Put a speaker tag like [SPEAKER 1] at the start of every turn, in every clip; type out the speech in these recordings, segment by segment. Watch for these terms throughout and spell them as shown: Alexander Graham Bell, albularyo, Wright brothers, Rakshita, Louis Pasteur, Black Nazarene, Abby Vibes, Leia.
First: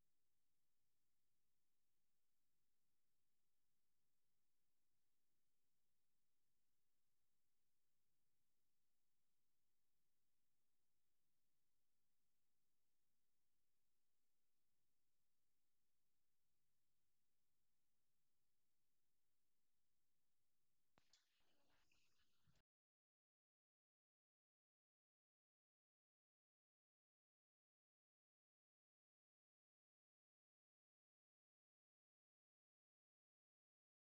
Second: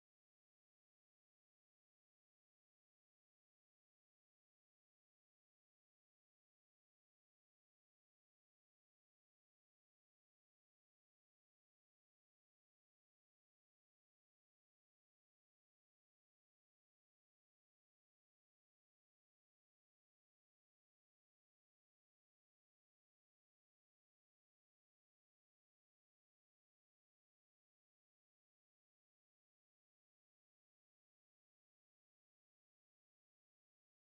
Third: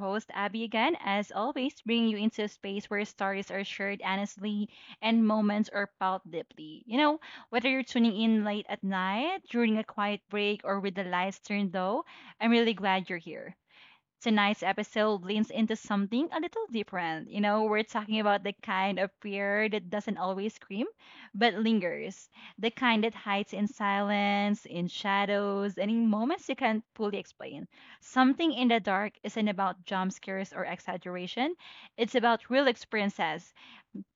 [SPEAKER 1] host, Abby, again, as always, bringing you into a space where stories are shared honestly and moments are felt deeply. Whether you're tuning in late at night, during a quiet break, or with the lights turned low, I'm really glad you're here. Tonight's episode leans into something a little different. We're talking about the kind of fear that doesn't always scream, but lingers. The kind that hides in silence, in shadows, and in moments you can't fully explain. Something in the dark isn't about jump scares or exaggeration, it's about real experiences,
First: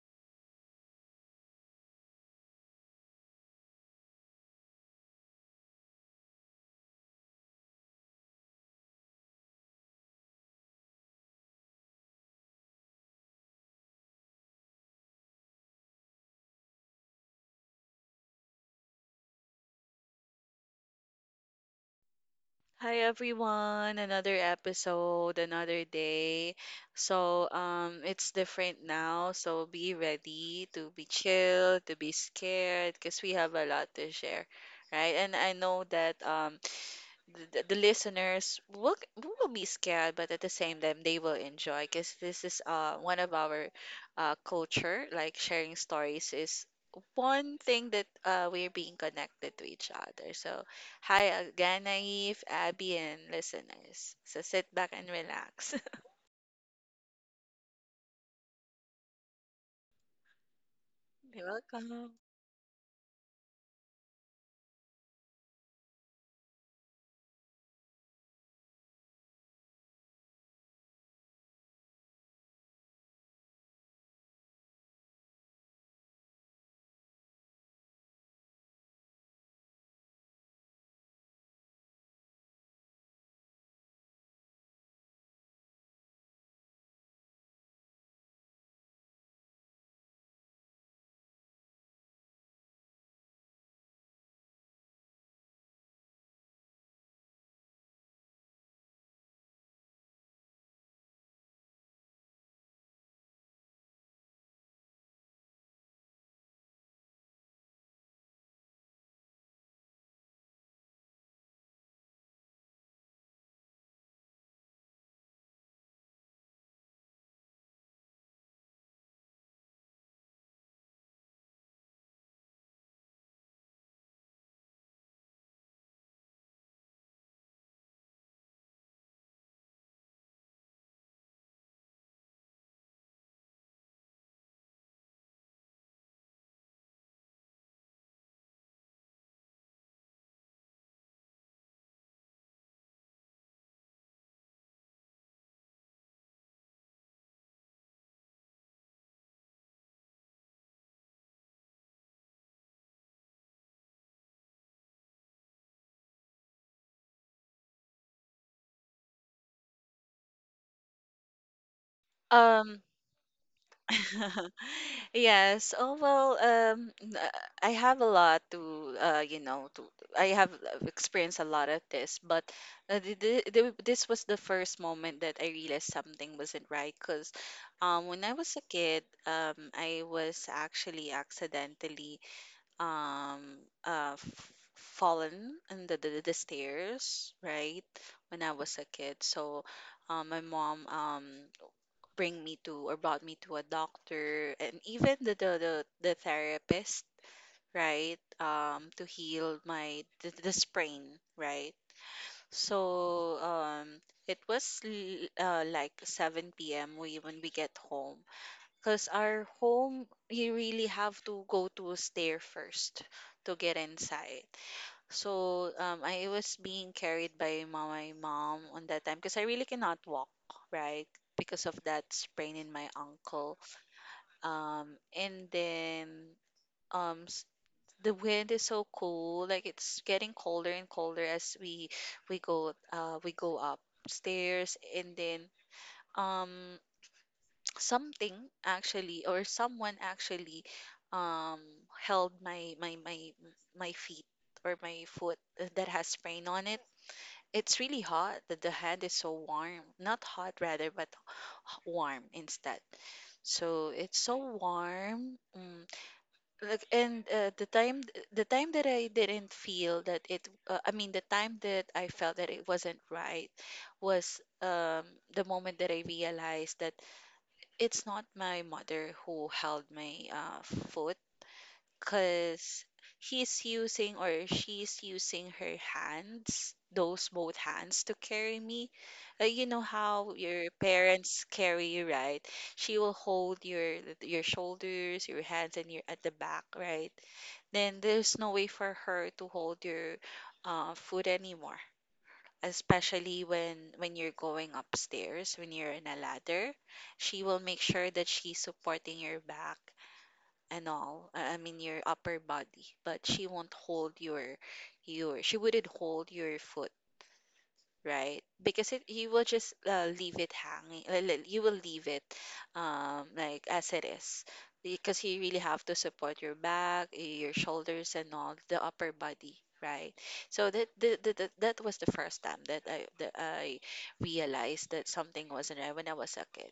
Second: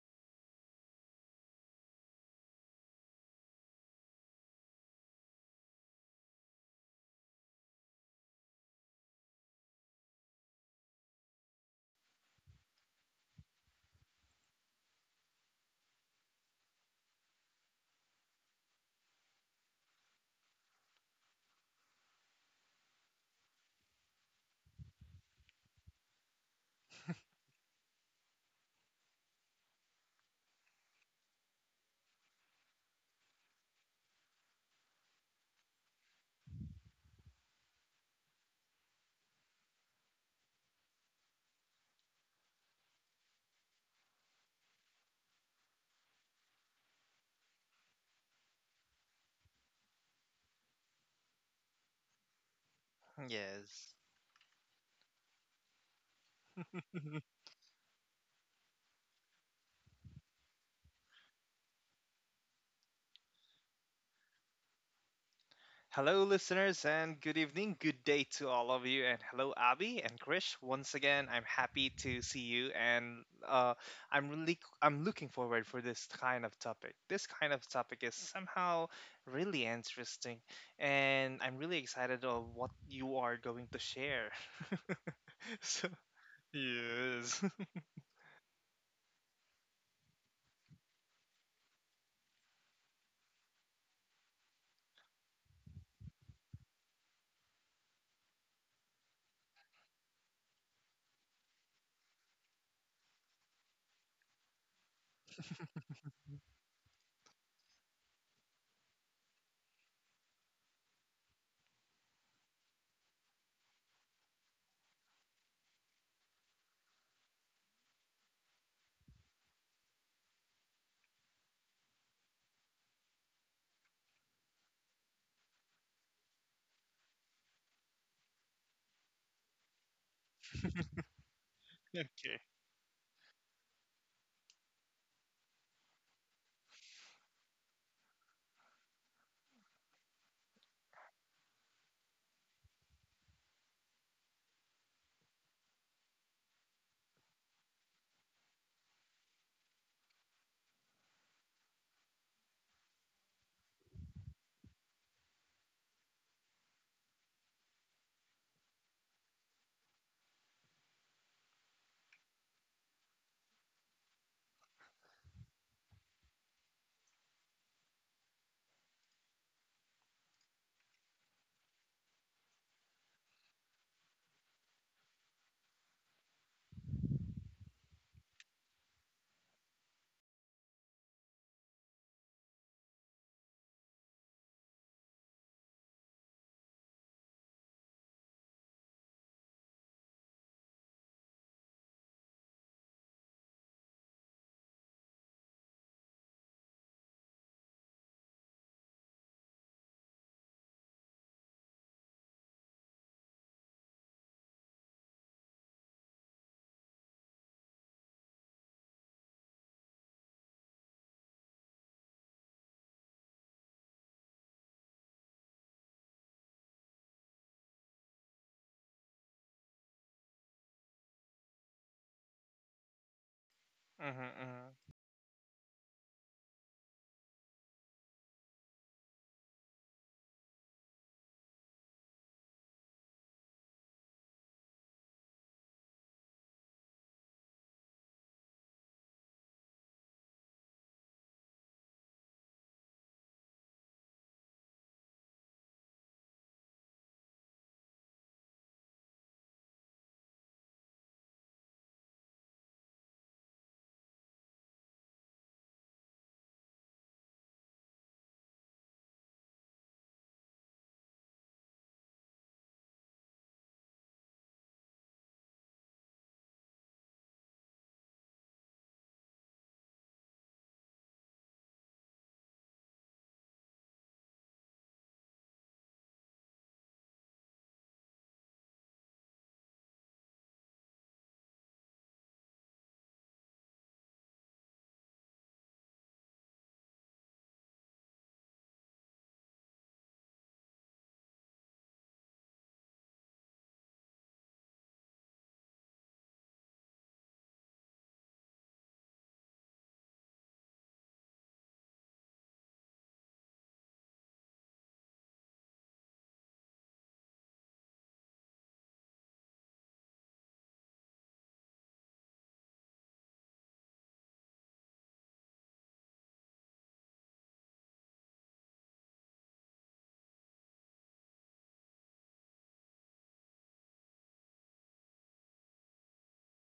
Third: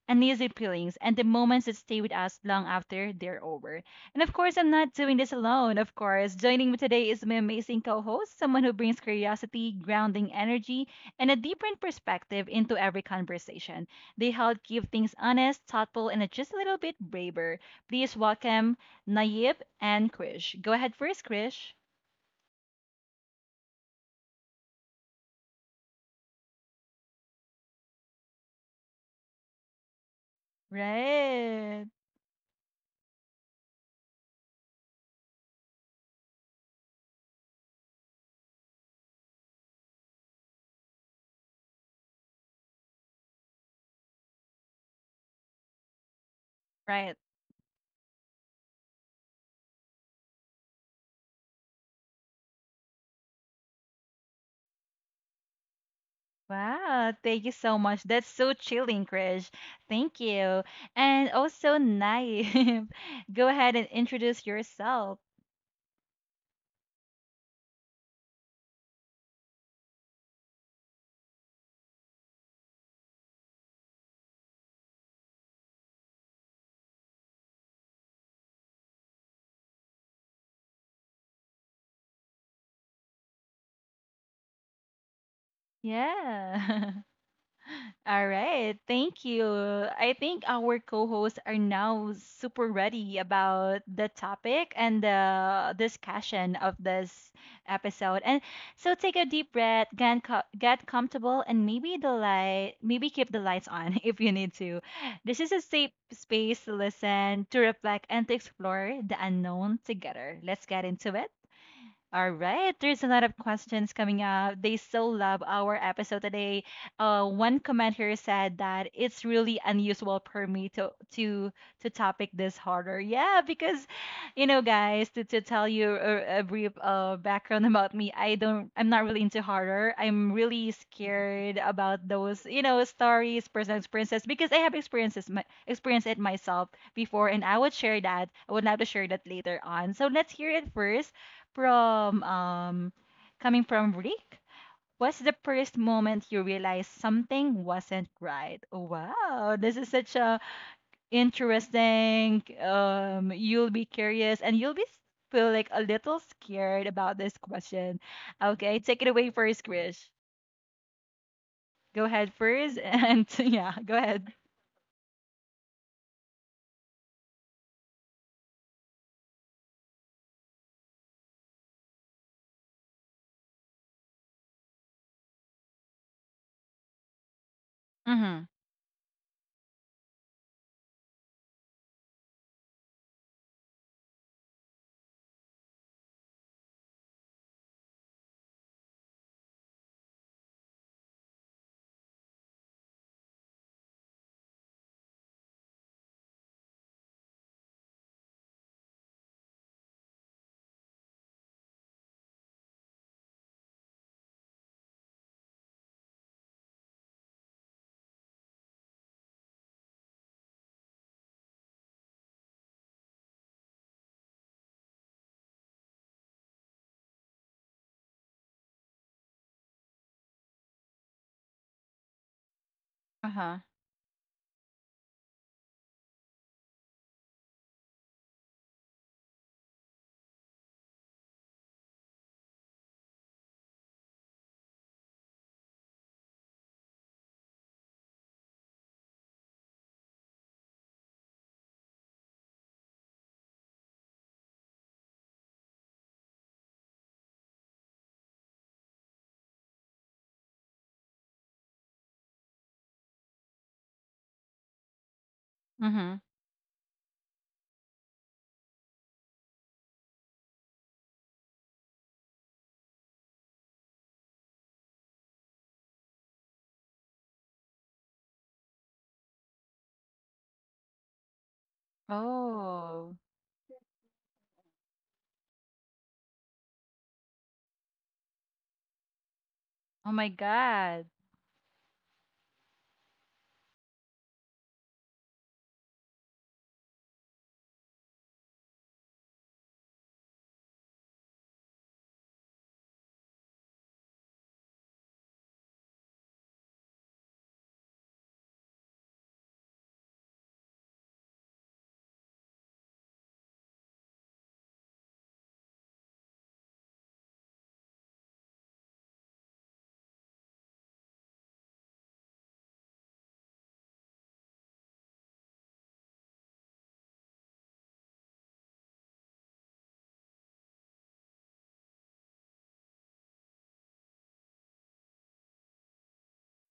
[SPEAKER 1] uneasy feelings, and the moments that stay with us long after they're over. And of course, I'm not doing this alone, of course. Joining me today is my amazing co host, someone who brings curiosity, grounding energy, and a different perspective into every conversation. They help keep things honest, thoughtful, and just a little bit braver. Please welcome Nayib and Krish. Go ahead first, Krish.
[SPEAKER 2] Hi everyone, another episode, another day. So it's different now, so be ready to be chill,
[SPEAKER 1] Right.
[SPEAKER 2] to be scared because we have a lot to share, right? And I know that the listeners will be scared, but at the same time they will enjoy because this is one of our culture. Like sharing stories is
[SPEAKER 1] Right.
[SPEAKER 2] one thing that we're being connected to each other. So hi again, Naive, Abby, and
[SPEAKER 3] Yes.
[SPEAKER 2] listeners. So sit back and relax.
[SPEAKER 1] Wow, thank you so much. That's so chilling, Krish. Thank you. And
[SPEAKER 2] You're
[SPEAKER 1] also,
[SPEAKER 2] welcome.
[SPEAKER 1] Naib, go ahead and introduce yourself.
[SPEAKER 3] Hello, listeners, and good evening, good day to all of you. And hello, Abby and Krish. Once again, I'm happy to see you, and I'm looking forward for this kind of topic. This kind of topic is somehow really interesting, and I'm really excited of what you are going to share. So
[SPEAKER 1] Yeah.
[SPEAKER 3] yes.
[SPEAKER 1] All right, thank you. I think our co-hosts are now super ready about the topic and the discussion of this episode. And so take a deep breath, get comfortable, and maybe the light, maybe keep the lights on if you need to. This is a safe space to listen, to reflect, and to explore the unknown together. Let's get into it. All right, there's a lot of questions coming up. They so love our episode today. One commenter said that it's really unusual for me to to topic this harder. Yeah, because you know, guys, to tell you a brief background about me, I'm not really into horror. I'm really scared about
[SPEAKER 3] Okay.
[SPEAKER 1] those, you know, stories, personal experiences, because I have experiences, experienced it myself before, and I would share that. I would love to share that later on. So let's hear it first from coming from Rick. What's the first moment you realized something wasn't right? Wow, this is such a interesting. You'll be curious and feel like a little scared about this question. Okay, take it away first, Krish. Go ahead first,
[SPEAKER 2] Um.
[SPEAKER 1] and yeah, go ahead.
[SPEAKER 2] Yes. Oh well, I have a lot to. I have experienced a lot of this, but this was the first moment that I realized something wasn't right. Because when I
[SPEAKER 1] Mm-hmm.
[SPEAKER 2] was a kid, I was actually accidentally f fallen in the stairs, right? When I was a kid, so my mom bring me to or brought me to a doctor and even the therapist, right, to heal the sprain, right. So it was like 7 p.m. we when we get home, because our home, you really have to go to a stair first to get inside. So I was being carried by my mom on that time because I really cannot walk, right, because of that sprain in my ankle.
[SPEAKER 1] Uh-huh.
[SPEAKER 2] um,
[SPEAKER 3] Hmm.
[SPEAKER 2] and then um, s- the wind is so cool. Like it's getting colder and colder as we go upstairs. And then um, something actually or someone actually um, held my feet or my foot, that has sprain on it. It's really hot. The hand is so warm. Not hot rather, but warm instead. So it's so warm.
[SPEAKER 1] Mm-hmm.
[SPEAKER 2] Like, and the time that I didn't feel that it, I mean the time that I felt that it wasn't right was the moment that I realized that it's not my mother who held my foot, because
[SPEAKER 1] Oh.
[SPEAKER 2] he's using or she's using her hands, those both hands, to carry me. You know
[SPEAKER 1] Oh my
[SPEAKER 2] how your
[SPEAKER 1] God.
[SPEAKER 2] parents carry you, right? She will hold your shoulders, your hands, and your at the back, right? Then there's no way for her to hold your foot anymore. Especially when you're going upstairs, when you're in a ladder, she will make sure that she's supporting your back and all. I mean your upper body, but she won't hold your she wouldn't hold your foot, right? Because it you will just leave it hanging. You will leave it like as it is. Because you really have to support your back, your shoulders, and all the upper body, right? So that was the first time that I realized that something wasn't right when I was a kid.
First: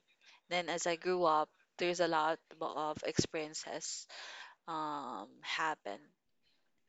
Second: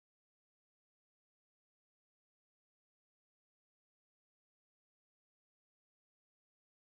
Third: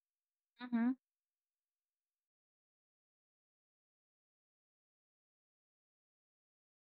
[SPEAKER 2] Then as
[SPEAKER 1] Mm-hmm.
[SPEAKER 2] I grew up, there's a lot of experiences happen,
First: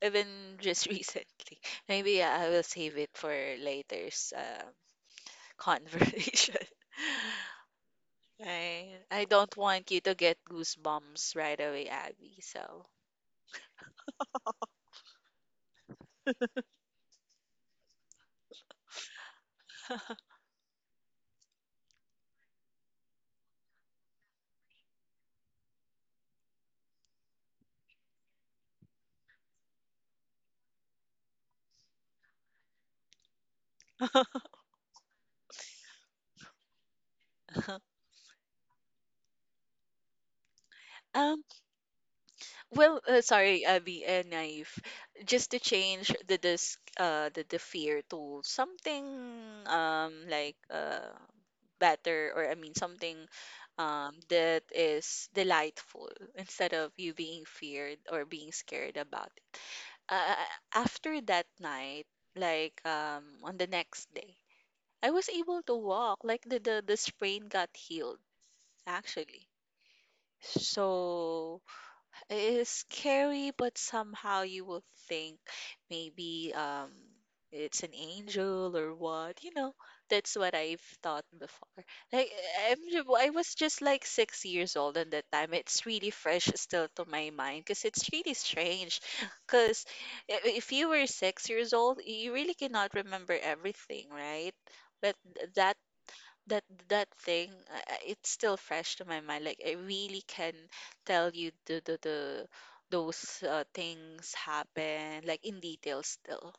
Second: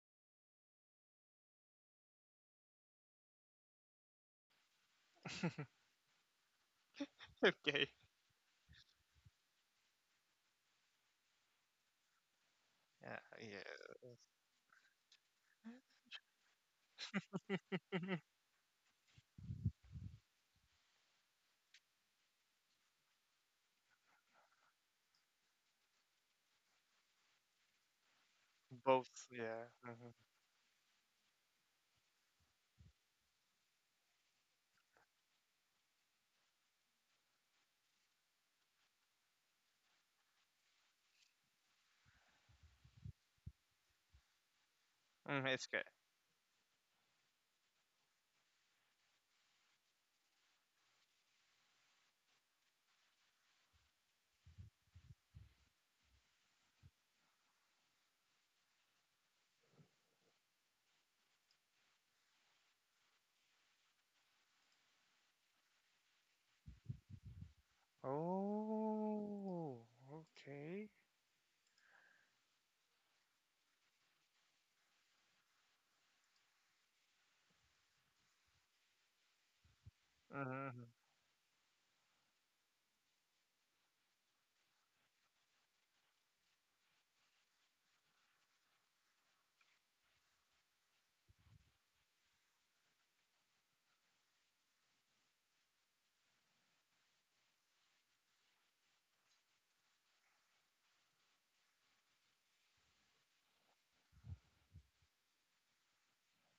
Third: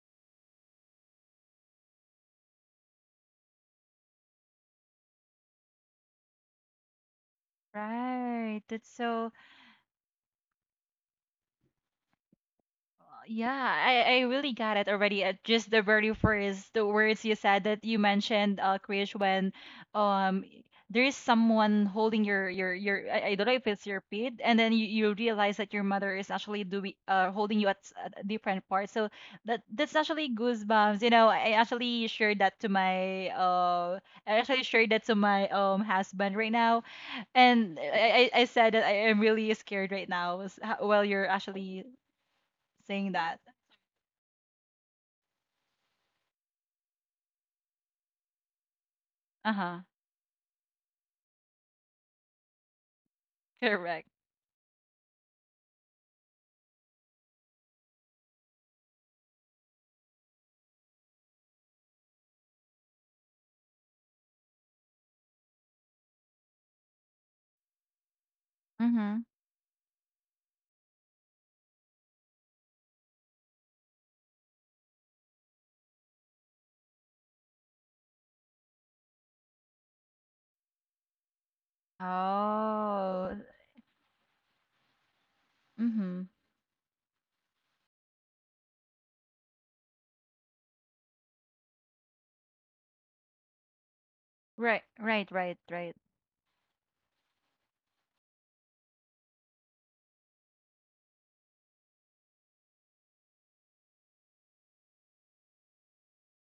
[SPEAKER 2] even just recently. Maybe yeah, I will save it for later's conversation.
[SPEAKER 3] Okay.
[SPEAKER 1] Right. That's
[SPEAKER 2] I
[SPEAKER 1] so
[SPEAKER 2] don't want you to get goosebumps right away, Abby, so
[SPEAKER 1] yeah,
[SPEAKER 3] Yeah.
[SPEAKER 1] I really got it already. Just
[SPEAKER 3] Yeah.
[SPEAKER 1] the very first the words you said that you mentioned, Krish, when um there is someone holding your I don't know if it's your feet, and then you realize that your mother is actually doing holding you at a different part. So
[SPEAKER 3] Both.
[SPEAKER 1] that
[SPEAKER 3] Yeah.
[SPEAKER 1] that's
[SPEAKER 3] Hmm,
[SPEAKER 1] actually goosebumps. You know, I actually shared that to my husband right now, and I said that I am really scared right now while you're
[SPEAKER 2] um
[SPEAKER 1] actually
[SPEAKER 2] well,
[SPEAKER 1] saying that.
[SPEAKER 2] sorry, Abby and Naif.
[SPEAKER 3] hmm.
[SPEAKER 2] Just to
[SPEAKER 3] It's good.
[SPEAKER 2] change the fear to something
[SPEAKER 1] Uh-huh.
[SPEAKER 2] like better, or I mean something
[SPEAKER 1] Correct.
[SPEAKER 2] that is delightful instead of you being feared or being scared about it. Uh, after that night, like on the next day, I was able to walk. Like the sprain got healed
[SPEAKER 1] Mm-hmm.
[SPEAKER 2] actually.
[SPEAKER 3] Oh, okay.
[SPEAKER 2] So it is scary, but somehow you will think maybe it's an angel or what. You know, that's what I've
[SPEAKER 3] Mm-hmm.
[SPEAKER 2] thought before. Like I
[SPEAKER 1] Oh.
[SPEAKER 2] was just like 6 years old at that time. It's really
[SPEAKER 1] Mm-hmm.
[SPEAKER 2] fresh still to my mind because it's really strange. Because if you were 6 years old, you really cannot remember everything, right?
[SPEAKER 1] Right,
[SPEAKER 2] But
[SPEAKER 1] right, right,
[SPEAKER 2] that
[SPEAKER 1] right.
[SPEAKER 2] that thing, it's still fresh to my mind, like I really can tell you the those things happen like in detail still.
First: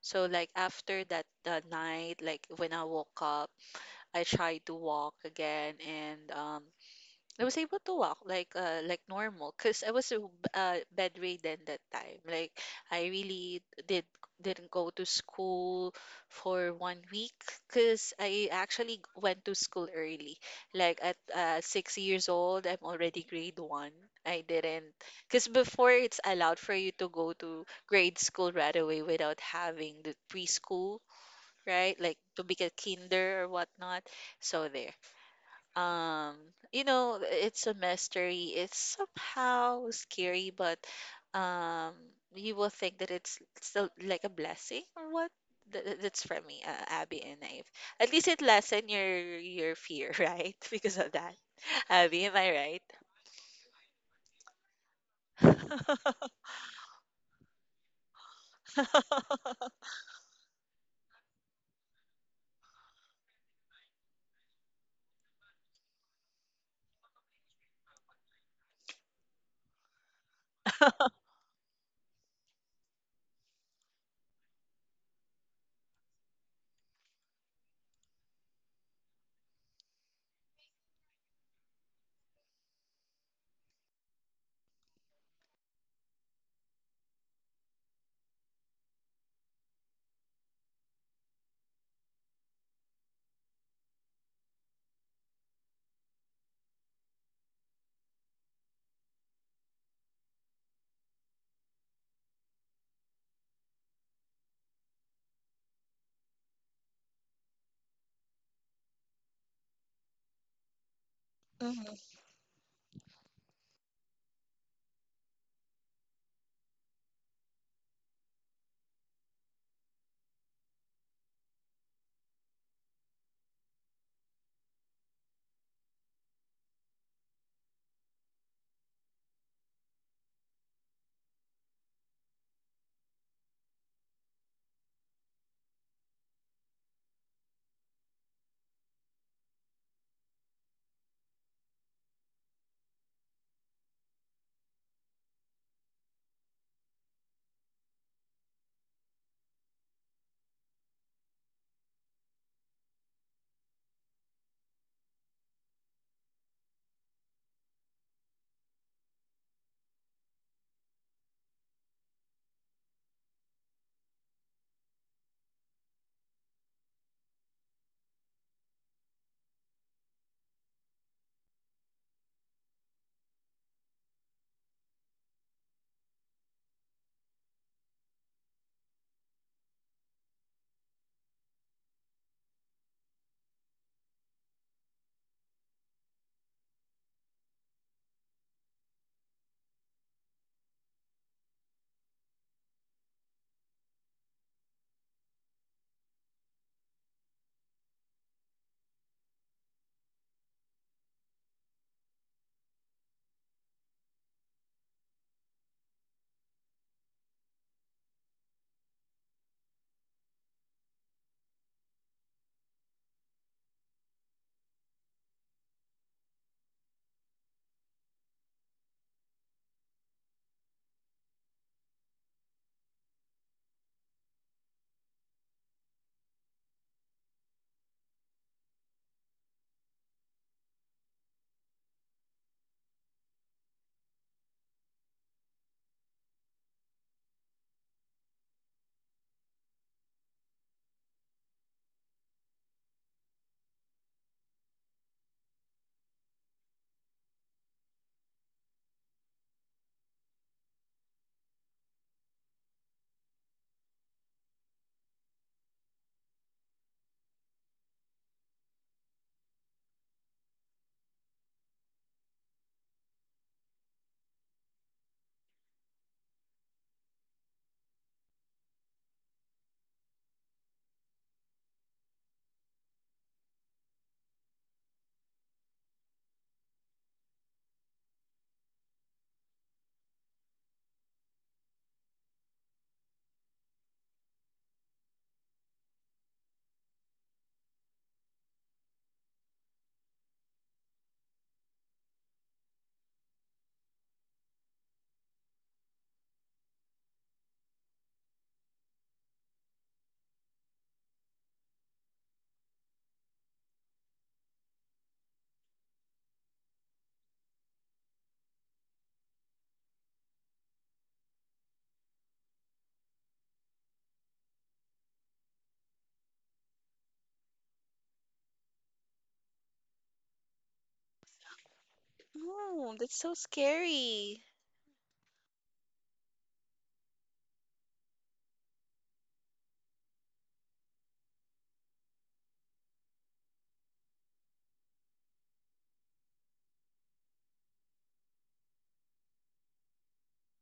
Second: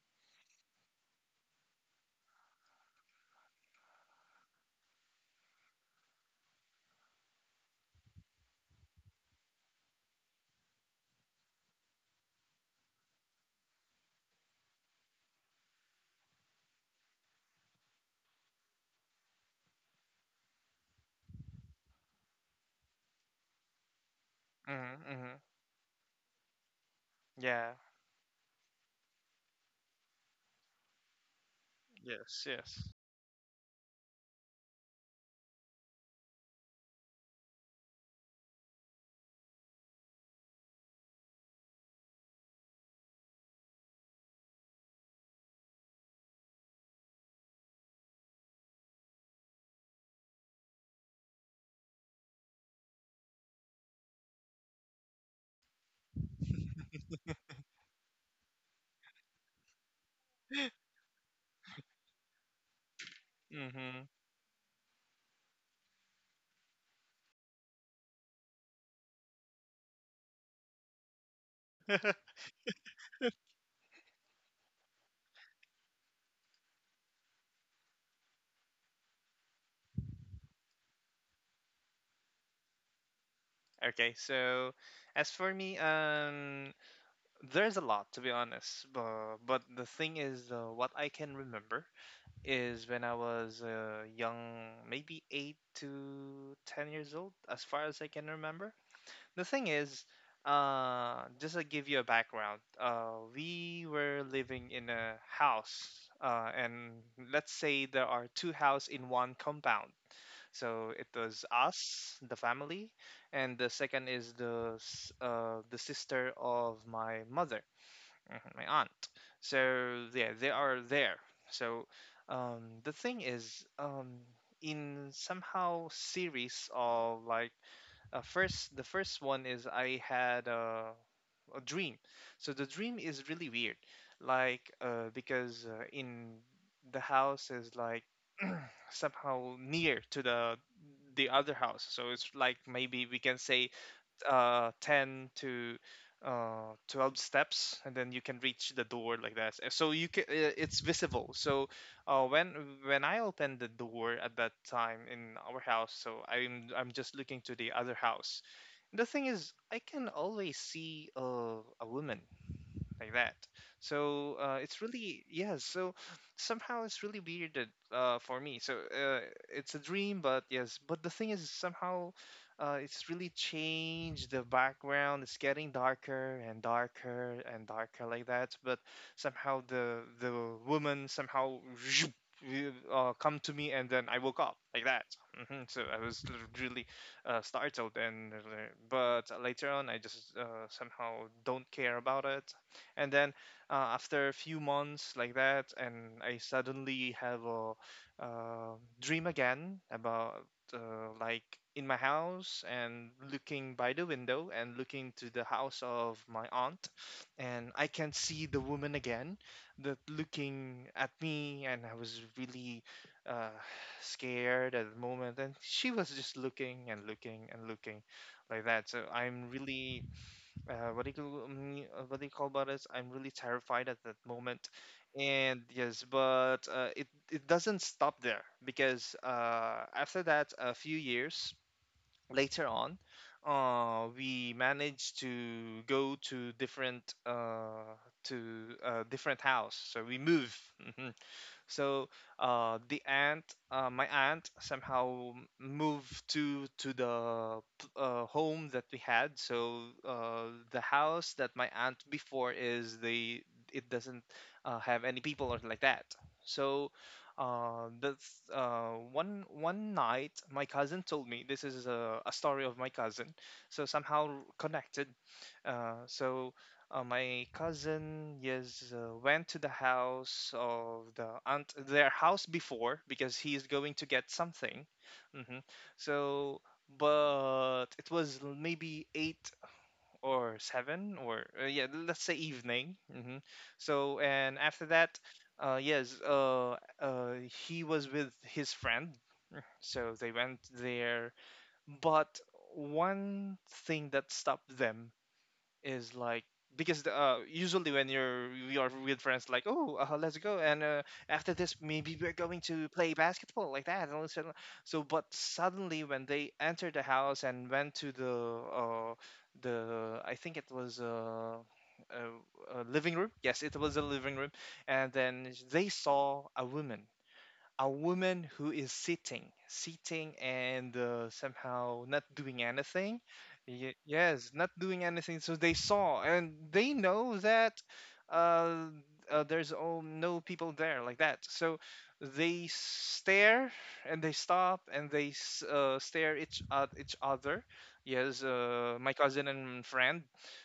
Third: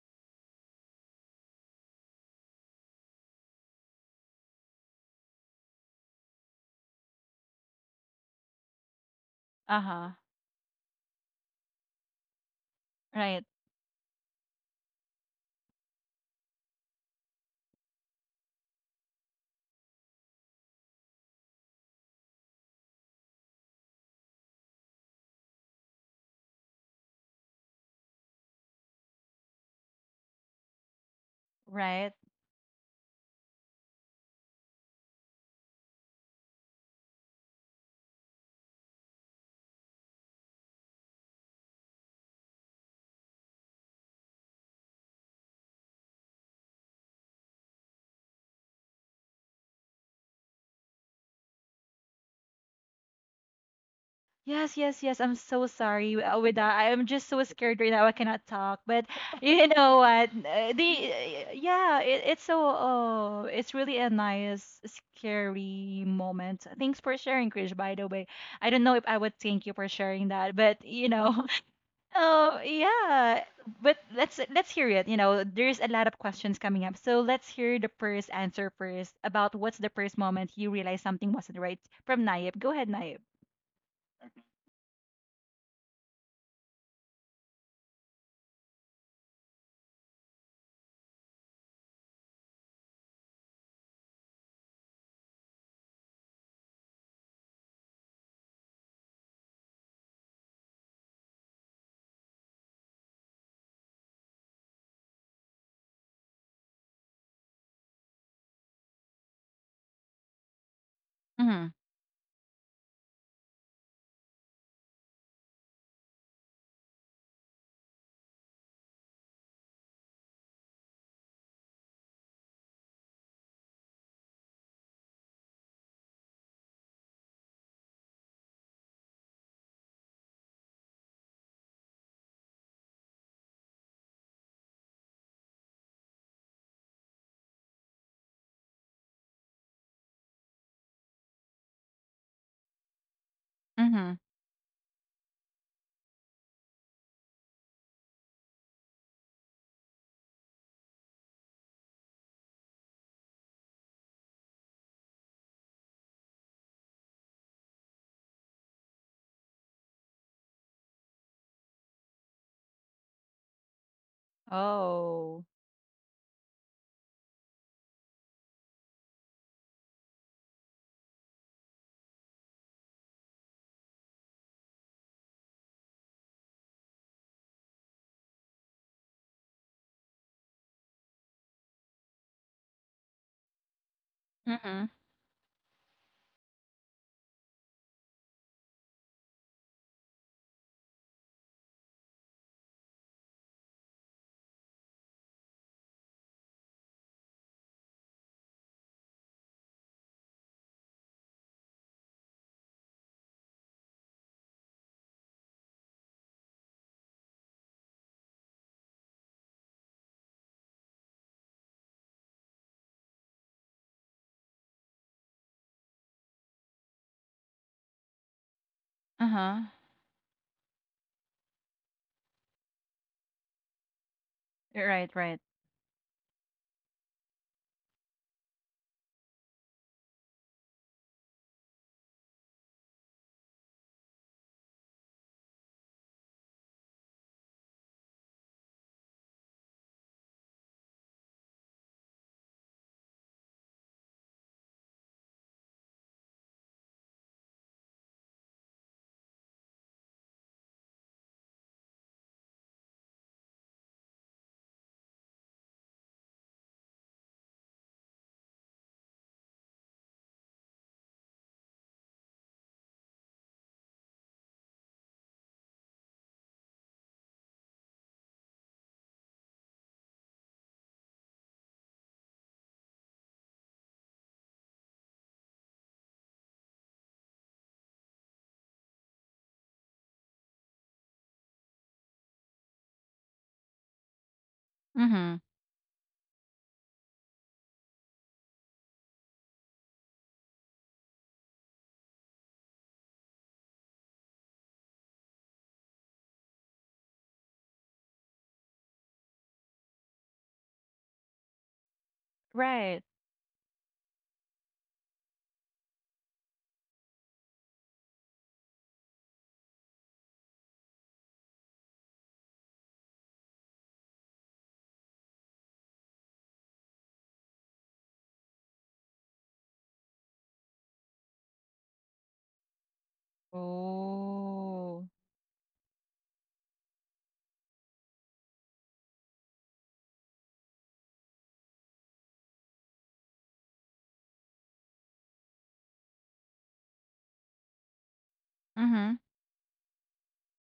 [SPEAKER 2] So like after that night, like when I woke up, I tried to walk again, and I was able to walk like normal, because I was
[SPEAKER 1] Uh-huh.
[SPEAKER 2] bedridden that time. Like I
[SPEAKER 1] Right.
[SPEAKER 2] really didn't go to school for one week because I actually went to school early. Like at 6 years old, I'm already grade one. I didn't
[SPEAKER 3] Mm-hmm. Mm-hmm.
[SPEAKER 2] Because before it's allowed for you to go to
[SPEAKER 3] Yeah.
[SPEAKER 2] grade school right away without having the preschool, right?
[SPEAKER 1] Right.
[SPEAKER 2] Like to
[SPEAKER 3] Yes.
[SPEAKER 2] be a
[SPEAKER 3] Yes.
[SPEAKER 2] kinder or whatnot. So there, um you know, it's a mystery, it's somehow scary, but um you will think that it's still like a blessing or what. That's for me, Abby and Naive. At least it lessen your fear right because of that. Abby, am I right?
[SPEAKER 1] Yes, yes, yes. I'm so sorry with that. I am just so scared right now. I cannot talk. But you know what? The Yeah, it, it's so oh, it's really
[SPEAKER 3] Mm-hmm.
[SPEAKER 1] a nice scary moment. Thanks for sharing, Krish, by the way. I don't know if I would thank you for sharing that, but you know, oh, yeah. But let's hear it. You know, there's a lot of questions coming up. So let's hear the first answer first about what's the first moment you realized something wasn't right from Naib. Go ahead, Naib.
[SPEAKER 3] Okay. So, as for me, there's a lot, to be honest. But the thing is, what I can remember is when I was young, maybe 8 to 10 years old, as far as I can remember. The thing is, just to give you a background, we were living in a house, and let's say there are two houses in one compound. So it was
[SPEAKER 1] Mm-hmm.
[SPEAKER 2] Mm-hmm.
[SPEAKER 3] us, the family, and the second is the sister of my mother, mhm, my aunt. So yeah, they are there. So the thing is, in somehow series of like, first the first one is I had a dream. So the dream is really weird, like, because in the house is like somehow near to the other house. So it's like maybe we can say
[SPEAKER 1] Mm-hmm.
[SPEAKER 3] ten to 12 steps and then you can reach the door, like that. So you can, it's visible. So uh when when I opened the door at that time in our house, so I'm just looking to the other house. The thing is, I can always see a woman, like that. So it's really,
[SPEAKER 1] Oh.
[SPEAKER 3] yeah. So somehow it's really weird that, for me. So it's a dream, but yes. But the thing is, somehow it's really changed the background. It's getting darker and darker and darker, like that. But somehow the woman somehow. Come to me, and then I woke up, like
[SPEAKER 1] Mm-hmm.
[SPEAKER 3] that. Hmm. So I was really startled and, but later on I just, somehow don't care about it, and then, after a few months like that, and I suddenly have a, uh, dream again about, like, in my house and looking by the window and looking to the house of my aunt, and I can see the woman again that looking at me, and I was really, uh, scared at the moment, and she was just looking and looking and looking, like that. So I'm
[SPEAKER 1] Uh-huh.
[SPEAKER 3] really, what do you call me? What do you call about this? I'm really terrified at that moment,
[SPEAKER 1] Right, right.
[SPEAKER 3] and yes, but it doesn't stop there, because after that, a few years later on, we managed to go to different, to different house. So we move. So the aunt, my aunt, somehow moved to the, home that we had. So the house that my aunt before is the it doesn't have any people or like that. So that's one night my cousin told me, this is a story of my cousin. So somehow connected, so my cousin, yes, went to the house of the aunt, their house before, because he is going to get something. Hmm. So, but it was maybe 8 or 7 or, yeah, let's say, evening. Hmm. So, and after that,
[SPEAKER 1] Mm-hmm.
[SPEAKER 3] yes, he was with his friend. So they went there, but one thing that stopped them is, like, because usually when you're we are with friends, like, oh, let's go, and after this maybe we're going to
[SPEAKER 1] Right.
[SPEAKER 3] play basketball, like that and all this and that." So, but suddenly when they entered the house and went to the, uh, I think it was a living room. Yes, it was a living room, and then they saw a woman, a woman who is sitting, sitting, and somehow not doing
[SPEAKER 2] Oh,
[SPEAKER 3] anything.
[SPEAKER 2] that's so scary.
[SPEAKER 3] Yes, not doing
[SPEAKER 1] Oh.
[SPEAKER 3] anything. So they saw, and they know that, uh, there's all, no people there, like that. So they stare and they stop, and they stare each at each other. Yes, my
[SPEAKER 1] Mm-hmm.
[SPEAKER 3] cousin and friend.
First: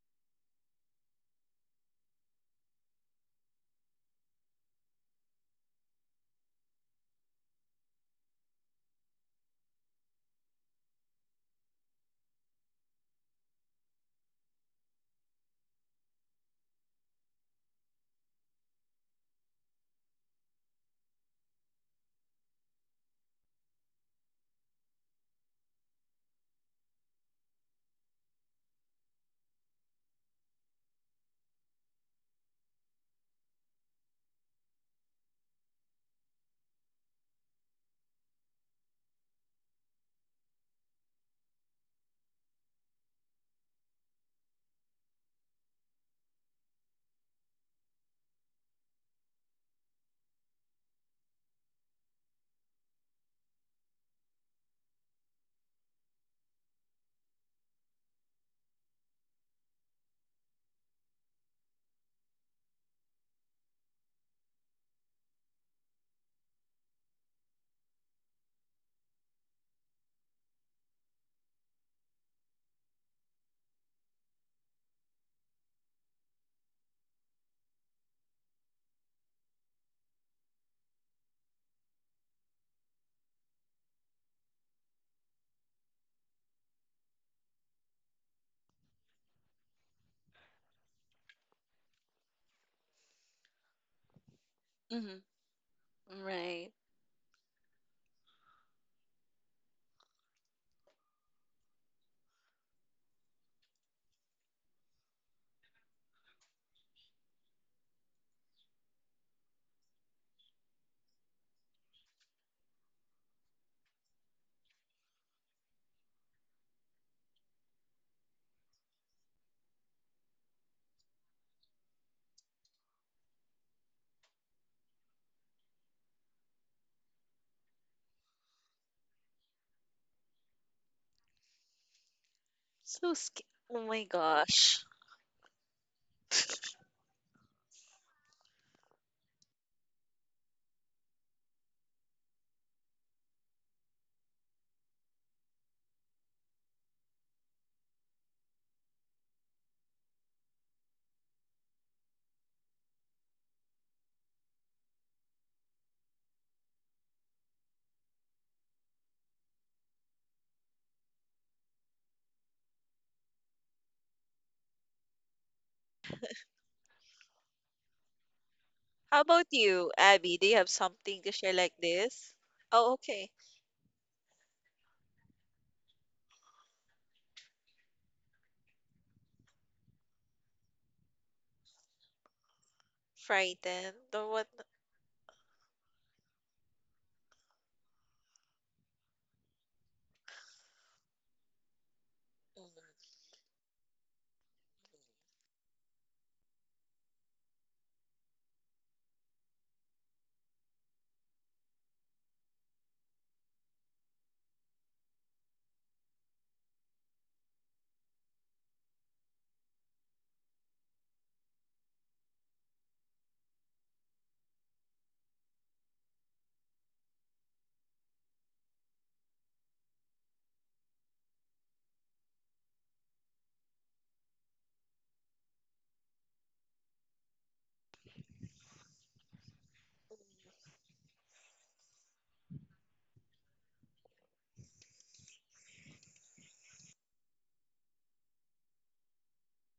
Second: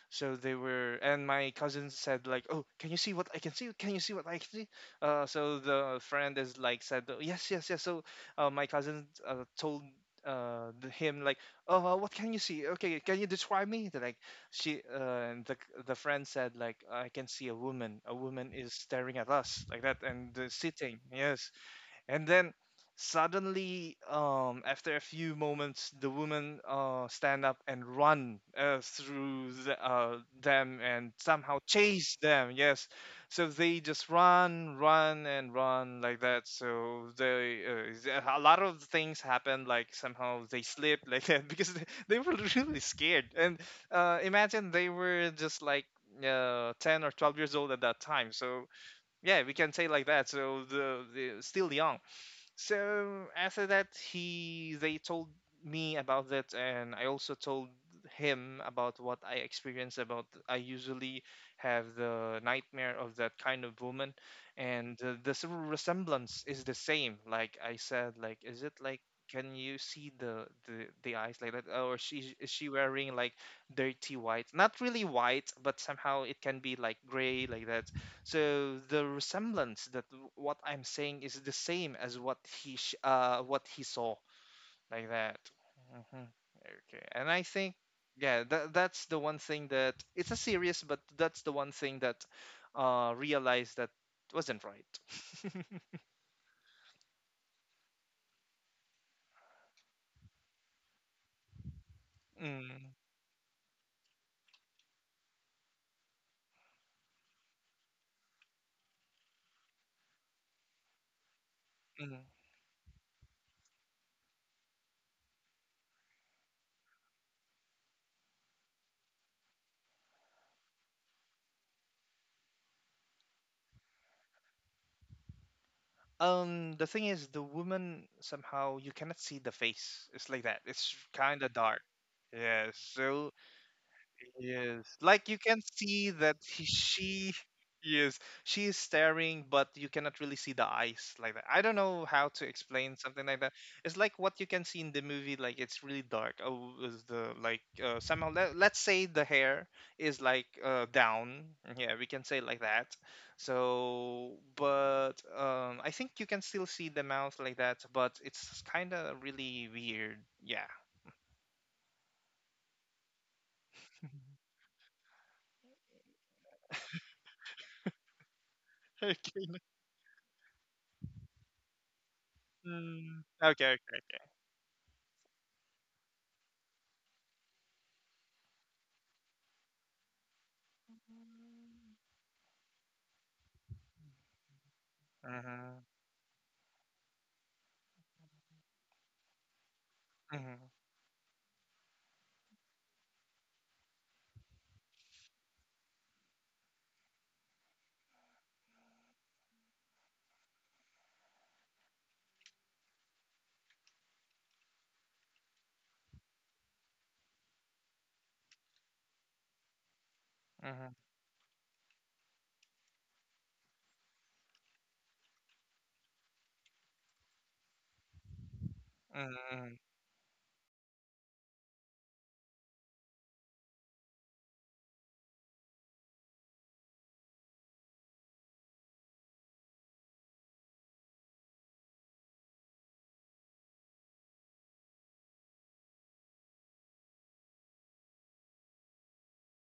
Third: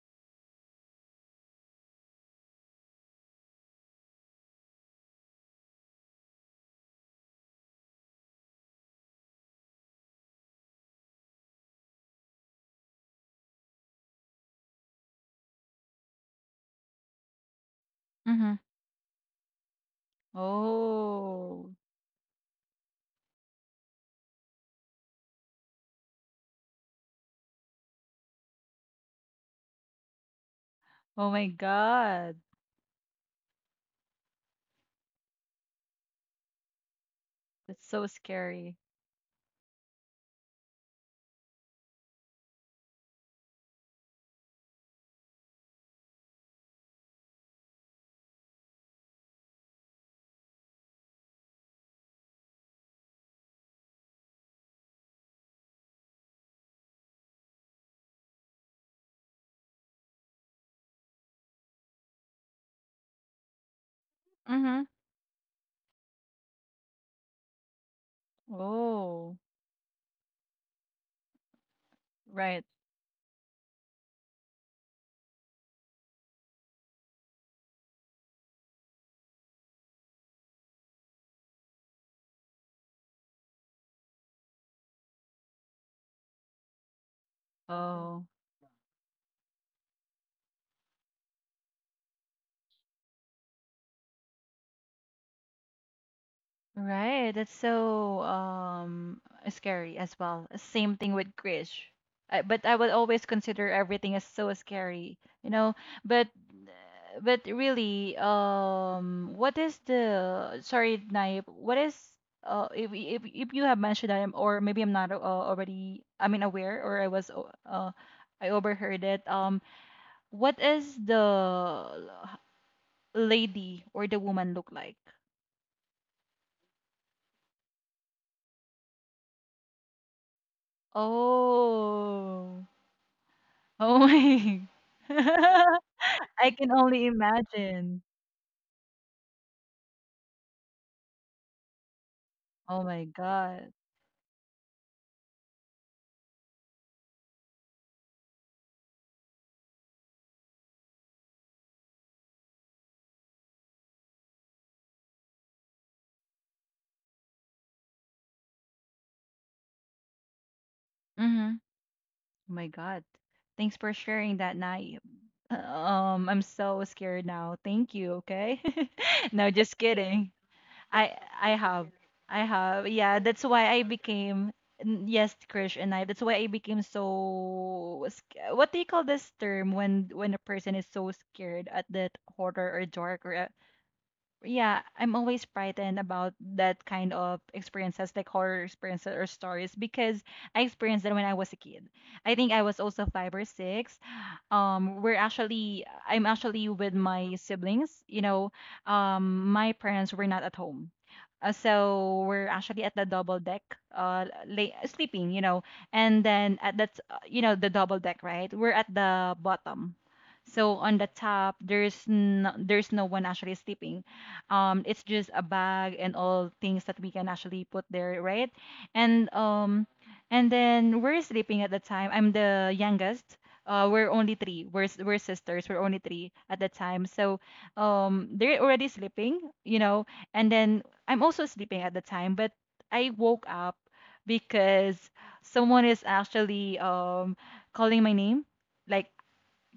[SPEAKER 3] So they were, and my cousin said, like, "Oh, can you see what I can see? Can you see what I can see?" So the friend is, like, said, "Oh, yes, yes, yes. So my cousin told him, like, oh, what can you see? Okay, can you describe me? They're like, she and the friend said, like, I can see a woman. A woman
[SPEAKER 1] Mm-hmm.
[SPEAKER 3] is staring at us, like that, and sitting. Yes,
[SPEAKER 1] Oh.
[SPEAKER 3] and then suddenly, after a few moments, the woman stand up and run through them and
[SPEAKER 1] Oh my
[SPEAKER 3] somehow chase
[SPEAKER 1] God.
[SPEAKER 3] them. Yes, so they just run, run, and run, like that. So they,
[SPEAKER 1] That's so
[SPEAKER 3] a lot
[SPEAKER 1] scary.
[SPEAKER 3] of things happen. Like somehow they slip like that because they were really scared. And imagine they were just like 10 or 12 years old at that time. So yeah, we can say, like that. So the still young. So after that, he they told me about that, and I also told him about what I experienced. About, I usually have the nightmare of that kind of woman,
[SPEAKER 1] Mm-hmm.
[SPEAKER 3] and resemblance is the same. Like, I said, like, is it like,
[SPEAKER 1] Oh.
[SPEAKER 3] can you see the eyes, like that, or she is
[SPEAKER 1] Right.
[SPEAKER 3] she wearing like dirty white? Not really white, but somehow it can be like gray, like that. So the resemblance that what I'm saying is the same as what he what he saw, like that. Hmm. Okay, and I think,
[SPEAKER 1] Oh.
[SPEAKER 3] yeah, that's the one thing that it's a serious, but that's the one thing that realized that wasn't right.
[SPEAKER 2] Hmm. Right.
[SPEAKER 1] Right. That's so scary as well. Same thing with Krish. I, but I would
[SPEAKER 3] Mm.
[SPEAKER 1] always consider everything as so scary, you know. But but really, what is the sorry, Naib, what is
[SPEAKER 3] Mm.
[SPEAKER 1] if if if you have mentioned that I'm, or maybe I'm not already I mean aware or I overheard it. What is lady or the woman look like?
[SPEAKER 3] The thing is, the woman somehow you cannot see the face. It's like that. It's kind of dark.
[SPEAKER 1] Oh.
[SPEAKER 3] Yeah.
[SPEAKER 2] So
[SPEAKER 3] So,
[SPEAKER 2] sc- oh
[SPEAKER 1] Oh
[SPEAKER 2] my
[SPEAKER 1] my.
[SPEAKER 2] gosh.
[SPEAKER 3] yes, like you can see that
[SPEAKER 1] I
[SPEAKER 3] he,
[SPEAKER 1] can only
[SPEAKER 3] she,
[SPEAKER 1] imagine.
[SPEAKER 3] yes, she is staring, but you cannot really see the eyes, like that. I don't know how to
[SPEAKER 1] Oh
[SPEAKER 3] explain
[SPEAKER 1] my
[SPEAKER 3] something like that.
[SPEAKER 1] god.
[SPEAKER 3] It's like what you can see in the movie, like, it's really dark. Oh, is the like, somehow, let's say the hair is like, down. Yeah, we can say, like that. So, but I think you can still see the mouth, like that, but it's kind of really weird. Yeah.
[SPEAKER 1] Mhm. Oh my god. Thanks for sharing that night. I'm so scared now. Thank you, okay?
[SPEAKER 2] How about
[SPEAKER 3] Okay.
[SPEAKER 1] No, just
[SPEAKER 2] you,
[SPEAKER 1] kidding.
[SPEAKER 2] Abby? Do you have
[SPEAKER 1] I
[SPEAKER 2] something to
[SPEAKER 1] I
[SPEAKER 2] share like
[SPEAKER 1] have.
[SPEAKER 2] this?
[SPEAKER 1] I have.
[SPEAKER 2] Oh,
[SPEAKER 1] Yeah,
[SPEAKER 3] Mm,
[SPEAKER 2] okay.
[SPEAKER 1] that's why
[SPEAKER 3] okay.
[SPEAKER 1] I
[SPEAKER 3] Okay.
[SPEAKER 1] became yes, Krish and I. That's why I became what do you call this term when a person is so scared at
[SPEAKER 3] Mm.
[SPEAKER 1] that horror or dark or
[SPEAKER 2] Frightened or what?
[SPEAKER 1] yeah, I'm always
[SPEAKER 3] Mhm,
[SPEAKER 1] frightened about that kind of experiences, like horror experiences or stories, because I
[SPEAKER 3] mhm,
[SPEAKER 1] experienced that when I was a kid. I think I
[SPEAKER 2] Mm.
[SPEAKER 1] was also five or six. I'm actually with my siblings. You know, my parents were not at home. So we're actually at the double deck, lay, sleeping, you know, and then at that, you know, the double deck, right? We're at the bottom. So
[SPEAKER 3] mhm,
[SPEAKER 1] on the top, there's no one actually sleeping, it's just a bag and all things that we can actually put there, right? And
[SPEAKER 3] mhm, mhm.
[SPEAKER 1] um, and then we're sleeping at the time. I'm the youngest. We're only three. We're sisters. We're only three at the time. So they're already sleeping, you know. And then I'm also sleeping at the time, but I woke up because someone is actually calling my name like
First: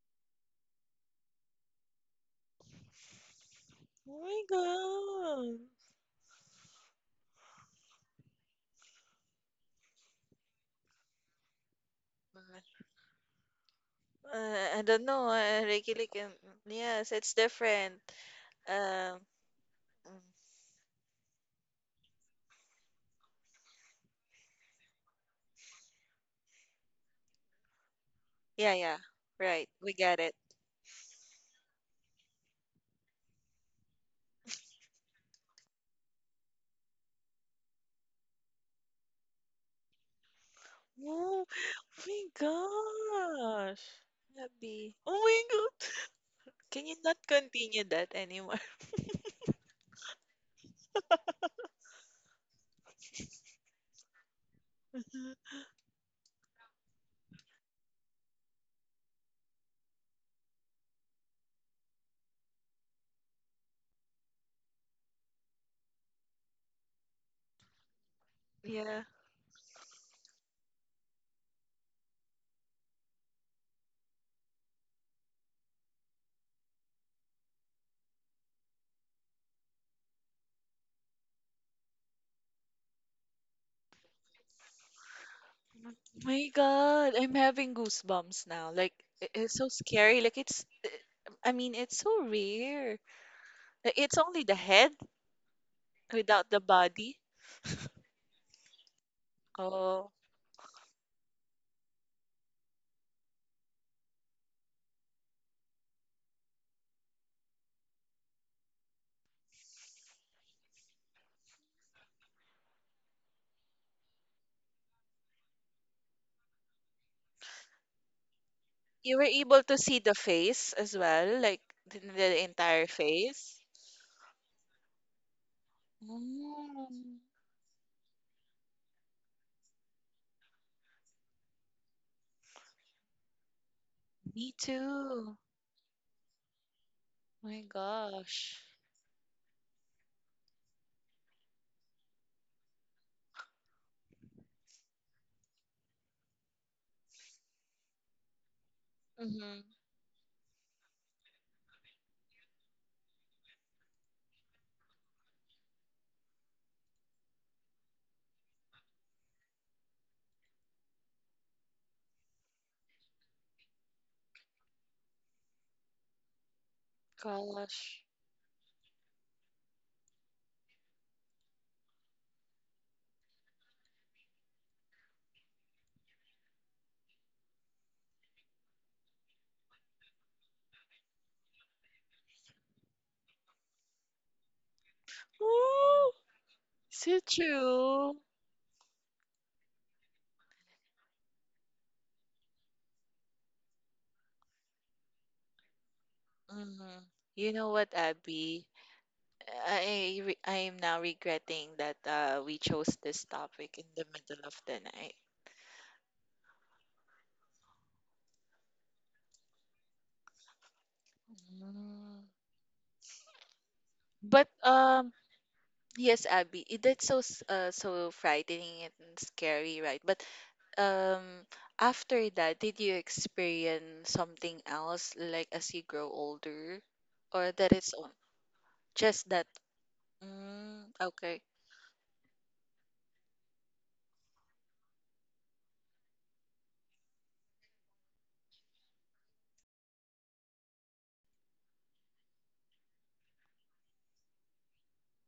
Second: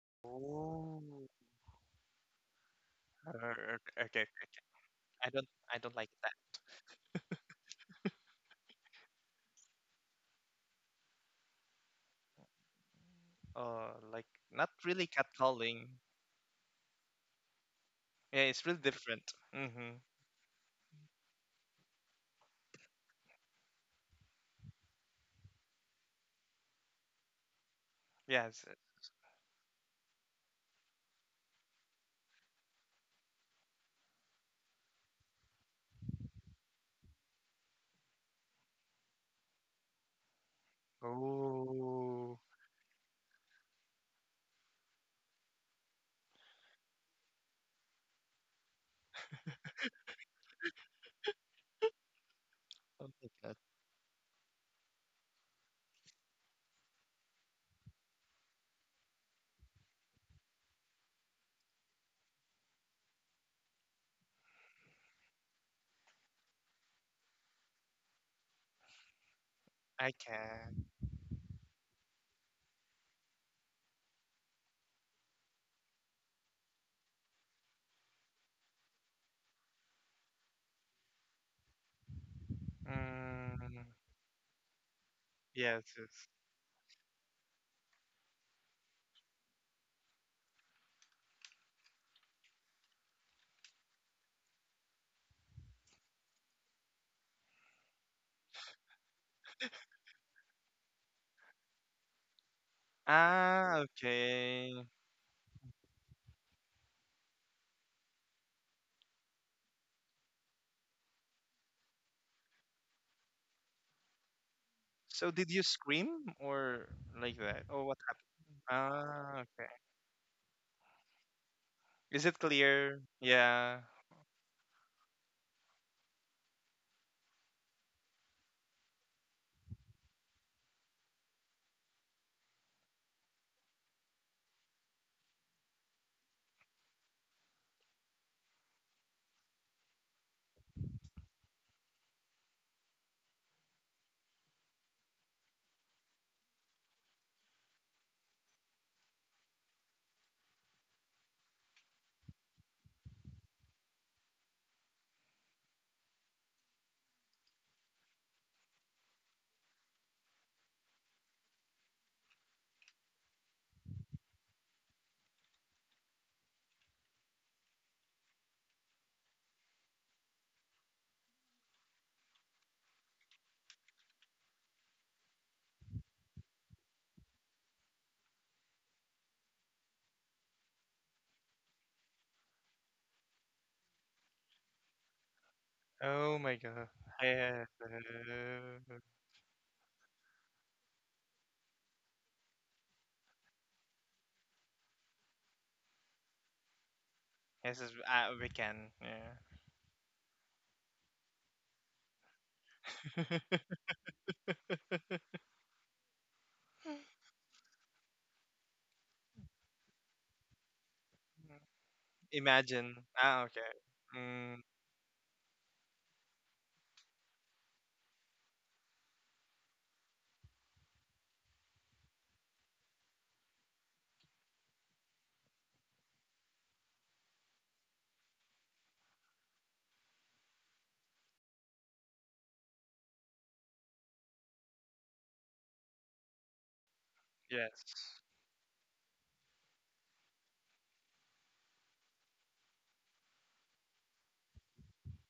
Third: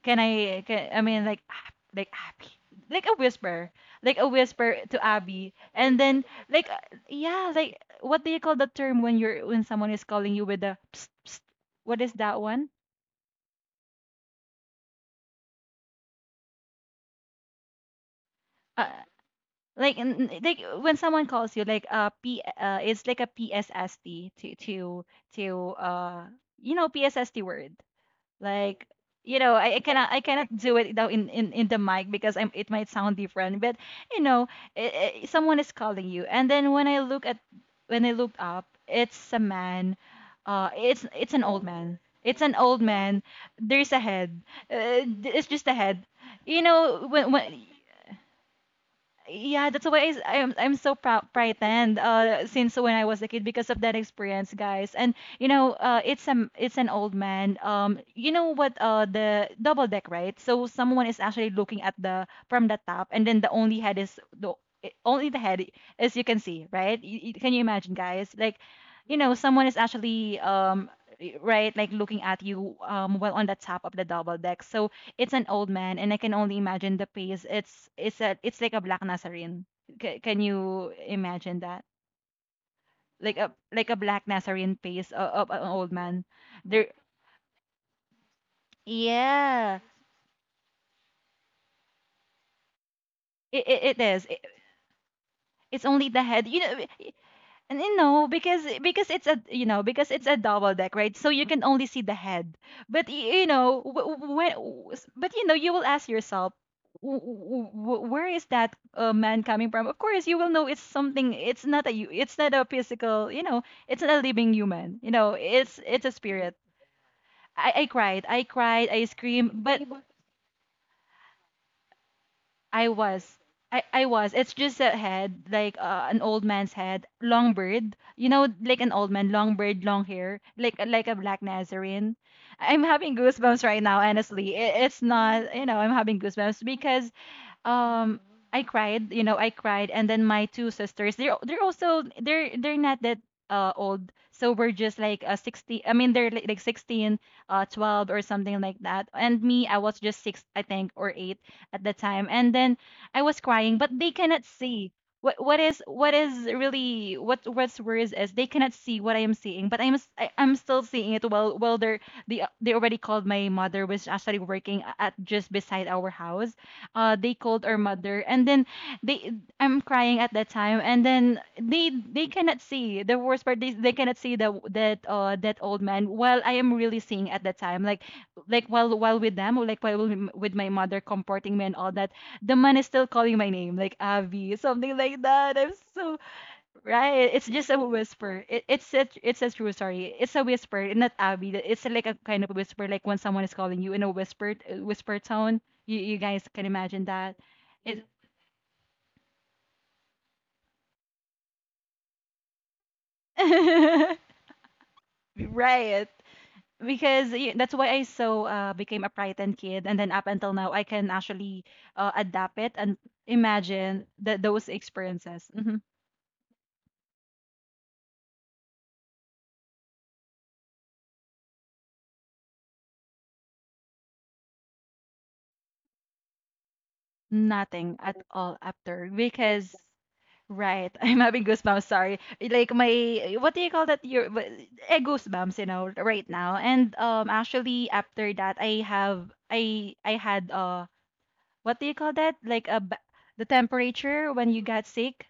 [SPEAKER 1] can I mean
[SPEAKER 3] Ooh.
[SPEAKER 1] like "Ah," like Abby, like a whisper,
[SPEAKER 3] Uh,
[SPEAKER 1] like
[SPEAKER 3] okay, okay,
[SPEAKER 1] a
[SPEAKER 3] okay.
[SPEAKER 1] whisper to
[SPEAKER 3] I
[SPEAKER 2] Oh
[SPEAKER 3] don't,
[SPEAKER 1] Abby.
[SPEAKER 2] my god.
[SPEAKER 3] I don't
[SPEAKER 1] And
[SPEAKER 3] like
[SPEAKER 1] then
[SPEAKER 3] that.
[SPEAKER 1] like yeah, like what do you call the term when you're when someone is calling you with a psst, psst, what is that one
[SPEAKER 3] Oh, like, not
[SPEAKER 2] I don't
[SPEAKER 3] really
[SPEAKER 2] know.
[SPEAKER 3] catcalling.
[SPEAKER 2] Regularly can. Yes, it's different.
[SPEAKER 3] Yeah, it's really
[SPEAKER 1] uh
[SPEAKER 2] Um.
[SPEAKER 3] different. Mm-hmm.
[SPEAKER 1] like
[SPEAKER 2] mm,
[SPEAKER 1] like when someone calls you like p it's like a PSST to you know PSST word
[SPEAKER 3] Yes.
[SPEAKER 2] Yeah,
[SPEAKER 1] like
[SPEAKER 2] yeah. Right. We got
[SPEAKER 1] I
[SPEAKER 2] it.
[SPEAKER 1] cannot do it though in the mic because I'm it might sound different but you know I someone is calling you and then when I look at when I looked up it's a man it's an
[SPEAKER 2] Oh, oh
[SPEAKER 1] old man,
[SPEAKER 2] my
[SPEAKER 3] Ooh.
[SPEAKER 1] it's an old man,
[SPEAKER 2] gosh.
[SPEAKER 1] there's a head,
[SPEAKER 2] Happy. Oh my
[SPEAKER 1] it's just a head,
[SPEAKER 2] god.
[SPEAKER 1] you
[SPEAKER 2] Can you
[SPEAKER 1] know
[SPEAKER 2] not
[SPEAKER 1] when
[SPEAKER 2] continue that anymore?
[SPEAKER 1] yeah that's why I'm so proud frightened since when I
[SPEAKER 3] Oh
[SPEAKER 1] was a
[SPEAKER 3] my
[SPEAKER 1] kid
[SPEAKER 3] god.
[SPEAKER 1] because of that experience guys. And you know it's a it's an old man you know what the double deck right so someone is actually looking at the from the top and then the only head is the only the head as you can see right. Can you imagine guys like
[SPEAKER 2] Yeah.
[SPEAKER 1] you know someone is
[SPEAKER 3] I
[SPEAKER 1] actually
[SPEAKER 3] can.
[SPEAKER 1] eh, right, like looking at you while on the top of the double deck. So it's an old man and I can only imagine the pace. It's like a black Nazarene. Can you imagine that?
[SPEAKER 3] Mm,
[SPEAKER 1] Like a black Nazarene pace of an
[SPEAKER 3] yes,
[SPEAKER 1] old man.
[SPEAKER 3] yes.
[SPEAKER 2] My
[SPEAKER 1] There
[SPEAKER 2] god, I'm having goosebumps now. Like it's so
[SPEAKER 1] yeah.
[SPEAKER 2] scary. Like it's, I mean, it's so rare. Like,
[SPEAKER 1] It
[SPEAKER 2] it's
[SPEAKER 1] is.
[SPEAKER 2] only the head.
[SPEAKER 1] It's only the head.
[SPEAKER 2] Without the
[SPEAKER 1] You know,
[SPEAKER 2] body?
[SPEAKER 1] and you know, because it's a you know because
[SPEAKER 2] Oh.
[SPEAKER 1] it's a double deck, right? So you can only see the head. But you
[SPEAKER 3] Ah,
[SPEAKER 1] know when,
[SPEAKER 3] okay.
[SPEAKER 1] but you know you will ask yourself, Where is that man coming from?" Of course, you will know it's something. It's not a you. It's not a physical. You know, it's not a living human. You
[SPEAKER 3] So
[SPEAKER 1] know,
[SPEAKER 3] did you
[SPEAKER 1] it's a
[SPEAKER 3] scream
[SPEAKER 1] spirit.
[SPEAKER 3] or like that? Oh,
[SPEAKER 1] I
[SPEAKER 3] what
[SPEAKER 1] cried.
[SPEAKER 3] happened?
[SPEAKER 1] I cried. I
[SPEAKER 2] You were
[SPEAKER 3] Ah,
[SPEAKER 2] able
[SPEAKER 1] screamed.
[SPEAKER 3] okay.
[SPEAKER 2] to
[SPEAKER 1] But
[SPEAKER 2] see the face as well, like the,
[SPEAKER 3] Is it
[SPEAKER 2] the entire
[SPEAKER 1] I
[SPEAKER 3] clear?
[SPEAKER 1] was.
[SPEAKER 2] face?
[SPEAKER 3] Yeah.
[SPEAKER 1] I was. It's just a head, like an old man's head,
[SPEAKER 2] Mm,
[SPEAKER 1] long beard. You know, like an old man, long beard, long hair, like a black Nazarene. I'm having goosebumps right now.
[SPEAKER 2] me
[SPEAKER 1] Honestly, it, it's
[SPEAKER 2] too.
[SPEAKER 1] not. You know, I'm having goosebumps because
[SPEAKER 2] My
[SPEAKER 1] um
[SPEAKER 2] gosh.
[SPEAKER 1] I cried, you know, I cried and then my two sisters, they're also they're not that old. So we're just like 16. I mean they're like 16, 12 or something like that. And
[SPEAKER 2] Mm-hmm.
[SPEAKER 1] me, I was just 6 I think or 8 at the time. And then I was crying, but they cannot see what's worse is they cannot see what I am seeing, but I am still seeing it while they already called. My mother was actually working at just beside our house. They called our
[SPEAKER 2] Gosh.
[SPEAKER 1] mother, and then they I'm crying at that time, and then they cannot see the worst part. They cannot see the that that old man while I am really seeing at that time, like while with them, or like while with my mother comforting me and all that. The man is still calling my name, like Avi, something like that. I'm
[SPEAKER 2] Ooh,
[SPEAKER 1] so
[SPEAKER 3] Oh my god.
[SPEAKER 2] so
[SPEAKER 1] Right, it's
[SPEAKER 3] Yes.
[SPEAKER 1] just a
[SPEAKER 2] true.
[SPEAKER 1] whisper. It, it's a, it's a true story. It's a whisper, not Abby. It's like a kind of whisper, like when someone is calling you in a whispered whisper tone. You guys can
[SPEAKER 2] Mm-hmm.
[SPEAKER 1] imagine that.
[SPEAKER 2] You know
[SPEAKER 3] This is,
[SPEAKER 2] what,
[SPEAKER 1] It
[SPEAKER 3] we
[SPEAKER 2] Abby?
[SPEAKER 3] can. Yeah.
[SPEAKER 2] I am now regretting that we chose this topic in the middle of the night.
[SPEAKER 1] right, because that's why I so became a frightened kid, and then up until now I can
[SPEAKER 3] Mm.
[SPEAKER 1] actually
[SPEAKER 2] Mm.
[SPEAKER 1] adapt it
[SPEAKER 3] Imagine.
[SPEAKER 1] and
[SPEAKER 3] Ah, okay.
[SPEAKER 1] imagine that
[SPEAKER 2] But
[SPEAKER 3] Mm,
[SPEAKER 1] those experiences. Mhm.
[SPEAKER 2] yes, Abby, it, that's so so frightening and scary, right? But um, after that, did you experience something else, like as you grow older, or that is
[SPEAKER 1] Nothing
[SPEAKER 2] o-
[SPEAKER 1] at all after,
[SPEAKER 2] just that?
[SPEAKER 1] because
[SPEAKER 2] Mm,
[SPEAKER 1] right. I'm
[SPEAKER 2] okay.
[SPEAKER 1] having goosebumps, sorry. Like my, what do you call that? Your goosebumps, you know, right now. And actually
[SPEAKER 3] yes.
[SPEAKER 1] after that I have I had what do you call that? Like a the temperature when you got sick?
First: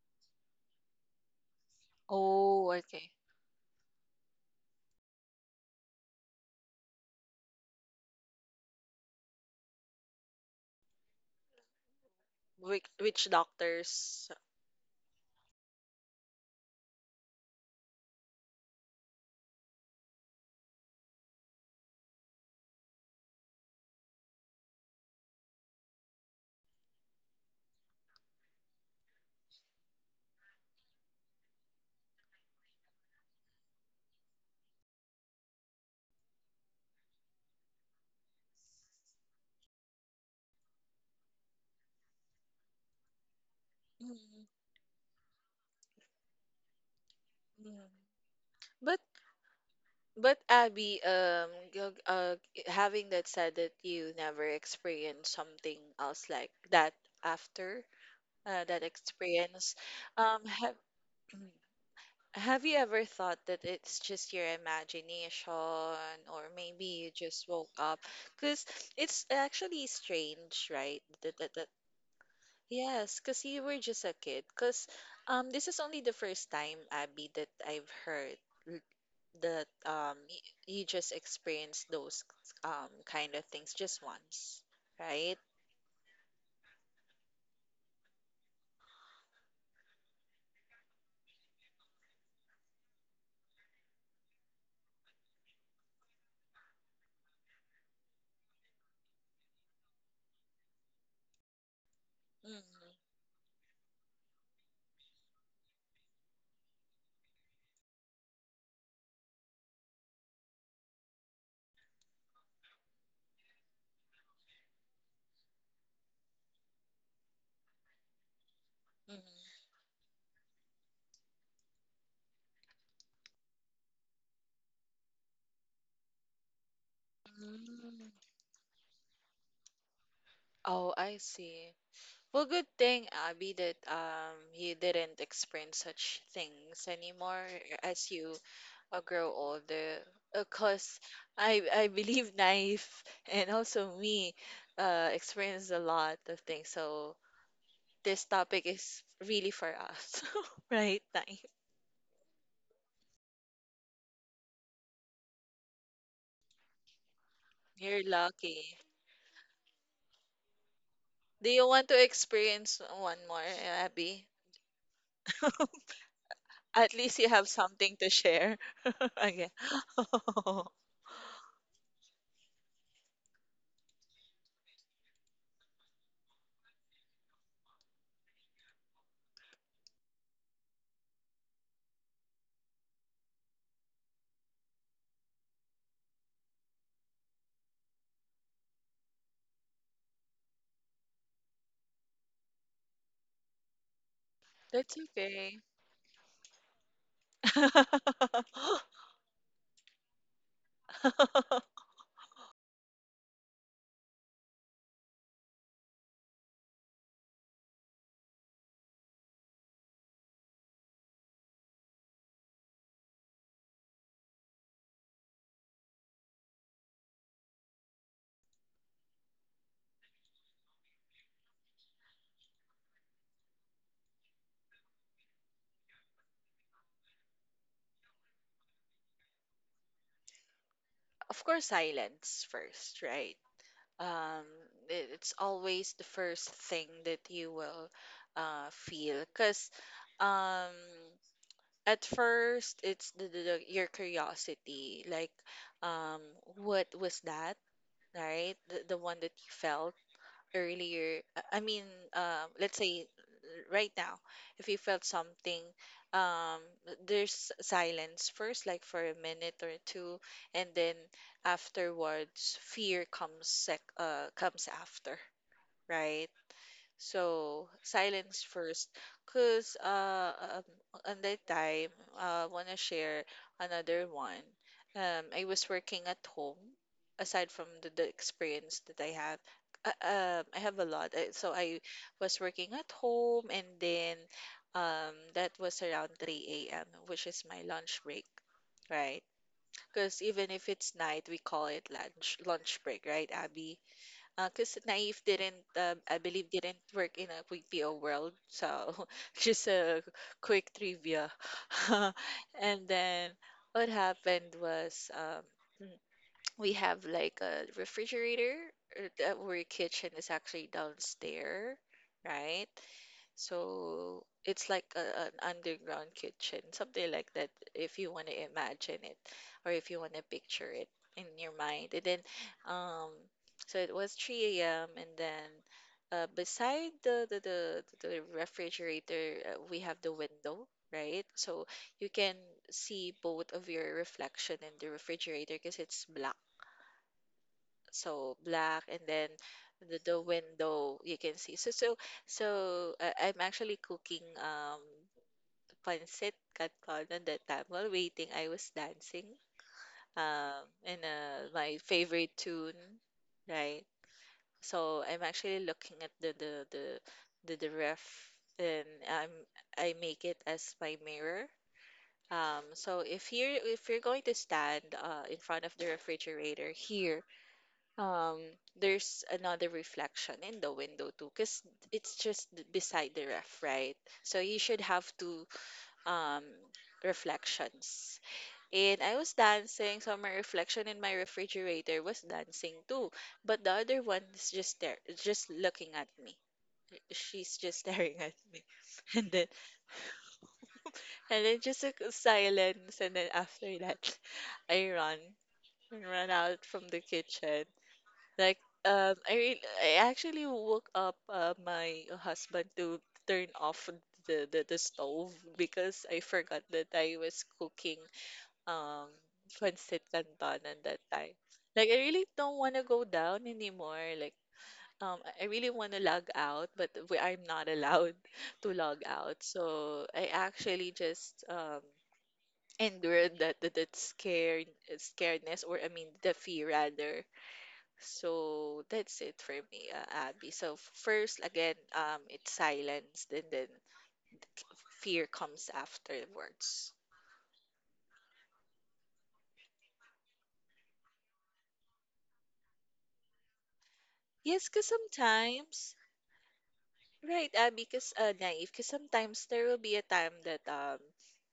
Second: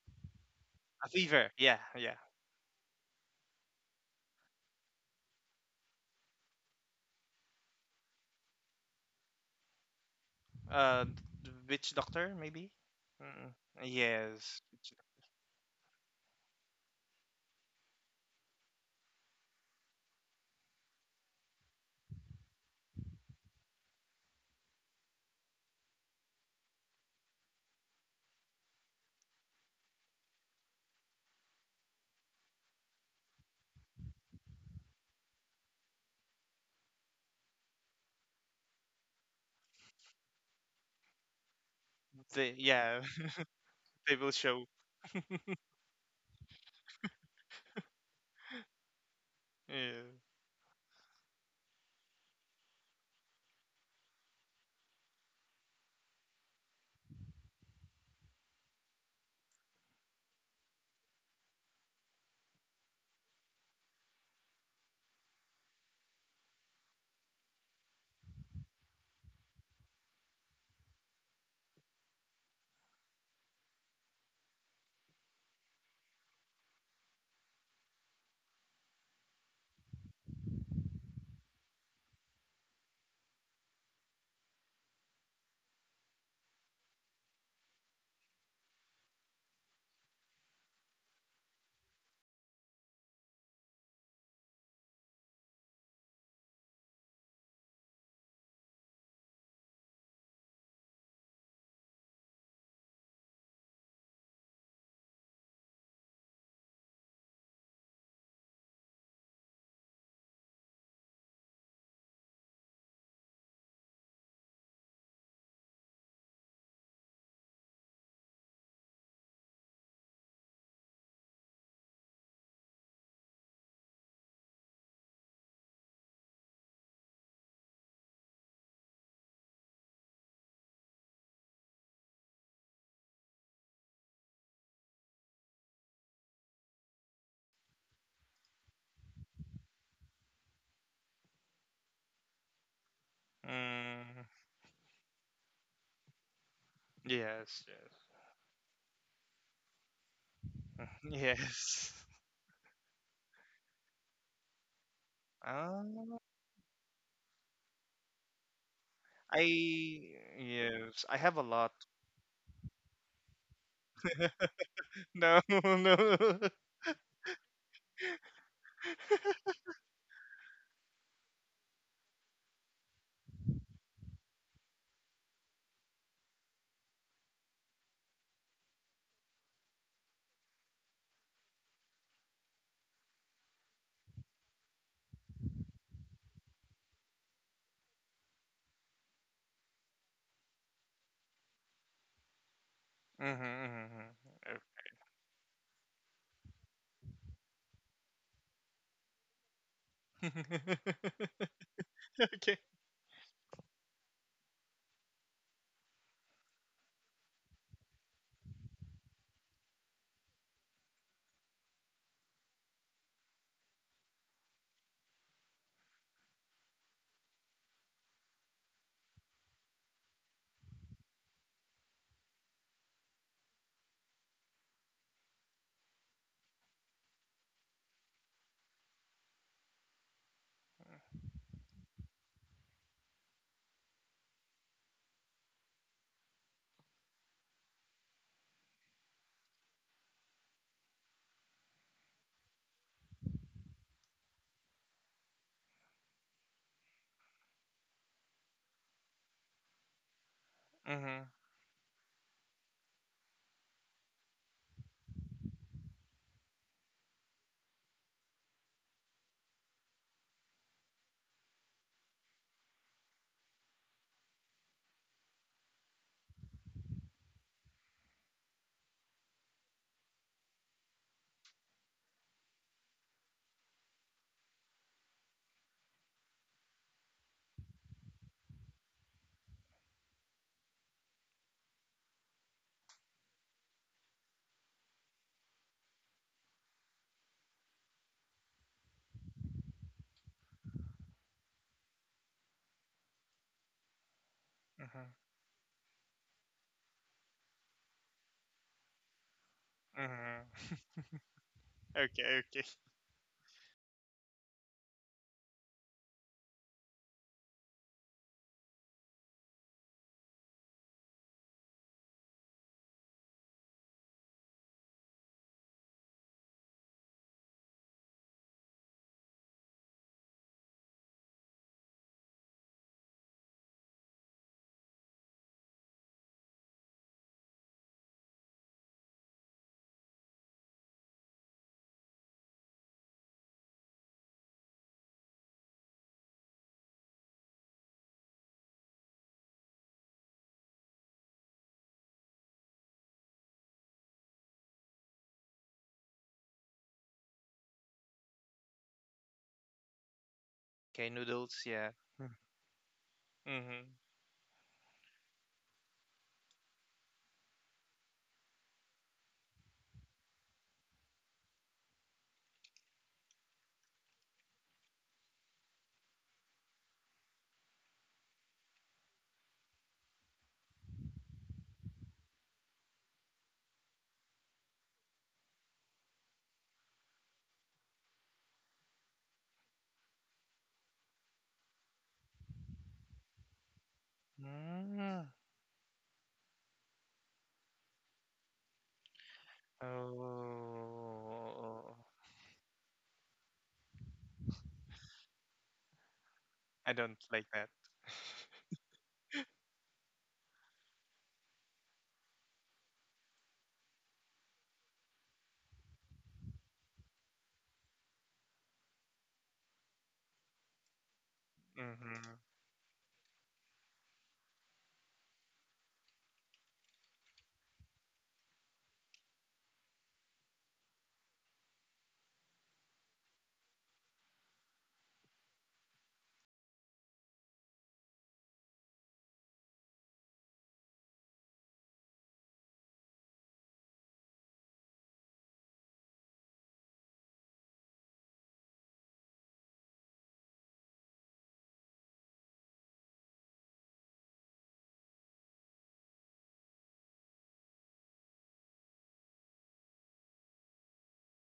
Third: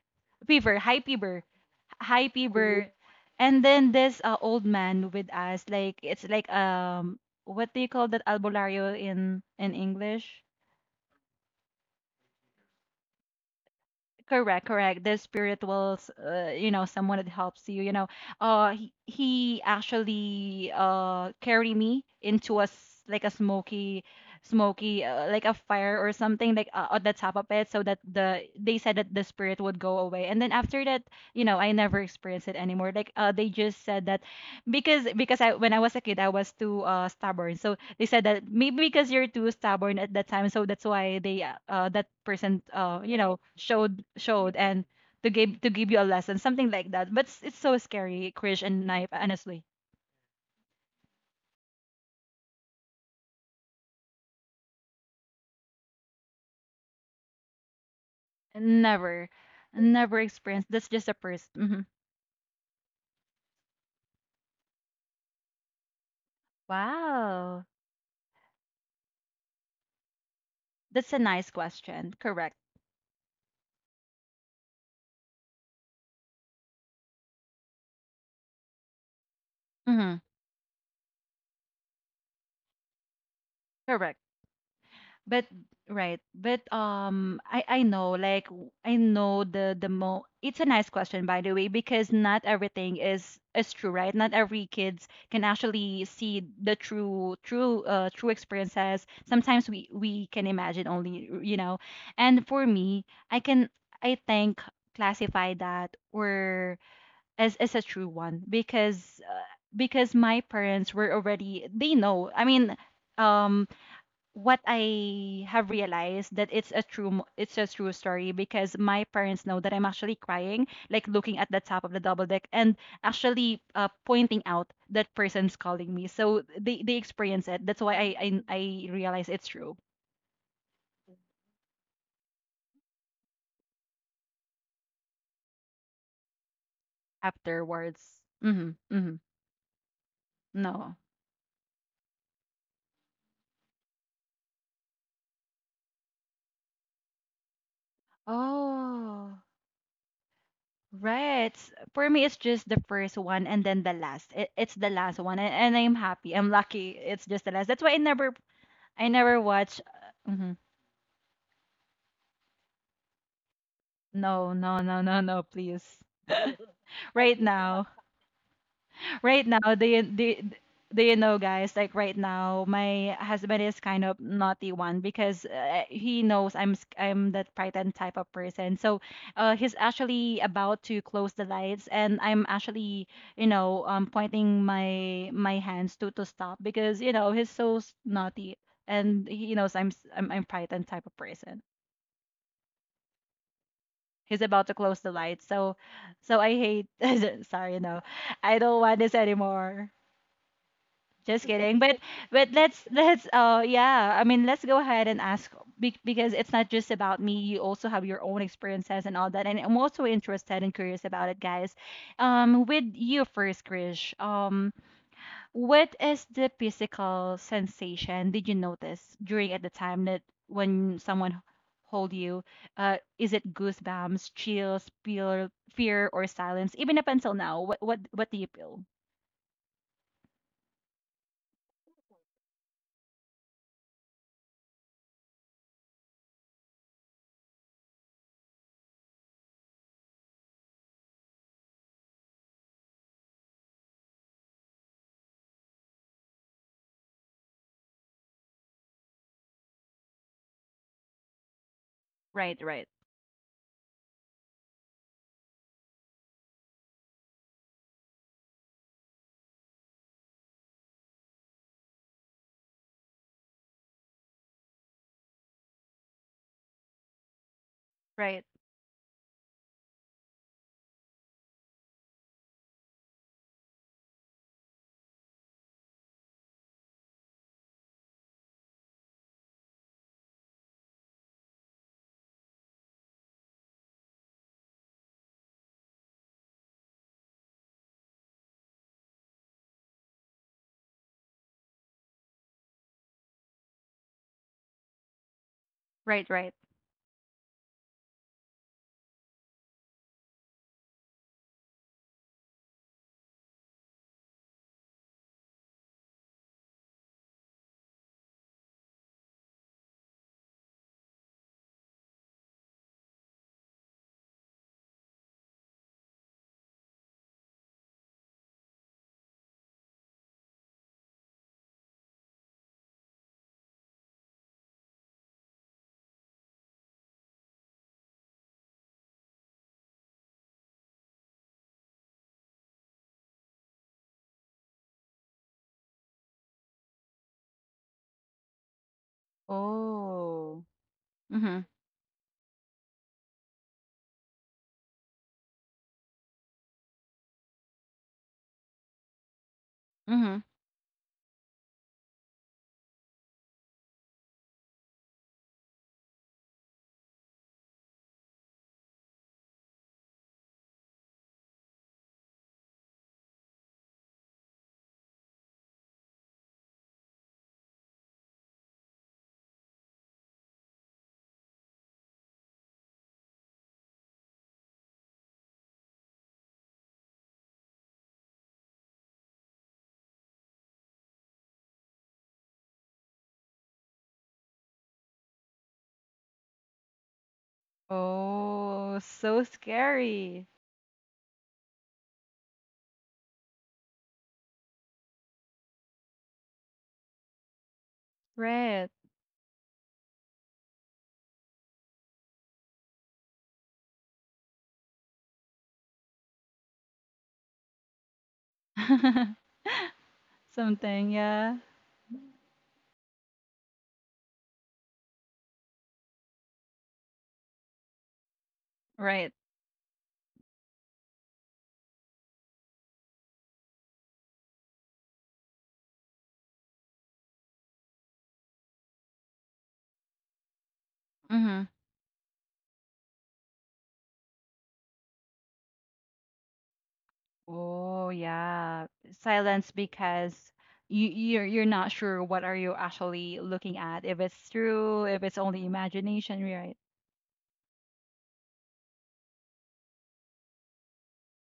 [SPEAKER 1] Fever, high
[SPEAKER 3] A
[SPEAKER 1] fever,
[SPEAKER 3] fever. Yeah, yeah.
[SPEAKER 1] high, mhm,
[SPEAKER 2] Oh,
[SPEAKER 1] fever.
[SPEAKER 2] okay.
[SPEAKER 1] And then this old man with us, like it's like what do you call that, albularyo in English?
[SPEAKER 3] Uh, Witch doctor maybe.
[SPEAKER 2] Which
[SPEAKER 3] Mm.
[SPEAKER 2] doctors?
[SPEAKER 3] Yes.
[SPEAKER 1] Correct, correct. The spiritual, you know, someone that helps you. You know, he actually carried me into a like a smoky, smoky, like a fire or something, like on the top of it, so that the, they said that the spirit would go away. And then after that, you know, I never experienced it anymore. Like they just said that because I, when I was a kid, I was too stubborn, so they said that maybe because you're too stubborn at that time, so that's why they that
[SPEAKER 3] They,
[SPEAKER 1] person,
[SPEAKER 3] yeah.
[SPEAKER 1] you know, showed
[SPEAKER 3] They will
[SPEAKER 2] Mm,
[SPEAKER 1] showed
[SPEAKER 3] show.
[SPEAKER 1] and to give, to give you a lesson, something like that. But it's so
[SPEAKER 2] mm.
[SPEAKER 1] scary, Krish and
[SPEAKER 2] But
[SPEAKER 1] Knife. Honestly,
[SPEAKER 3] Yeah.
[SPEAKER 2] but Abby, uh, having that said that you never experienced something else like that after, that
[SPEAKER 1] never,
[SPEAKER 2] experience.
[SPEAKER 1] never experienced.
[SPEAKER 2] Have
[SPEAKER 1] That's just a person. Hmm.
[SPEAKER 2] have you ever thought that it's just your imagination, or maybe you just
[SPEAKER 1] Wow,
[SPEAKER 2] woke up? Because it's actually strange, right?
[SPEAKER 1] that's a nice question. Correct.
[SPEAKER 2] Yes, because you were just a kid. Because this is only the first time, Abby, that I've heard l- that
[SPEAKER 1] Hmm.
[SPEAKER 2] you just experienced those kind of things just
[SPEAKER 1] Correct.
[SPEAKER 2] once, right?
[SPEAKER 1] But right, but I know, like I know the mo. It's a nice question, by the way, because not everything is true, right? Not every kids can actually see the true true experiences. Sometimes we can imagine only, you know, and
[SPEAKER 2] Hmm,
[SPEAKER 1] for me, I can I think classify that, or as a true one, because my parents were already they know. I mean, um what I have realized that it's a true story, because my parents know
[SPEAKER 2] hmm.
[SPEAKER 1] that I'm actually crying, like looking at the top of the double deck, and actually pointing out that person's calling me. So they experience it. That's why I
[SPEAKER 2] Mm.
[SPEAKER 1] I, I realize it's true
[SPEAKER 2] Oh, I see. Well, good thing, Abby, that you didn't experience such things anymore as
[SPEAKER 1] afterwards.
[SPEAKER 2] you
[SPEAKER 1] Mm-hmm, mm-hmm.
[SPEAKER 2] grow older.
[SPEAKER 1] No.
[SPEAKER 2] Because I believe Knife and also
[SPEAKER 3] Mm,
[SPEAKER 2] me experienced a lot of things. So
[SPEAKER 3] yes. Yes.
[SPEAKER 2] this topic is
[SPEAKER 1] Oh,
[SPEAKER 2] really for us, right, Knife?
[SPEAKER 1] right.
[SPEAKER 3] Yes.
[SPEAKER 1] For me, it's just the first one, and then the last. It's the last one, and I'm
[SPEAKER 3] Um,
[SPEAKER 1] happy. I'm lucky. It's just the last. That's why I
[SPEAKER 2] You're
[SPEAKER 1] never,
[SPEAKER 2] lucky.
[SPEAKER 1] I never watch.
[SPEAKER 3] I
[SPEAKER 1] Uh,
[SPEAKER 3] Yes. I have a
[SPEAKER 2] Do you
[SPEAKER 3] lot.
[SPEAKER 2] want to experience one more, Abby?
[SPEAKER 1] no, no, no, no,
[SPEAKER 3] No,
[SPEAKER 1] no, please.
[SPEAKER 3] no.
[SPEAKER 2] At least you
[SPEAKER 1] Right
[SPEAKER 2] have
[SPEAKER 1] now,
[SPEAKER 2] something to share.
[SPEAKER 1] right
[SPEAKER 2] Okay.
[SPEAKER 1] now, do you know, guys? Like right now, my husband is kind of naughty one, because he knows I'm that frightened type of person. So, he's actually about to close the lights, and I'm actually, you know, pointing my my hands to stop, because you know he's so naughty, and he knows I'm s- I'm frightened type of person.
[SPEAKER 3] Mm-hmm,
[SPEAKER 1] He's about to
[SPEAKER 2] That's
[SPEAKER 1] close the lights.
[SPEAKER 2] okay.
[SPEAKER 1] So, so I hate. Sorry, no, I don't want this anymore.
[SPEAKER 3] mm-hmm.
[SPEAKER 1] Just kidding. But but
[SPEAKER 3] Okay.
[SPEAKER 1] let's let's uh yeah. I mean, let's go ahead and ask, because it's not just about me. You also have your own experiences and all that. And I'm also interested and curious about it, guys. With you first, Krish. What is the physical sensation did you notice during at the time that when someone hold you? Is it goosebumps, chills, fear, fear, or silence? Even up until now, what do you feel?
[SPEAKER 2] Of course, silence first, right? Um, it's always the first thing that you will feel because um, at first it's your curiosity, like um, what was that, right? The one that you felt earlier,
[SPEAKER 3] Mhm.
[SPEAKER 2] I mean,
[SPEAKER 1] Right,
[SPEAKER 2] let's
[SPEAKER 1] right,
[SPEAKER 2] say right now, if you felt something, um, there's silence first, like for a minute or two, and then afterwards, fear comes sec comes after, right? So, silence
[SPEAKER 1] right,
[SPEAKER 2] first. Because on that time, I want to share another one. I was working at home, aside from the experience that I have. Uh, I have a lot. So, I was working at home, and then that was around 3 a.m., which is my lunch break, right? Because even if it's night, we call it lunch break, right, Abby? Because
[SPEAKER 3] Mhm.
[SPEAKER 2] Naive didn't, I
[SPEAKER 1] right,
[SPEAKER 2] believe,
[SPEAKER 1] right.
[SPEAKER 2] didn't work in a BPO world. So just a quick
[SPEAKER 3] Mhm.
[SPEAKER 2] trivia.
[SPEAKER 3] Okay. Okay.
[SPEAKER 2] And then what happened was we have like a refrigerator, that where kitchen is actually downstairs, right? So it's like a, an underground kitchen, something like that, if you want to imagine it or if you want to picture it in your mind. And then, um, so it was 3 a.m. and then beside the refrigerator, we have the window, right? So you can see both of your reflection in the refrigerator because it's black, so black. And then the
[SPEAKER 1] Oh,
[SPEAKER 2] window, you can see
[SPEAKER 1] mm-hmm,
[SPEAKER 2] so I'm actually cooking pancit canton at that time. While waiting, I was dancing,
[SPEAKER 1] mm-hmm.
[SPEAKER 2] um and
[SPEAKER 3] Okay,
[SPEAKER 2] uh
[SPEAKER 3] noodles,
[SPEAKER 2] my
[SPEAKER 3] yeah.
[SPEAKER 2] favorite tune, right?
[SPEAKER 3] Mhm.
[SPEAKER 2] So I'm actually looking at the ref, and I make it as my mirror. So if you're going to stand in front of the refrigerator here. um there's another reflection in the window too, because it's just beside the ref, right? So you should have two um reflections. And I was dancing, so my reflection in my refrigerator was dancing too, but the other one is just there, is
[SPEAKER 3] Mm.
[SPEAKER 2] just looking at me. She's just staring at me
[SPEAKER 1] Oh,
[SPEAKER 2] and
[SPEAKER 1] so
[SPEAKER 2] then
[SPEAKER 1] scary.
[SPEAKER 2] and then just a
[SPEAKER 3] Oh,
[SPEAKER 2] silence, and then after that I run, run out from
[SPEAKER 3] I
[SPEAKER 2] the
[SPEAKER 3] don't like
[SPEAKER 2] kitchen.
[SPEAKER 3] that.
[SPEAKER 2] Like,
[SPEAKER 1] Right.
[SPEAKER 2] I re— I actually woke up my husband to turn off the stove because I forgot that I was cooking um pancit cantonan that
[SPEAKER 1] Something,
[SPEAKER 2] time.
[SPEAKER 1] yeah,
[SPEAKER 2] Like, I really
[SPEAKER 3] Mhm.
[SPEAKER 2] don't want to go down anymore. Like, I really want to log out, but I'm not allowed to log
[SPEAKER 1] right,
[SPEAKER 2] out. So I actually just endured that scaredness, or I mean the fear rather. So that's it for me, Abby. So first,
[SPEAKER 1] mm-hmm.
[SPEAKER 2] again, it's silence, and then c- fear comes afterwards.
[SPEAKER 1] Oh yeah, silence, because you're not sure what are you actually looking at. If it's
[SPEAKER 2] Yes, because
[SPEAKER 1] true, if it's only
[SPEAKER 2] sometimes,
[SPEAKER 1] imagination, right?
[SPEAKER 2] right, Abby, because naive, because sometimes there will be a time that um,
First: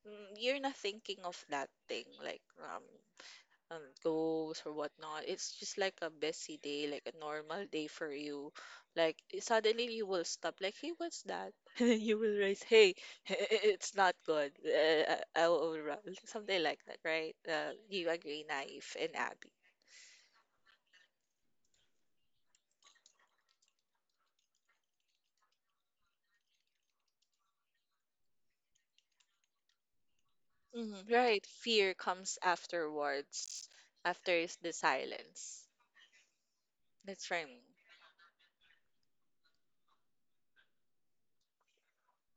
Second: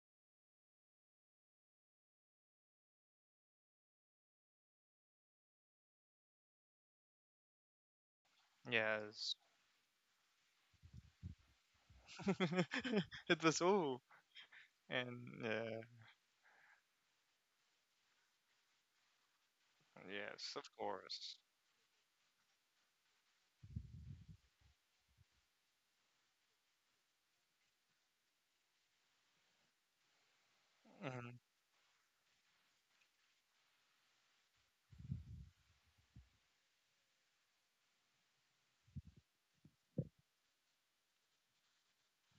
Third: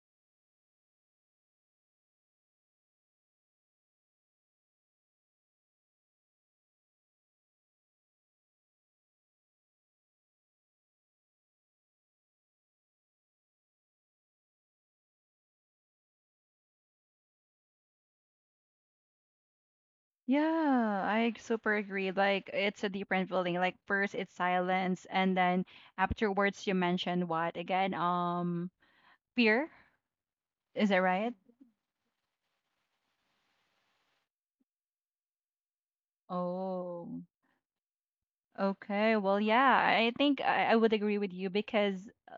[SPEAKER 2] mm, you're not thinking of that thing, like goals or whatnot. It's just like a busy day, like a normal day for you. Like
[SPEAKER 3] Yes.
[SPEAKER 2] suddenly you will stop. Like, hey, what's that? And then you will raise, hey,
[SPEAKER 3] It was,
[SPEAKER 2] it's
[SPEAKER 3] oh,
[SPEAKER 2] not good.
[SPEAKER 3] and
[SPEAKER 2] I will
[SPEAKER 3] yeah.
[SPEAKER 2] run. Something like that, right? You agree, Naif and Abby.
[SPEAKER 1] Yeah,
[SPEAKER 3] Yes, of
[SPEAKER 1] I
[SPEAKER 3] course.
[SPEAKER 1] super agree. Like it's a different feeling. Like first it's silence, and then afterwards you mentioned what again? Fear. Is that
[SPEAKER 2] Mhm,
[SPEAKER 1] right?
[SPEAKER 3] Mhm.
[SPEAKER 2] right. Fear comes afterwards, after is the silence.
[SPEAKER 1] Oh.
[SPEAKER 2] That's from
[SPEAKER 1] Okay, well, yeah, I think I would agree with you because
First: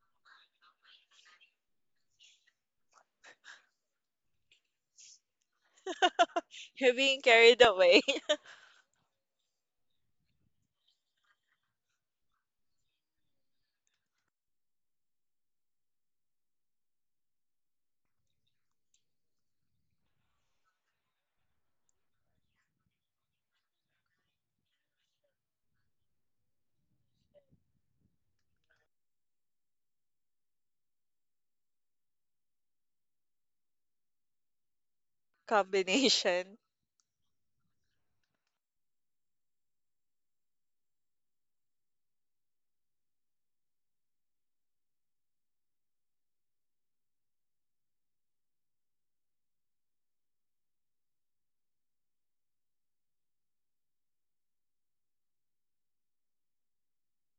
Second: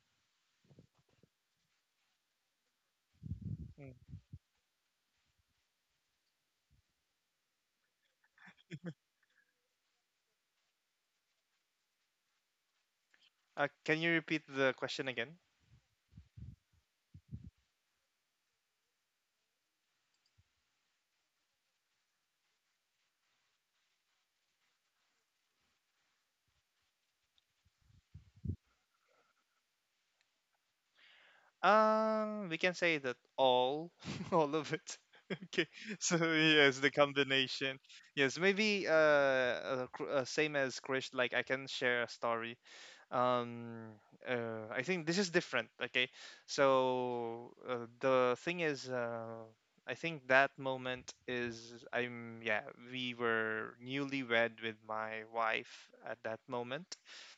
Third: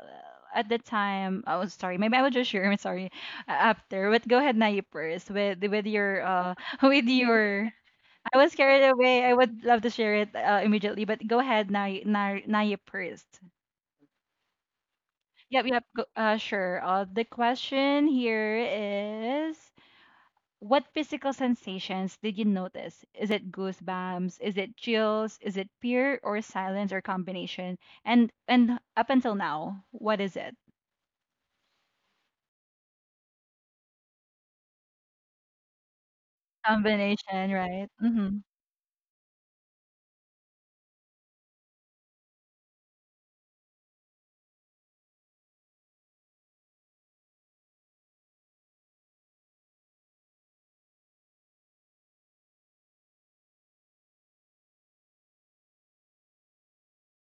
[SPEAKER 1] at the time, oh, sorry, maybe I will just share. I'm sorry,
[SPEAKER 3] Mm.
[SPEAKER 1] after. But go ahead, Nayi, first with your
[SPEAKER 2] you're
[SPEAKER 1] with
[SPEAKER 2] being carried
[SPEAKER 1] your.
[SPEAKER 2] away.
[SPEAKER 1] I was carried away. I would love to share it immediately, but go ahead, Nayi, Nayi first.
[SPEAKER 3] Can you repeat the question again?
[SPEAKER 1] Yep, yep, go, sure. The question here is, what physical sensations did you notice? Is it goosebumps? Is it chills? Is it fear or silence or combination? And up until now, what is it?
[SPEAKER 3] We can say that all, all of it. Okay, so
[SPEAKER 2] Combination,
[SPEAKER 3] yes, the
[SPEAKER 1] Combination,
[SPEAKER 3] combination.
[SPEAKER 1] right?
[SPEAKER 3] Yes,
[SPEAKER 1] Mm-hmm.
[SPEAKER 3] maybe, same as Krish. Like I can share a story. um I think this is different, okay. So the thing is, I think that moment is, I'm yeah, we were newlywed with my wife at that moment.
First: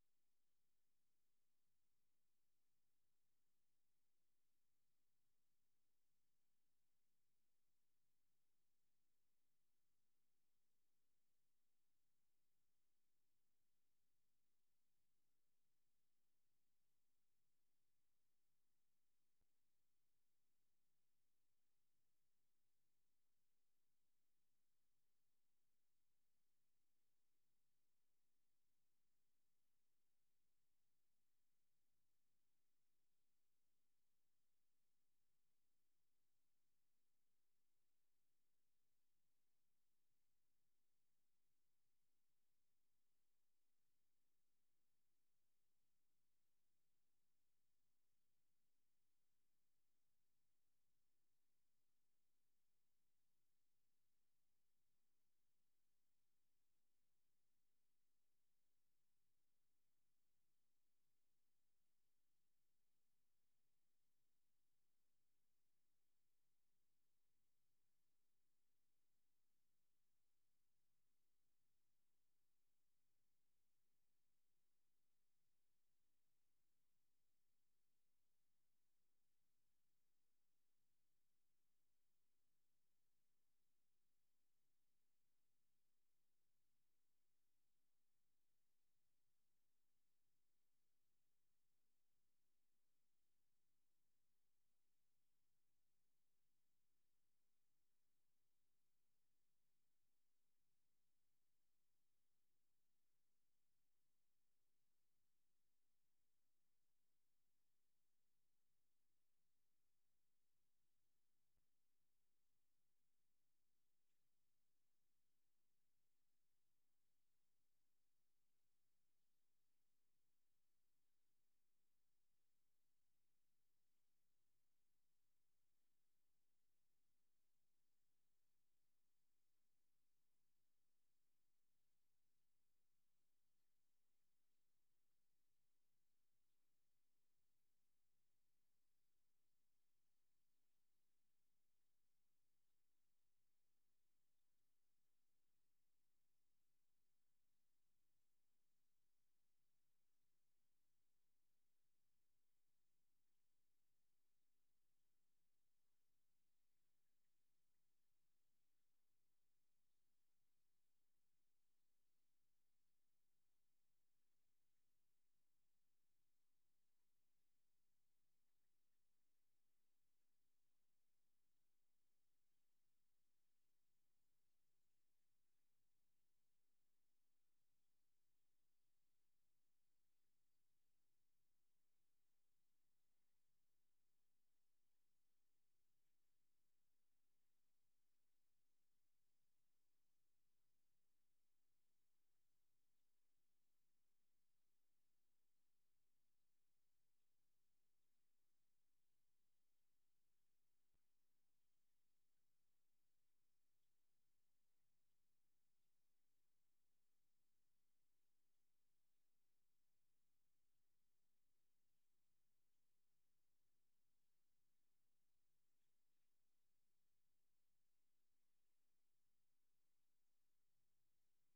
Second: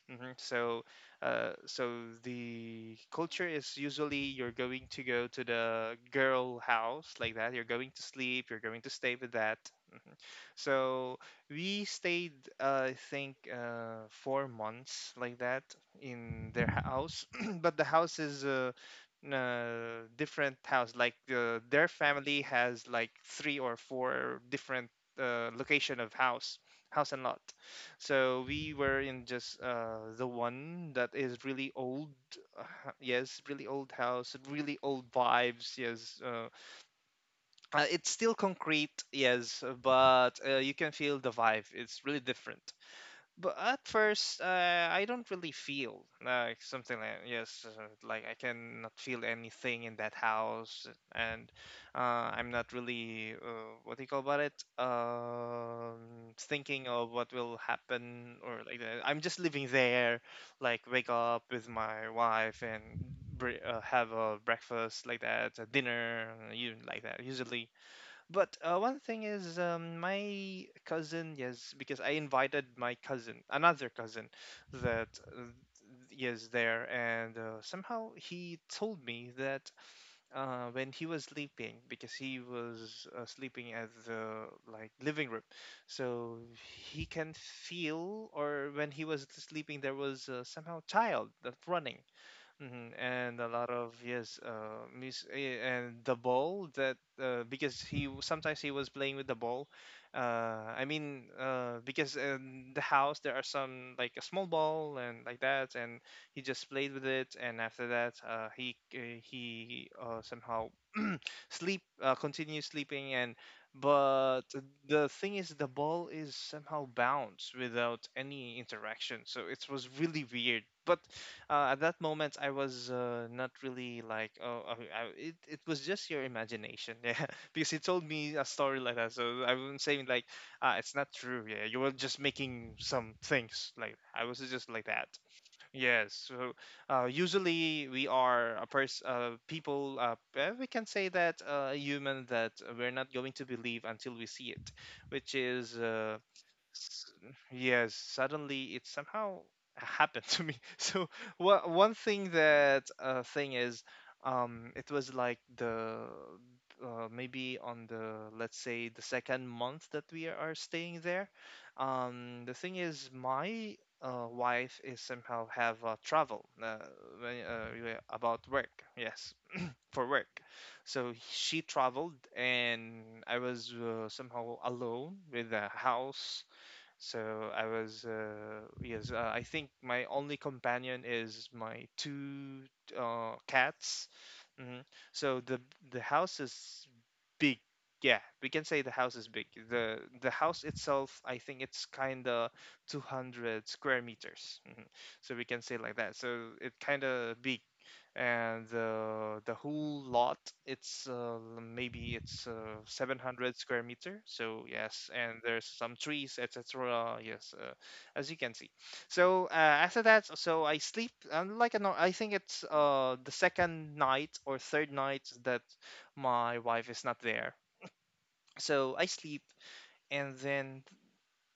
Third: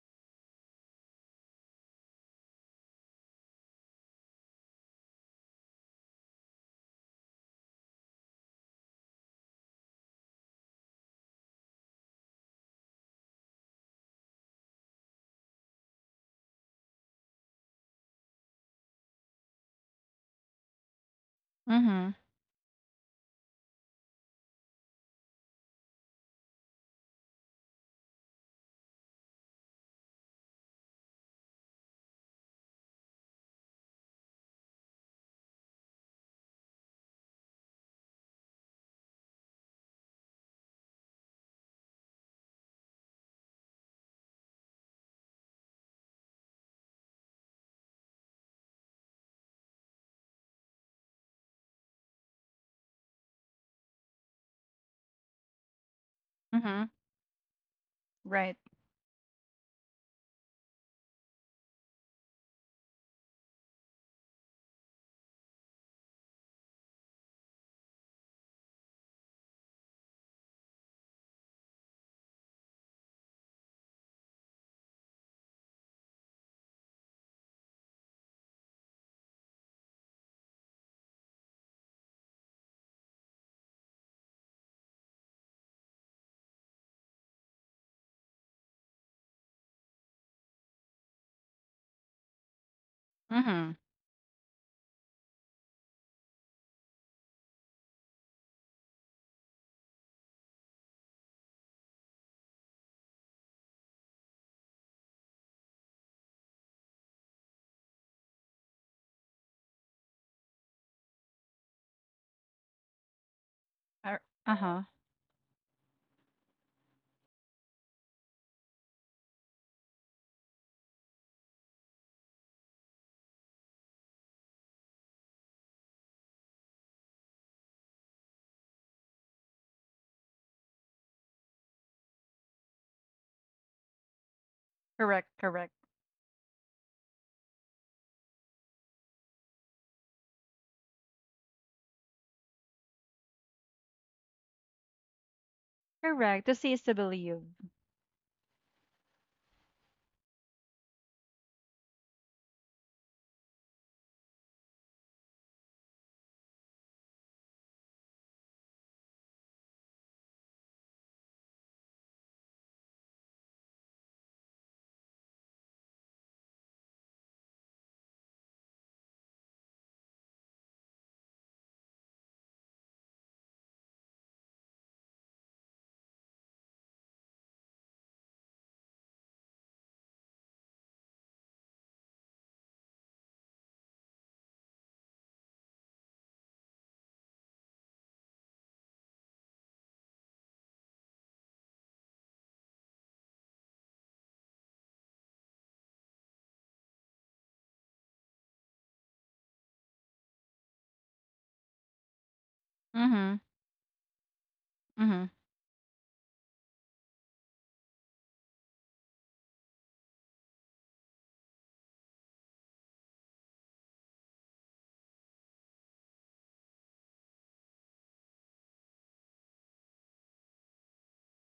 [SPEAKER 3] Hmm. So, so the culture is, usually you're going to go to the girl house, like that. You're going to sleep, you're going to stay with that. Hmm. So we stayed, I think, 4 months like that in their house. But the house is a different house. Like, their
[SPEAKER 1] Mm-hmm.
[SPEAKER 3] family has like three or four different location of house, house and lot. So we were in just, the one that is really old. Yes, really old house, really old vibes. Yes, it's still concrete, yes, but you can feel the vibe. It's really different. But at first, I don't really feel like something, like, yes, like, I cannot feel anything in that house, and I'm not really, what do you call about it?
[SPEAKER 1] Mm-hmm.
[SPEAKER 3] Thinking of what will happen
[SPEAKER 1] Right.
[SPEAKER 3] or like that. I'm just living there, like, wake up with my wife and. Have a breakfast like that, a dinner, you like that. Usually, but one thing is, my cousin, yes, because I invited my cousin, another cousin, that is there, and somehow he told me that when he was sleeping, because he was sleeping at the like living room, so he can feel, or when he was sleeping, there was somehow child that's running. Mhm, and a lot
[SPEAKER 1] Mm-hmm.
[SPEAKER 3] of yes, and the ball that because sometimes he was playing with the ball. Because in the house there are some like a small ball and like that, and he just played with it. And after that, he eh, he somehow sleep, continue sleeping. And but
[SPEAKER 1] Uh-huh.
[SPEAKER 3] the thing is, the ball is somehow bounced without any interaction, so it was really weird. But at that moment, I was not really like, oh, it was just your imagination, yeah. Because he told me a story like that, so I wasn't saying like, ah, it's not true, yeah. You were just making some things like I was just like that,
[SPEAKER 1] Correct, correct.
[SPEAKER 3] yes. So usually we are a person, people, we can say that a human that we're not going to believe until we see it, which is.
[SPEAKER 1] Correct. To see is to
[SPEAKER 3] S-
[SPEAKER 1] believe.
[SPEAKER 3] yes, suddenly it somehow happened to me. So one thing that thing is, it was like the maybe on the, let's say, the second month that we are staying there. The thing is, my wife is somehow have travel, yeah, about work, yes, for work. So she traveled and I was somehow alone with the house. So I was, I think my only companion is my two cats. Hmm. So the house is big. Yeah, we can say the house is big. The house itself, I think it's kind of 200 square meters. Hmm. So we can say like that. So it kind of big, and the whole lot, it's maybe it's
[SPEAKER 1] Mm-hmm.
[SPEAKER 3] 700 square meter. So yes,
[SPEAKER 1] Mm-hmm.
[SPEAKER 3] and there's some trees, etc., yes, as you can see. So after that, so I sleep, and like a no- I think it's the second night or third night that my wife is not there. So I sleep, and then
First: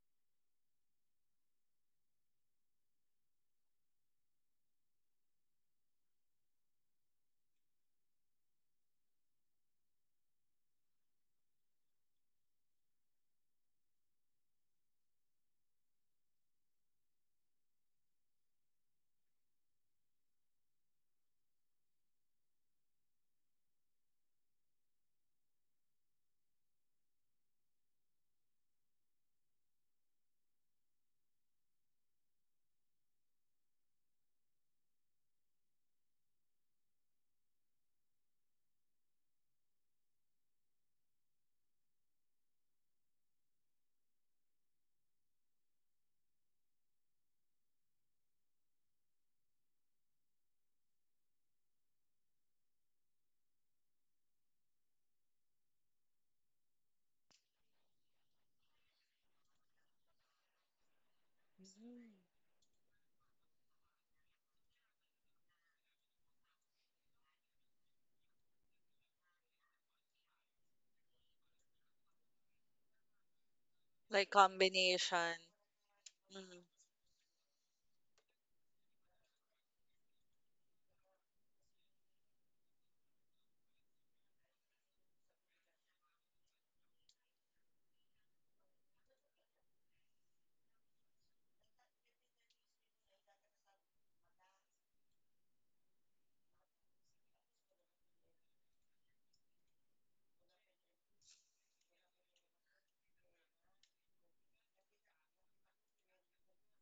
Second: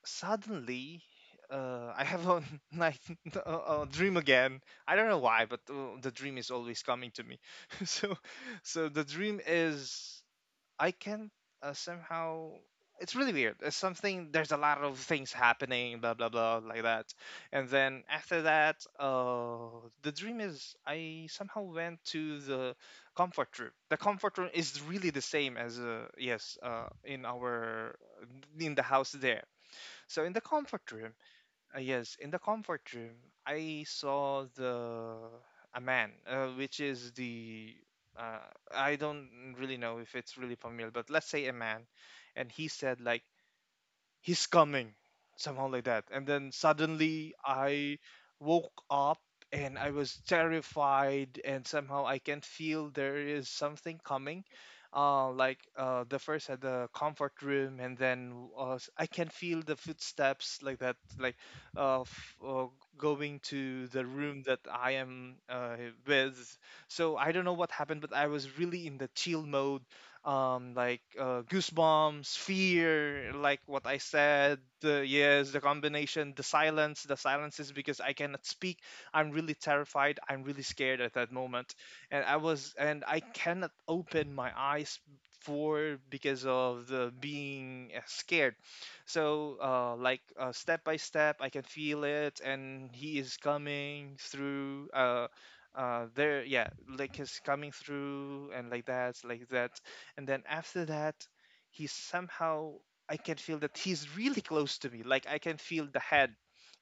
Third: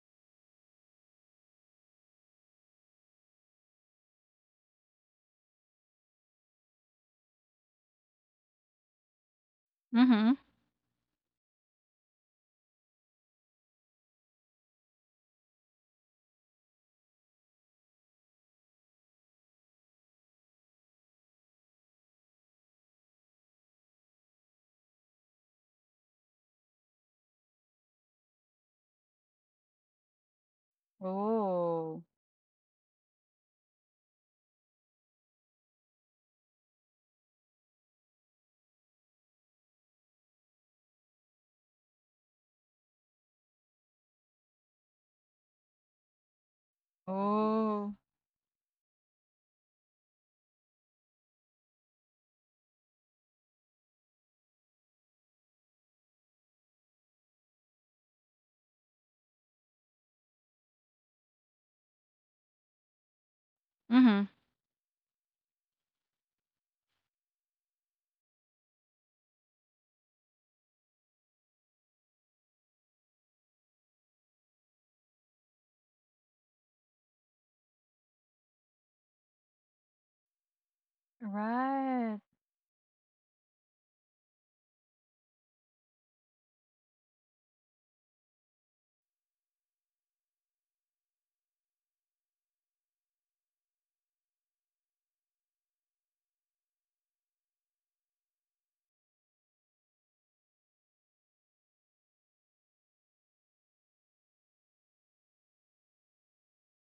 [SPEAKER 3] suddenly, I have a night, a dream again. I don't know why, but the dream is always coming to me. So, so the dream is
[SPEAKER 1] Mm-hmm.
[SPEAKER 3] I can somehow. It's really weird. It's something. There's a lot of things happening, blah blah blah, like that. And then after that, the dream is I somehow went to the comfort room. The comfort room is really the same as in our in the house there. So in the comfort room,
[SPEAKER 1] Oh.
[SPEAKER 3] yes, in the comfort room, I saw the a man, which is the uh, I don't really know if it's really familiar, but let's say a man, and he said like, he's coming somehow like that, and then suddenly
[SPEAKER 1] Oh.
[SPEAKER 3] I woke up, and I was terrified, and somehow I can feel there is something coming like the first at the comfort room, and then I can feel the footsteps like that, like uh, f- uh going to the
[SPEAKER 1] Mm-hmm.
[SPEAKER 3] room that I am with. So I don't know what happened, but I was really in the chill mode, like goosebumps, fear, like what I
[SPEAKER 2] like
[SPEAKER 3] said.
[SPEAKER 2] combination.
[SPEAKER 3] Yes, the combination,
[SPEAKER 2] Mhm.
[SPEAKER 3] the silence is because I cannot speak. I'm really terrified. I'm really scared at that moment,
[SPEAKER 1] Right.
[SPEAKER 3] and I was, and I cannot open my eyes for because of the being scared. So, like step by step, I can feel it, and he is coming through. There, yeah, like he's coming through, and like that, like that, and then after that, he somehow, I can feel that he's really close to me, like I can feel the head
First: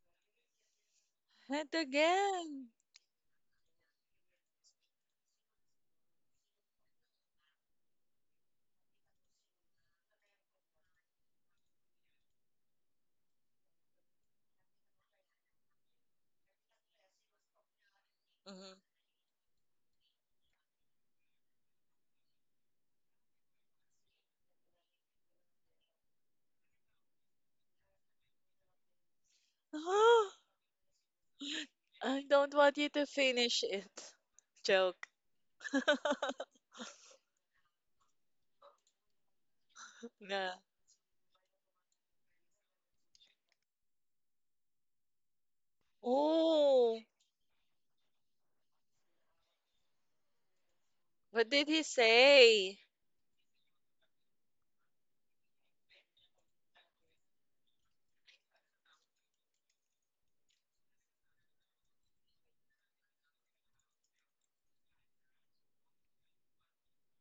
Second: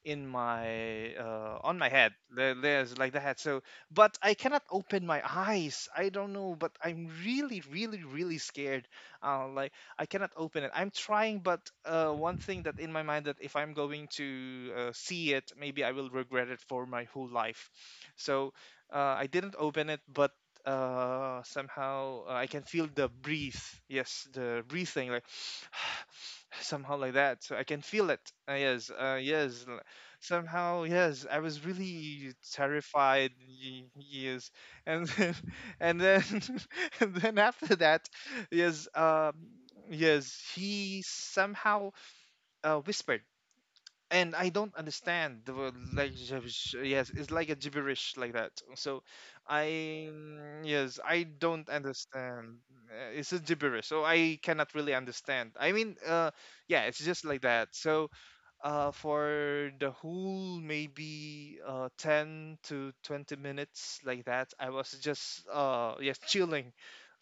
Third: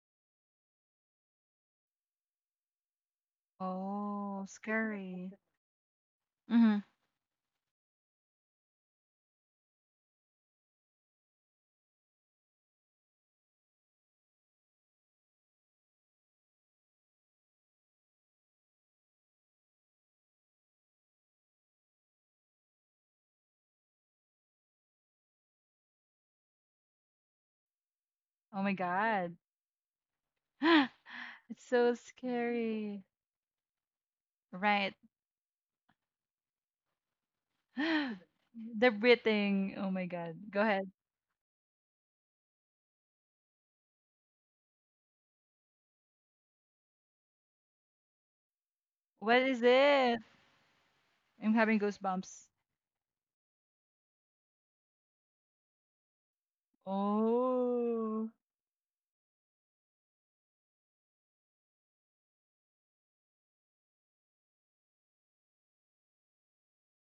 [SPEAKER 3] in my
[SPEAKER 2] And
[SPEAKER 3] on my head there,
[SPEAKER 2] again.
[SPEAKER 3] there's like the head. So but I
[SPEAKER 1] Oh,
[SPEAKER 3] cannot open my
[SPEAKER 1] scary.
[SPEAKER 3] eyes, I don't know, but
[SPEAKER 1] Mm-hmm.
[SPEAKER 3] I'm really really really scared, like I cannot open it, I'm trying. But one thing that in my mind, that if I'm going to see it, maybe I will regret it for my whole life. So I didn't open it. But somehow, I can feel the breathe, yes, the breathing like somehow like that, so I can feel it. uh,
[SPEAKER 1] Oh my
[SPEAKER 3] yes uh,
[SPEAKER 1] God.
[SPEAKER 3] yes l- Somehow, yes, I
[SPEAKER 1] It's
[SPEAKER 3] was
[SPEAKER 1] so
[SPEAKER 2] I
[SPEAKER 3] really
[SPEAKER 2] don't want you
[SPEAKER 1] scary.
[SPEAKER 2] to
[SPEAKER 3] terrified.
[SPEAKER 2] finish it.
[SPEAKER 3] Yes.
[SPEAKER 1] Right.
[SPEAKER 2] Joke.
[SPEAKER 3] And then and then and then after that, yes,
[SPEAKER 1] The breathing. Oh my god.
[SPEAKER 3] yes,
[SPEAKER 2] Yeah.
[SPEAKER 1] Go ahead.
[SPEAKER 3] he somehow whispered, and I don't understand the word, like gibberish.
[SPEAKER 2] Oh,
[SPEAKER 3] Yes, it's like a gibberish like that. So
[SPEAKER 1] What is
[SPEAKER 3] I,
[SPEAKER 1] it?
[SPEAKER 3] mm, yes, I
[SPEAKER 2] what
[SPEAKER 1] I'm
[SPEAKER 3] don't
[SPEAKER 2] did
[SPEAKER 1] having
[SPEAKER 2] he
[SPEAKER 1] goosebumps.
[SPEAKER 3] understand.
[SPEAKER 2] say?
[SPEAKER 3] It's a gibberish, so I cannot really understand. I mean, yeah, it's just like that. So
[SPEAKER 1] Oh.
[SPEAKER 3] for the whole maybe 10 to 20 minutes like that, I was just yes chilling,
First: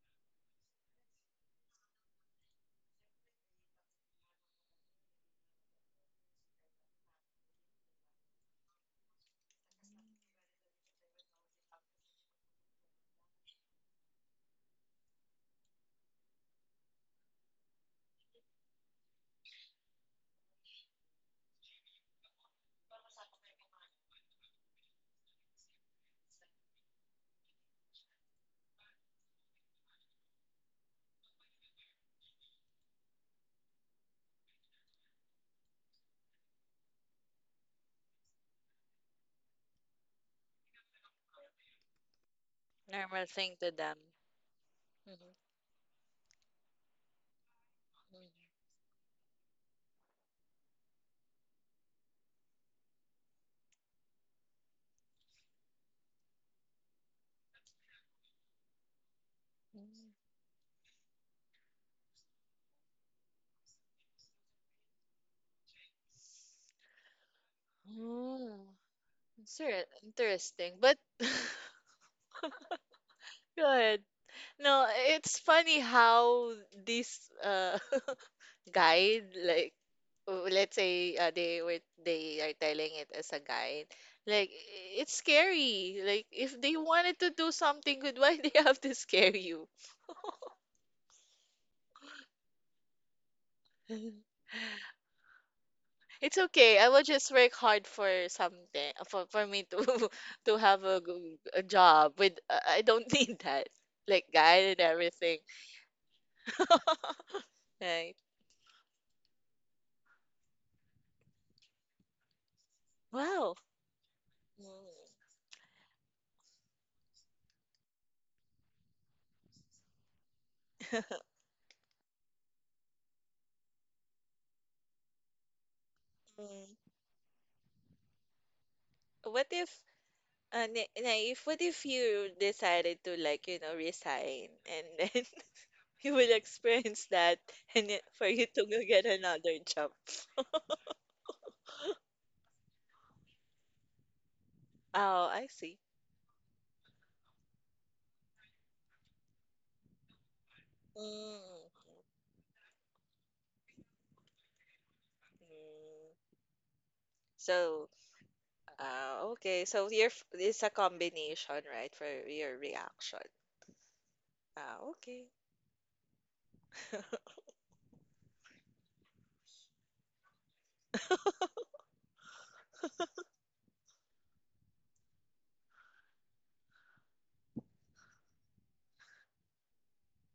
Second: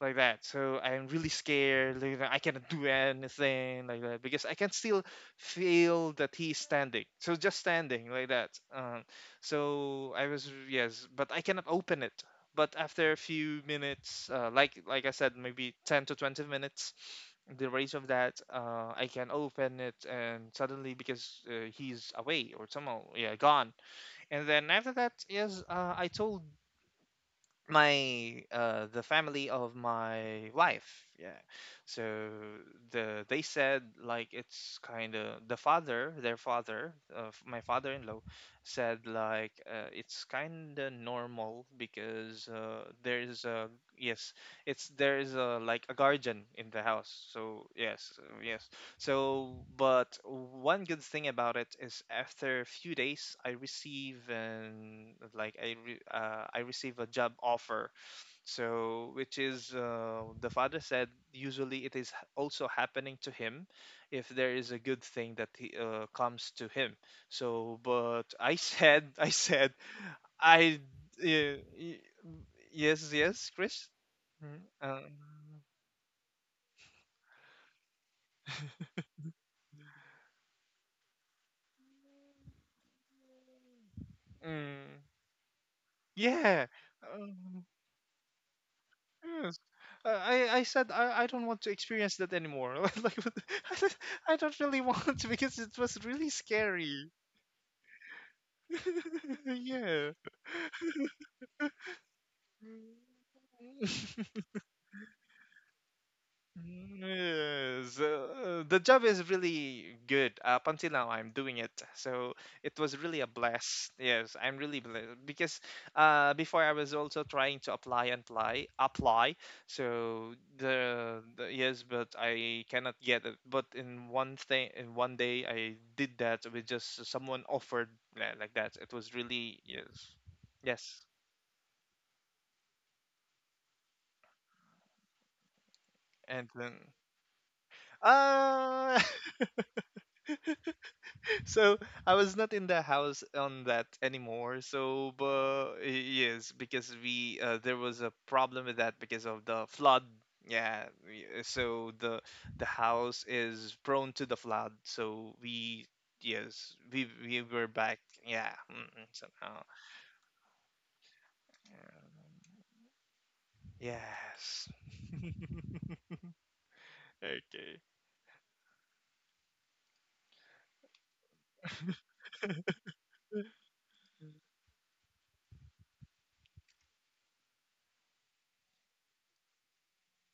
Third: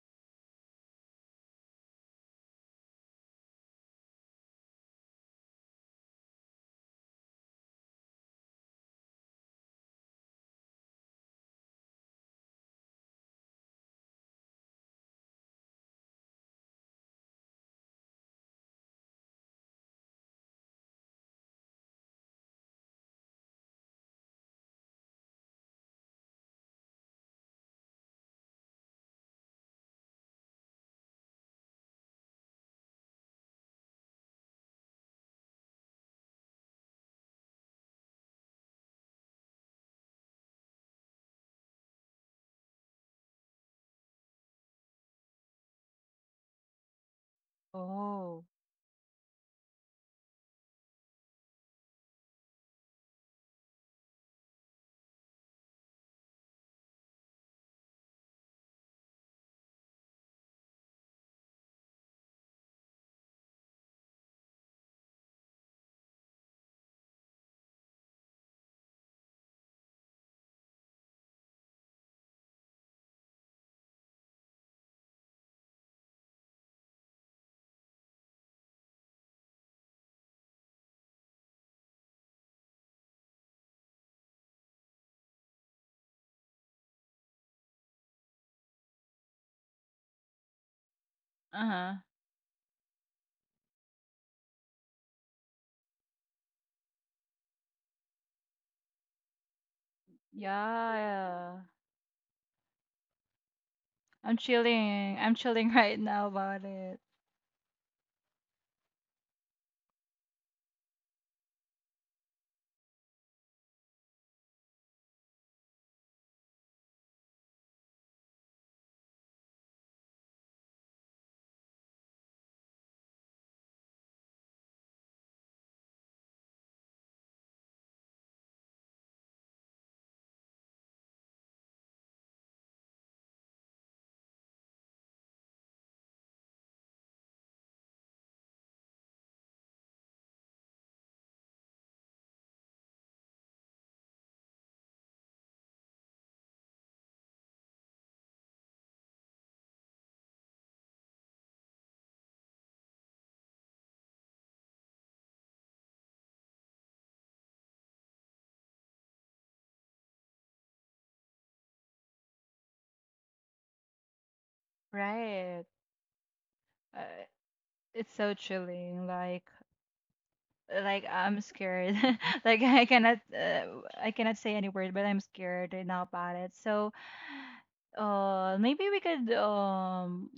[SPEAKER 3] like that. So I'm really scared, like, that I cannot do anything like that, because I can still feel that he's standing, so just standing like that, so I was, yes, but I cannot open it. But after a few minutes, like I said, maybe 10 to 20 minutes, the rage of that, I can open it, and suddenly, because he's away or somehow, yeah, gone. And then after that, yes, I told my the family of my wife, yeah. So the they said like it's kind of the father, their father, my father-in-law said like, it's kind of normal because
[SPEAKER 2] Normal
[SPEAKER 3] there's
[SPEAKER 2] thing
[SPEAKER 3] a,
[SPEAKER 2] to them.
[SPEAKER 3] yes, it's there's
[SPEAKER 2] Mhm.
[SPEAKER 3] a like a guardian in the house, so yes,
[SPEAKER 1] Oh.
[SPEAKER 3] yes. So, but one good thing about it is, after a few days, I receive an like I receive a job offer. So, which is
[SPEAKER 2] Mhm.
[SPEAKER 3] the father said usually it is also happening to him if there is a good thing that he, comes to him. So, but
[SPEAKER 2] Oh,
[SPEAKER 3] I said I
[SPEAKER 2] it's
[SPEAKER 3] said
[SPEAKER 2] interesting.
[SPEAKER 3] I
[SPEAKER 2] But
[SPEAKER 3] uh, y- yes, yes, Chris.
[SPEAKER 2] good.
[SPEAKER 3] Mm,
[SPEAKER 2] No,
[SPEAKER 3] um,
[SPEAKER 2] it's funny how these guide, like, let's say, they are telling it as a guide. Like,
[SPEAKER 3] mm,
[SPEAKER 2] it's scary. Like, if
[SPEAKER 3] yeah.
[SPEAKER 2] they wanted to do
[SPEAKER 3] Um,
[SPEAKER 2] something good, why they have to scare
[SPEAKER 3] yes.
[SPEAKER 2] you?
[SPEAKER 3] I said I don't want to
[SPEAKER 1] Uh-huh.
[SPEAKER 3] experience that anymore. Like what the- I don't I don't really want to, because it was really
[SPEAKER 2] It's okay, I will
[SPEAKER 3] scary.
[SPEAKER 2] just work hard for something, for me to
[SPEAKER 3] Yeah.
[SPEAKER 2] to have a, g-
[SPEAKER 1] Yeah.
[SPEAKER 2] a job with, I don't need that like
[SPEAKER 1] I'm
[SPEAKER 2] guide and
[SPEAKER 1] chilling. I'm
[SPEAKER 2] everything.
[SPEAKER 1] chilling right now about it.
[SPEAKER 3] Yes,
[SPEAKER 2] Right.
[SPEAKER 3] the job is really good. Up until now, I'm doing it, so it was really a
[SPEAKER 2] Wow.
[SPEAKER 3] bless. Yes, I'm
[SPEAKER 2] Mm.
[SPEAKER 3] really blessed because before I was also trying to apply and apply, apply. So the, the yes, but I cannot get it. But in one thing, in one day, I did that with
[SPEAKER 2] Mm.
[SPEAKER 3] just someone offered, like that. It was
[SPEAKER 2] what
[SPEAKER 3] really
[SPEAKER 2] if
[SPEAKER 3] yes, yes.
[SPEAKER 2] Naif, what if you decided to, like, resign, and then you will
[SPEAKER 3] And then
[SPEAKER 2] experience that, and then for you to go
[SPEAKER 3] uh
[SPEAKER 2] get another job?
[SPEAKER 3] So I was not in the house on that anymore. So,
[SPEAKER 2] Oh, I
[SPEAKER 3] but
[SPEAKER 2] see.
[SPEAKER 3] yes, because we there was a problem with that because of the flood. Yeah,
[SPEAKER 2] Mm.
[SPEAKER 3] so the house is prone to the flood. So we
[SPEAKER 2] Mm.
[SPEAKER 3] yes, we were
[SPEAKER 2] So,
[SPEAKER 3] back. Yeah, mm-mm, somehow.
[SPEAKER 2] okay. So it's a combination, right, for
[SPEAKER 3] Yeah.
[SPEAKER 2] your reaction.
[SPEAKER 3] Yes.
[SPEAKER 2] Ah, okay.
[SPEAKER 1] Right. Uh,
[SPEAKER 3] Okay.
[SPEAKER 1] it's so chilling. Like I'm scared. Like I cannot say any word, but I'm scared right now about it. So maybe we could um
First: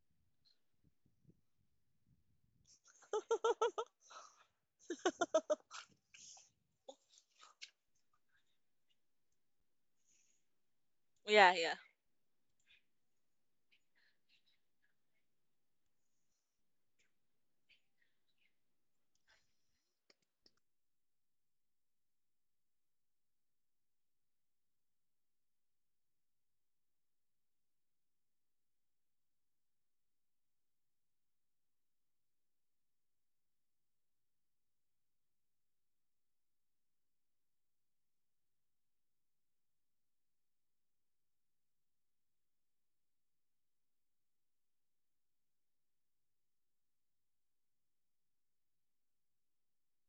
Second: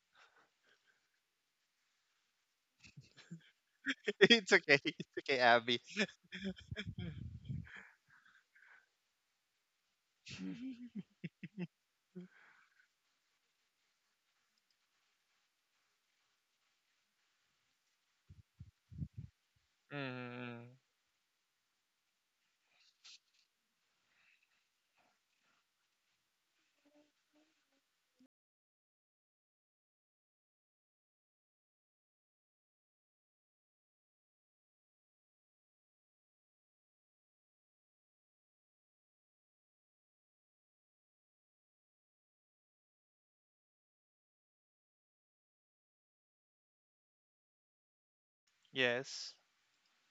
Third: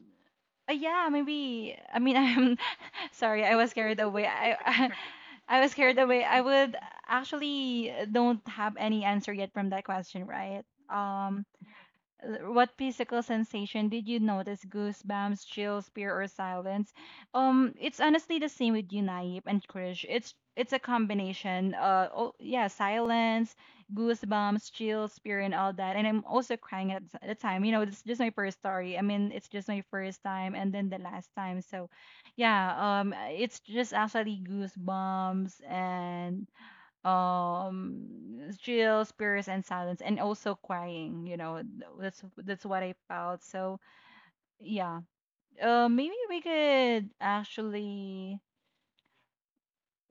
[SPEAKER 1] uh, yeah, maybe, I mean, I'm sorry, I was carried away.
[SPEAKER 3] It's okay.
[SPEAKER 1] I
[SPEAKER 3] It's okay,
[SPEAKER 1] I was
[SPEAKER 3] Abby.
[SPEAKER 1] carried away. I would actually don't have any answer yet from that question, right? Um,
[SPEAKER 2] Yeah, yeah.
[SPEAKER 1] what physical sensation did you notice? Goosebumps, chills, fear, or silence? It's honestly the same with you, Naip and Krish. It's
[SPEAKER 3] Mm,
[SPEAKER 1] it's a combination. Oh yeah, silence, goosebumps, chills, fear, and all that. And I'm also crying at the time. You know, it's just my first story. I mean, it's just my first time, and then the last time. So, yeah. It's just actually goosebumps and still spirits and silence and also crying, you know, that's what I felt. So yeah, maybe we could actually,
[SPEAKER 3] yes.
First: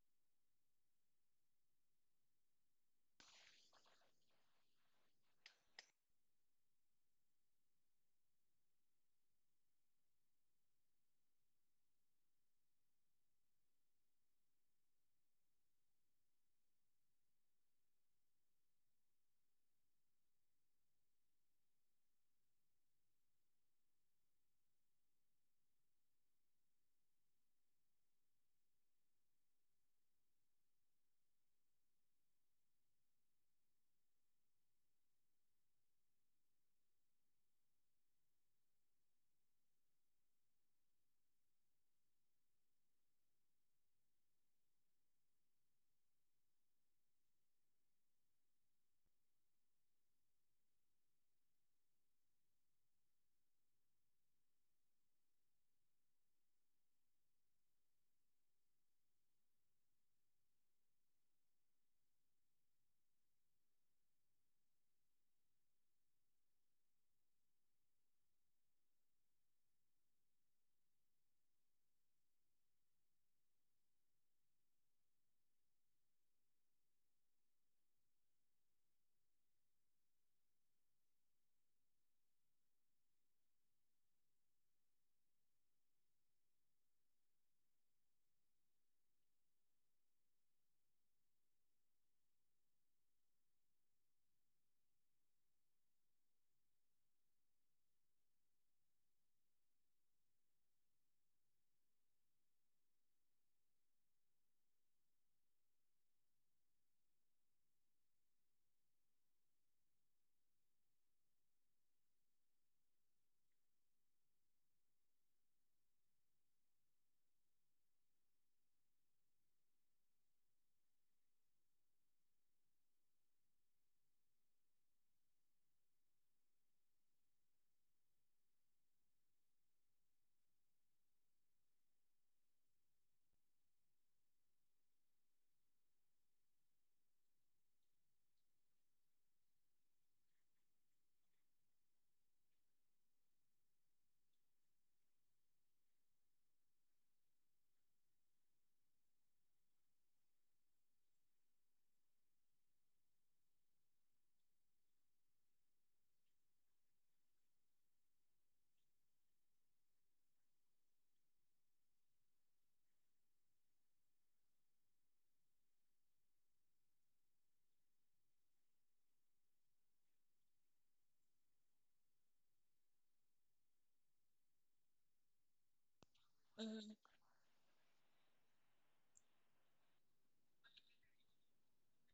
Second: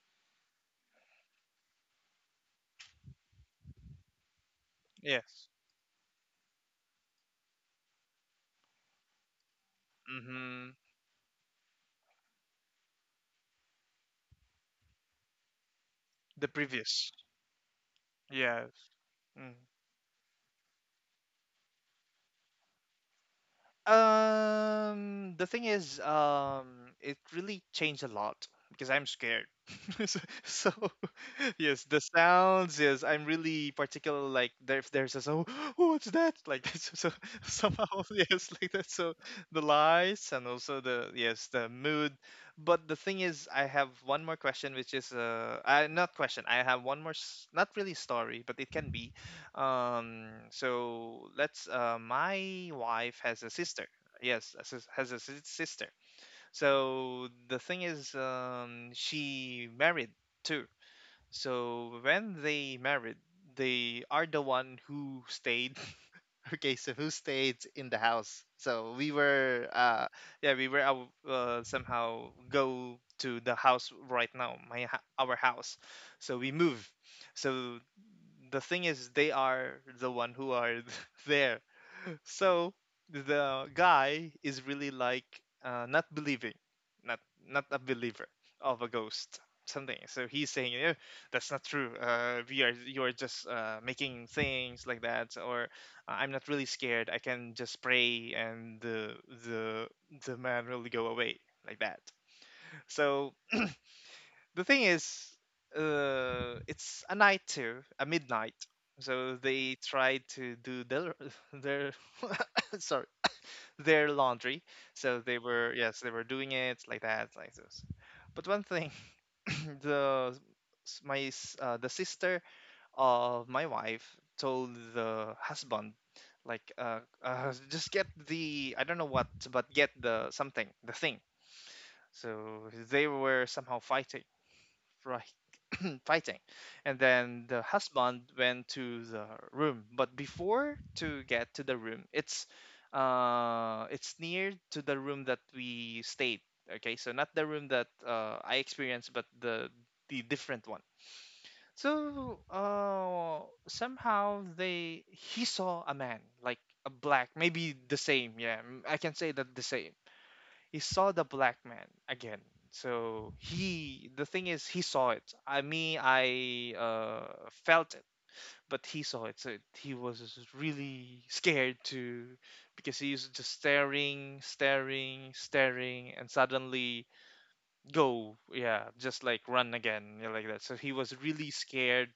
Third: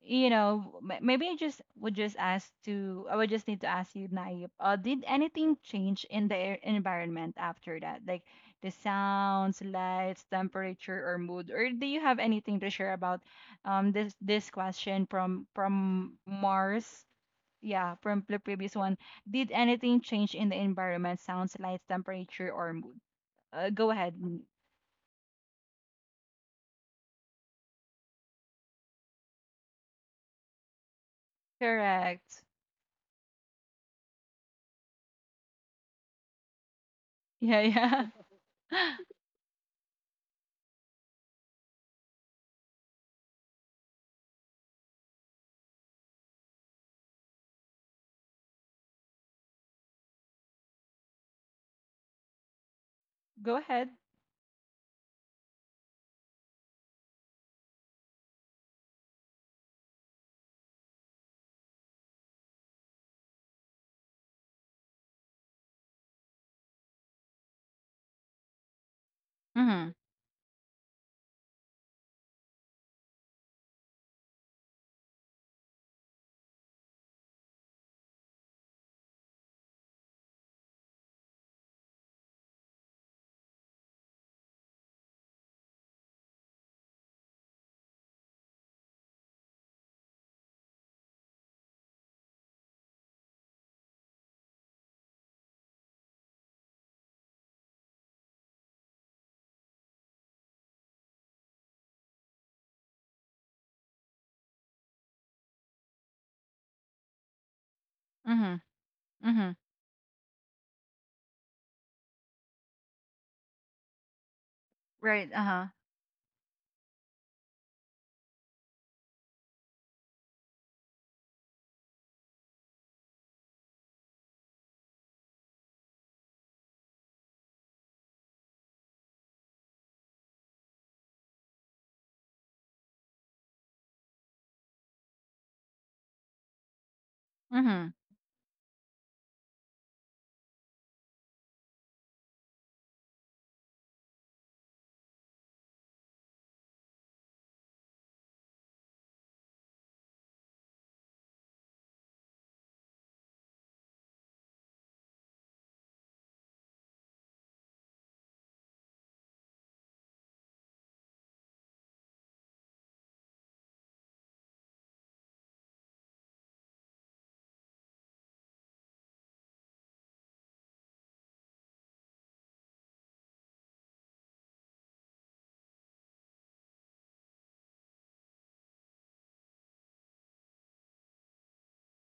[SPEAKER 1] you know, maybe I just would just ask to, I would just need to ask you, Naip, uh, did
[SPEAKER 3] Yes.
[SPEAKER 1] anything change in the air environment after that, like the sounds, lights,
[SPEAKER 3] Mm-hmm.
[SPEAKER 1] temperature, or mood? Or do you have anything to share about this this question from
[SPEAKER 3] The
[SPEAKER 1] Mars?
[SPEAKER 3] previous.
[SPEAKER 1] Yeah, from the
[SPEAKER 3] Yes.
[SPEAKER 1] previous one. Did
[SPEAKER 3] Mm-hmm.
[SPEAKER 1] anything change in the environment? Sounds like temperature or mood. Go ahead. Mm,
[SPEAKER 3] The thing is, it really changed a lot because I'm scared. So, so, yes, the
[SPEAKER 1] correct.
[SPEAKER 3] sounds, yes, I'm really particular. Like, there, if there's a so, what's that? Like that. So, so
[SPEAKER 1] Yeah,
[SPEAKER 3] somehow,
[SPEAKER 1] yeah.
[SPEAKER 3] yes, like that. So the lights and also the yes, the mood. But the thing is, I have one more question, which is I not question. I have one more, not really story, but it can be. So let's. My wife has a
[SPEAKER 1] Go
[SPEAKER 3] sister.
[SPEAKER 1] ahead.
[SPEAKER 3] Yes, a sis- has a sis- sister. So the thing is, she married too. So when they married, they are the one who stayed. Okay, so who stayed in the house? So we were,
[SPEAKER 1] Mhm.
[SPEAKER 3] yeah, we were out, somehow go to the house right now, our house. So we move. So the thing is, they are the one who are there. So the guy is really like not believing, not not a believer of a ghost something. So he's saying, "Eh, that's not true, we are you are just making things like that, or I'm not really scared, I can just pray, and the the man will go away," like that. So the thing is, it's a night too, a midnight.
[SPEAKER 1] Mhm.
[SPEAKER 3] So
[SPEAKER 1] Mhm.
[SPEAKER 3] they tried to do their their sorry their laundry. So
[SPEAKER 1] Right.
[SPEAKER 3] they
[SPEAKER 1] Uh huh.
[SPEAKER 3] were yes they were doing it like that like this. But one thing, the the sister of my wife told the husband like uh, just get the, I don't know what, but get the something, the thing. So they were somehow fighting, right? Fighting, and then the
[SPEAKER 1] Mhm.
[SPEAKER 3] husband went to the room. But before to get to the room, it's near to the room that we stayed. Okay, so not the room that I experienced, but the different one. So somehow they he saw a man like a black, maybe the same. Yeah, mm, I can say that the same. He saw the black man again. So he the thing is, he saw it. I mean, I felt it, but he saw it. So it, he was really scared to, because he's just staring staring and
[SPEAKER 2] Mm,
[SPEAKER 3] suddenly go, yeah, just like run again, yeah, like that. So he was really scared,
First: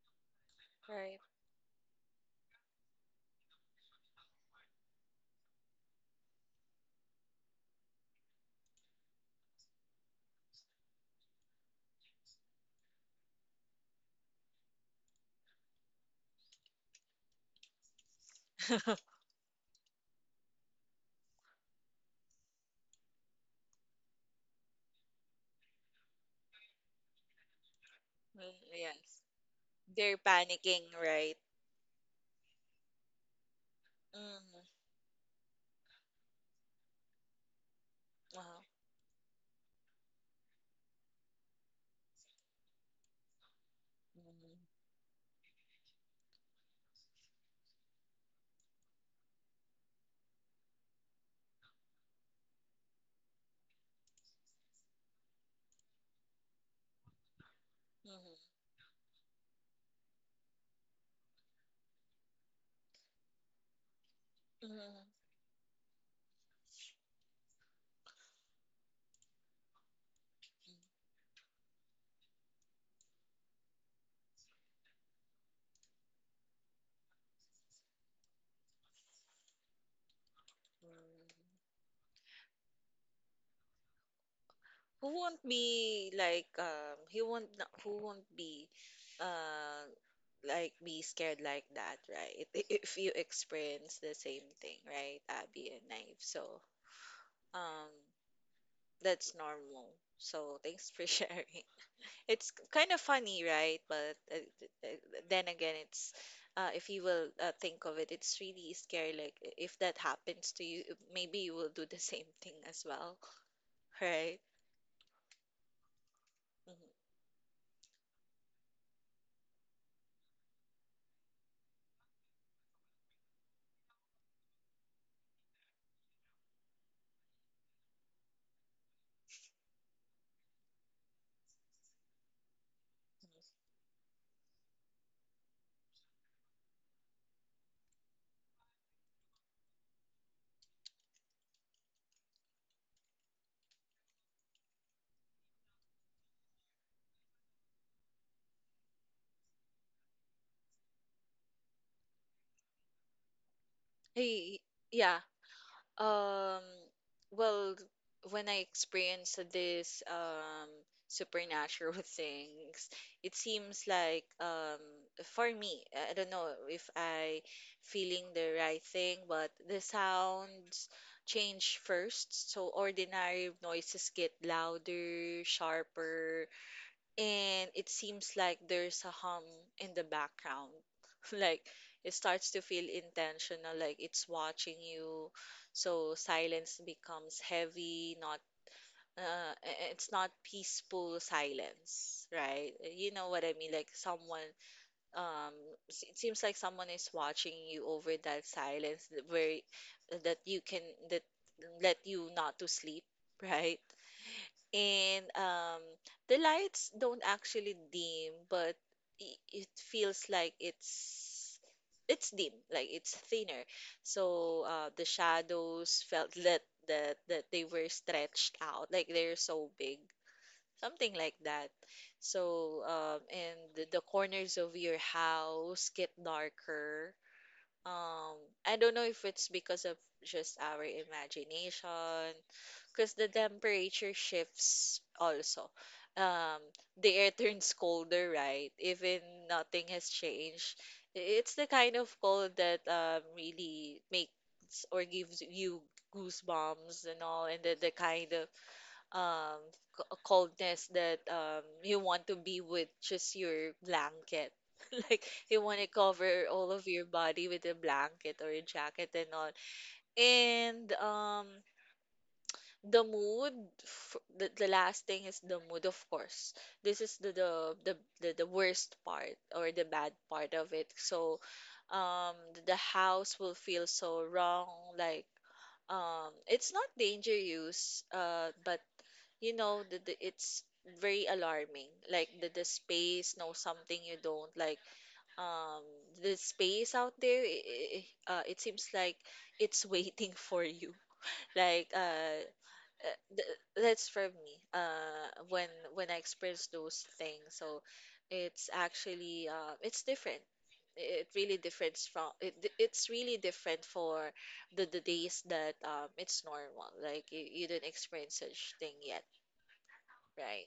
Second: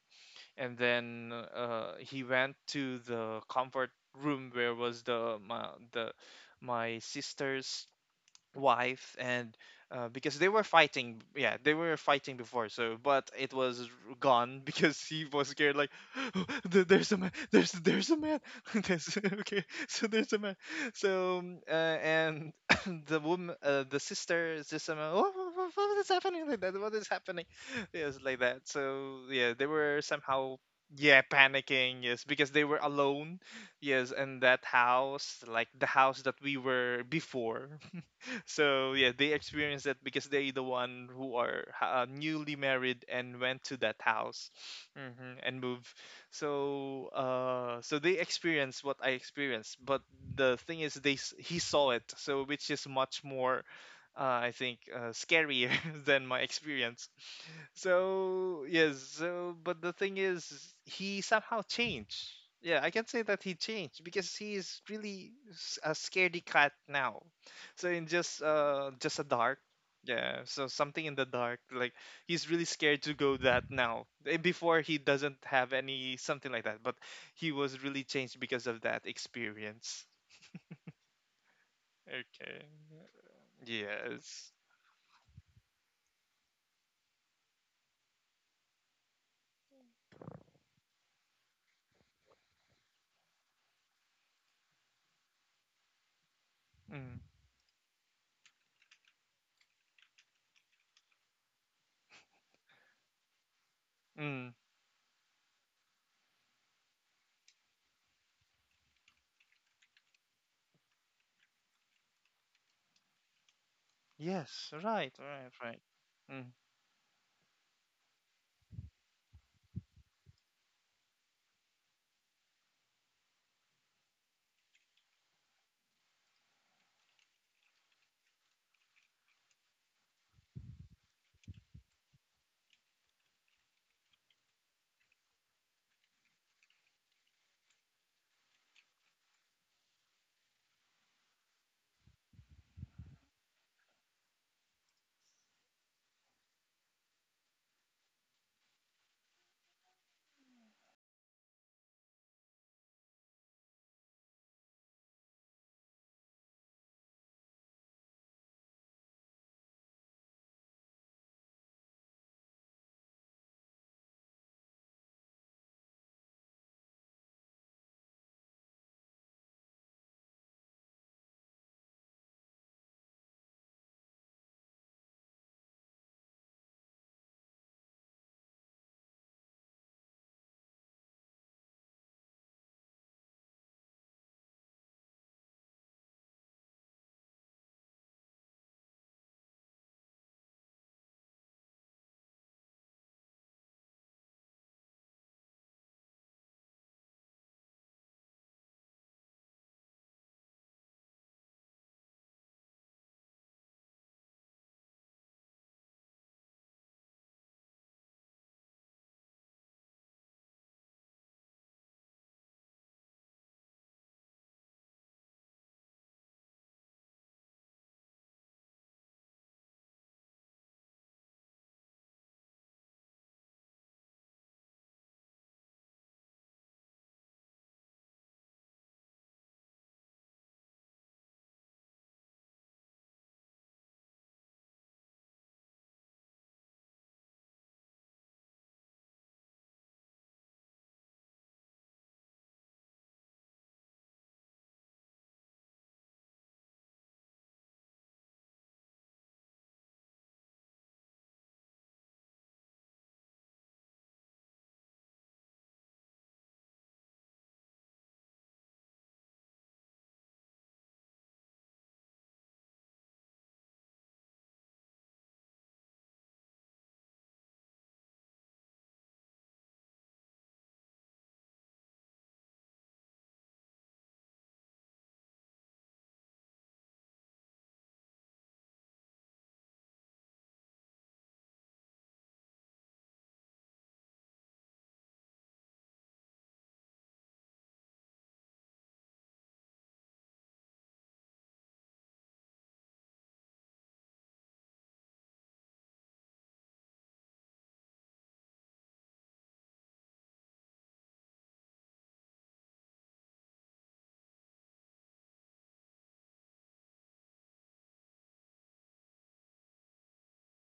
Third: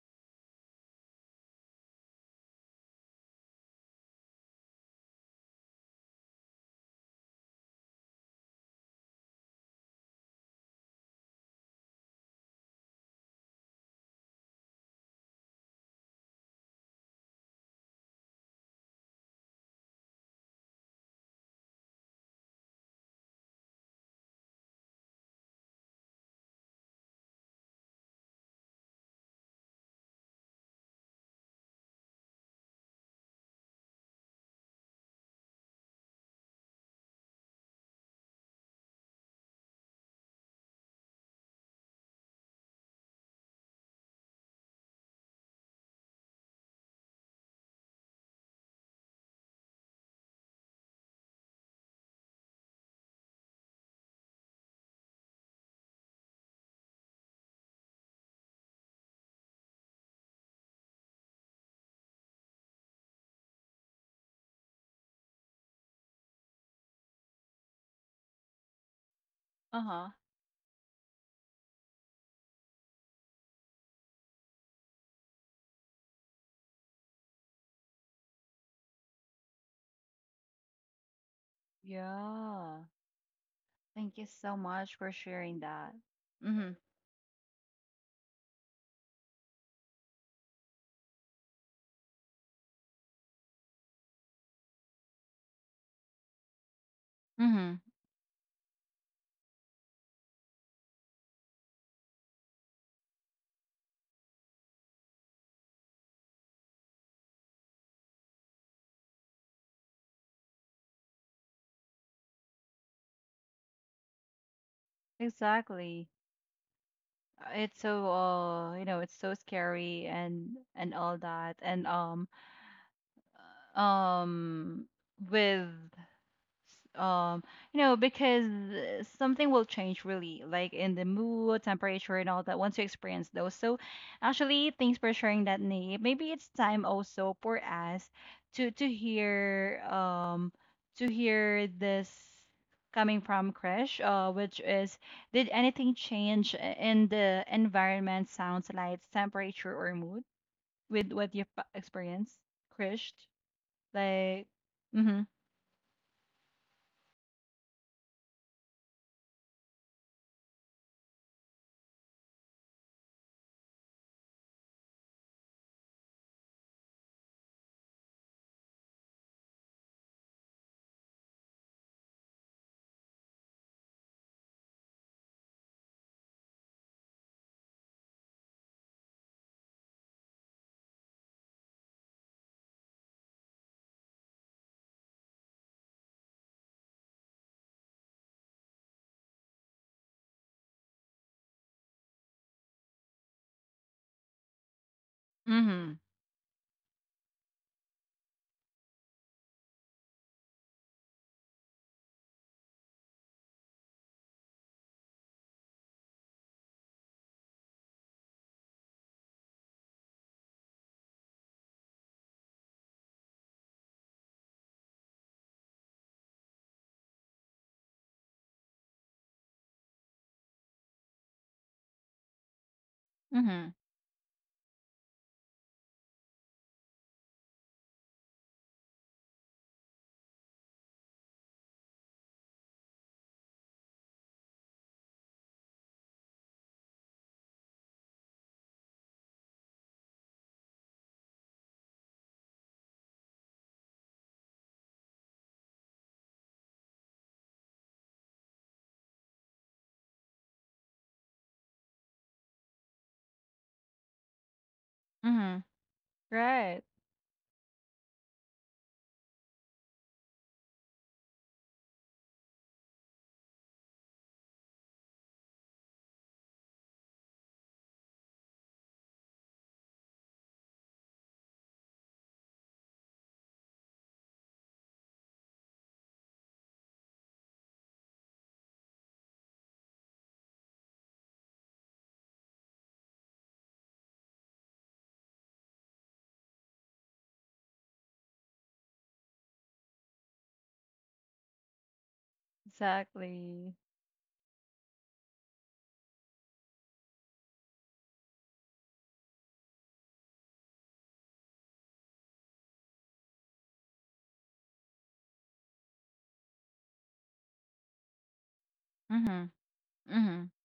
[SPEAKER 3] and
[SPEAKER 2] right.
[SPEAKER 3] then he went to the comfort room where was the my sister's wife. And because they were fighting, yeah, they were fighting before. So but it was gone because he was scared, like "There- there's a man, there's a man there's, okay, so there's a man." So and the woman, the sister is just a man, "Wha- wha- wha- what is happening, like that, what is happening?" Yes, like
[SPEAKER 2] Mm,
[SPEAKER 3] that. So
[SPEAKER 2] yes.
[SPEAKER 3] yeah, they were
[SPEAKER 2] They're
[SPEAKER 3] somehow,
[SPEAKER 2] panicking,
[SPEAKER 3] yeah,
[SPEAKER 2] right?
[SPEAKER 3] panicking. Yes, because they were alone, yes, in
[SPEAKER 2] Mm,
[SPEAKER 3] that house, like the house that we were before.
[SPEAKER 2] uh-huh.
[SPEAKER 3] So yeah, they experience that because they the one who are newly married and went to that house.
[SPEAKER 2] Mm,
[SPEAKER 3] Hmm, and move. So so they experience what I experienced, but the thing is, he saw it, so which is much more I think scarier than my experience.
[SPEAKER 2] mhm,
[SPEAKER 3] So yes, so but the thing is, he somehow changed. Yeah, I can say that he changed, because he is
[SPEAKER 2] mhm,
[SPEAKER 3] really a scaredy cat now. So in just just a dark,
[SPEAKER 1] Uh huh.
[SPEAKER 3] yeah, so something in the dark, like he's really scared to go that now. Eh, before he doesn't have any something like that, but he was really changed because of that experience.
[SPEAKER 2] mm.
[SPEAKER 3] Okay.
[SPEAKER 1] Yeah. Thank you
[SPEAKER 3] Yes.
[SPEAKER 1] so much for
[SPEAKER 2] Who won't
[SPEAKER 1] sharing that.
[SPEAKER 2] be, like,
[SPEAKER 1] Mhm.
[SPEAKER 2] he won't na- who won't be uh like be scared like that, right? If you experience the same thing, right, Abby and Knife? So
[SPEAKER 3] Mm.
[SPEAKER 1] Mhm.
[SPEAKER 2] um that's normal. So thanks for sharing. It's kind of funny, right? But
[SPEAKER 3] Mm.
[SPEAKER 2] then again, it's, if you will think of it, it's really scary. Like, if that happens to you, maybe you will do the same thing as well, right?
[SPEAKER 3] Yes, right, right, right.
[SPEAKER 1] Exactly.
[SPEAKER 3] Mm.
[SPEAKER 2] Hmm.
[SPEAKER 1] It's so you know, it's so scary and all that, and uh, um with um you know, because something will change really like in the mood, temperature, and all that once you experience those. So actually thanks for sharing that, name. Maybe it's time also for us to to hear um to hear this coming from Krish. Uh, which is, did anything change in the environment? Sounds, lights, temperature, or mood, with what you've experienced, crash, like,
[SPEAKER 2] Hey, yeah.
[SPEAKER 1] mm-hmm,
[SPEAKER 2] Um, well, when I experienced this supernatural things, it seems like, for me, I don't know if I feeling the right thing, but the sounds change first. So ordinary noises get louder, sharper, and it seems like there's a hum in the background. Like it starts to feel intentional, like it's watching you. So silence becomes heavy, not, it's not peaceful silence, right? You know what I mean? Like someone, um,
[SPEAKER 1] mm-hmm,
[SPEAKER 2] it seems like someone is watching you over that silence, that where that you can, that let you not to sleep, right? And, the lights don't actually dim, but it feels like it's dim, like it's thinner. So, the shadows felt that that they were stretched out, like they're so big, something like that. So, and
[SPEAKER 1] mm-hmm,
[SPEAKER 2] the corners of your house get darker. Um, I don't know if it's because of just our imagination, because the temperature shifts also. Um, the air turns colder, right? Even nothing has changed. It's the kind of cold that, really makes or gives you goosebumps and all, and the kind of, um, coldness that, you want to be with just your blanket. Like you
[SPEAKER 1] mm-hmm.
[SPEAKER 2] want to cover all
[SPEAKER 1] Right.
[SPEAKER 2] of your body with a blanket or a jacket and all. And, the mood, the last thing is the mood, of course. This is the worst part or the bad part of it. So, the house will feel so wrong. Like, it's not danger use, uh, but you know, the it's very alarming, like the space know something you don't like. um the space out there, it seems like it's waiting for you, like, uh, th-
[SPEAKER 1] Exactly.
[SPEAKER 2] that's for me, when when I experience those things. So it's actually, it's different. It really differs from it, it's really different for the days that, it's normal, like you didn't experience such thing yet,
[SPEAKER 1] Mhm. Mhm.
[SPEAKER 2] right?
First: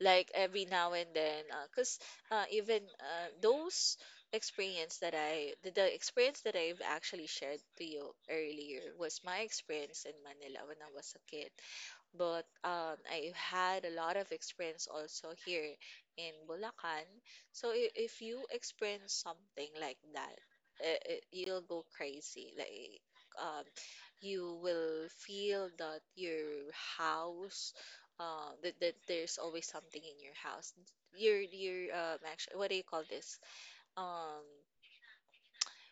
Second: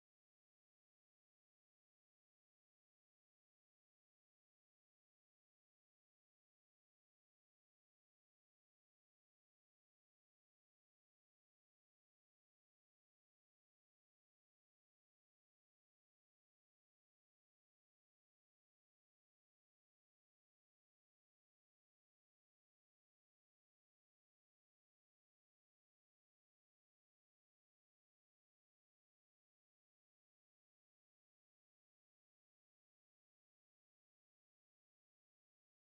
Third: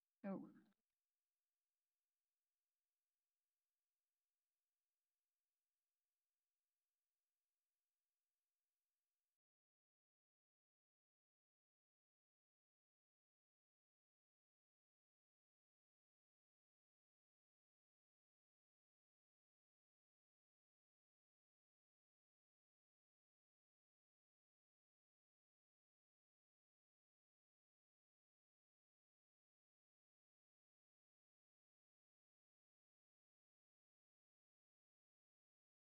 [SPEAKER 2] Like every now and then, because, even, those experience that I, the experience that I've actually shared to you earlier was my experience in Manila when I was a kid. But, I had a lot of experience also here in Bulacan. So, if you experience something like that, you'll go crazy. Like, um, you will feel that your house, that, that there's always something in your house. Your actually, what do you call this? Um,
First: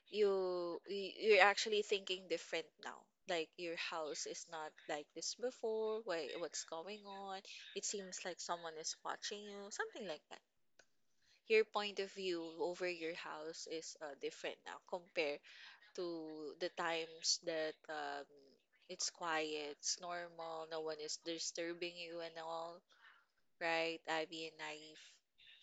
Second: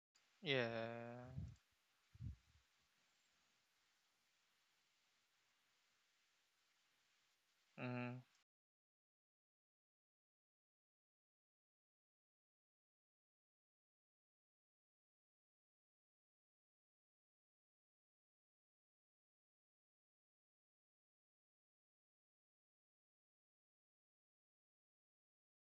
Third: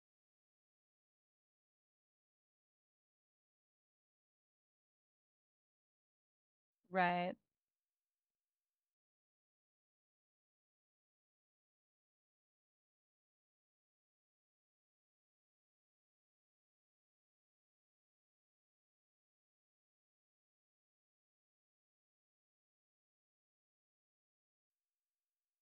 [SPEAKER 2] you
[SPEAKER 3] Yeah.
[SPEAKER 2] you're actually thinking different now, like your house is not like this before. Why, what's going
[SPEAKER 1] Right.
[SPEAKER 2] on? It
[SPEAKER 3] Mm.
[SPEAKER 2] seems like someone is watching you, something like that. Your point of view over your house is, different now, compared to the times that, it's quiet, it's normal, no one is disturbing you and all, right, Ivy and Naive?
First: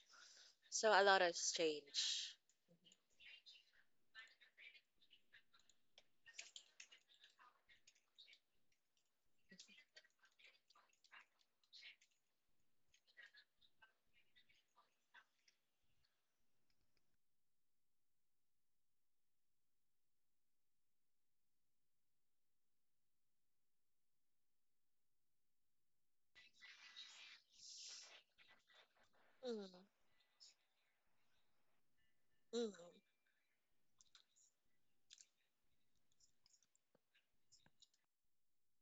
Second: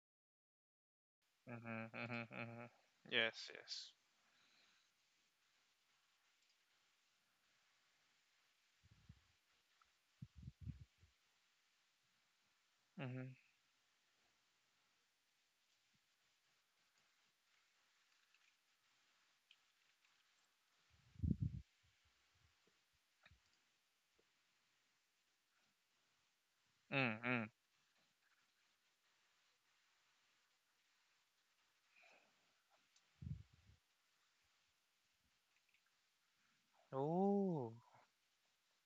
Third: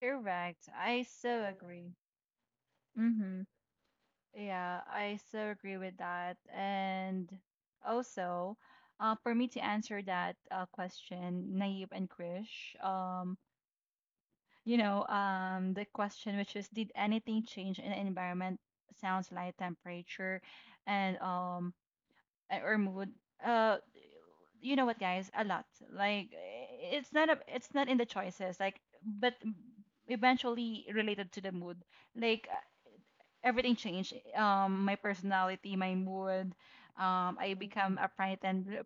[SPEAKER 1] Correct.
[SPEAKER 2] So
[SPEAKER 1] I
[SPEAKER 2] a lot
[SPEAKER 1] so
[SPEAKER 2] has
[SPEAKER 3] Mm-hmm,
[SPEAKER 1] agree.
[SPEAKER 2] changed.
[SPEAKER 3] mm-hmm, mm-hmm.
[SPEAKER 1] Mm-hmm.
[SPEAKER 3] Yes, yes.
[SPEAKER 1] Yeah, I so agree with that. And also, for me to answer that question, Naive and Krish,
[SPEAKER 3] Mm-hmm.
[SPEAKER 1] you know, the question which is, did anything change in the environment? Sounds like temperature and or mood, uh you know what, guys, a lot. Like it's
[SPEAKER 3] Mm,
[SPEAKER 1] not a,
[SPEAKER 3] mm.
[SPEAKER 1] it's not in the choices, like, but
[SPEAKER 2] Mm,
[SPEAKER 1] eventually related to the mood, like,
[SPEAKER 2] mm,
[SPEAKER 1] everything changed. My personality, my mood. I
[SPEAKER 3] Oh.
[SPEAKER 1] become upright and uh,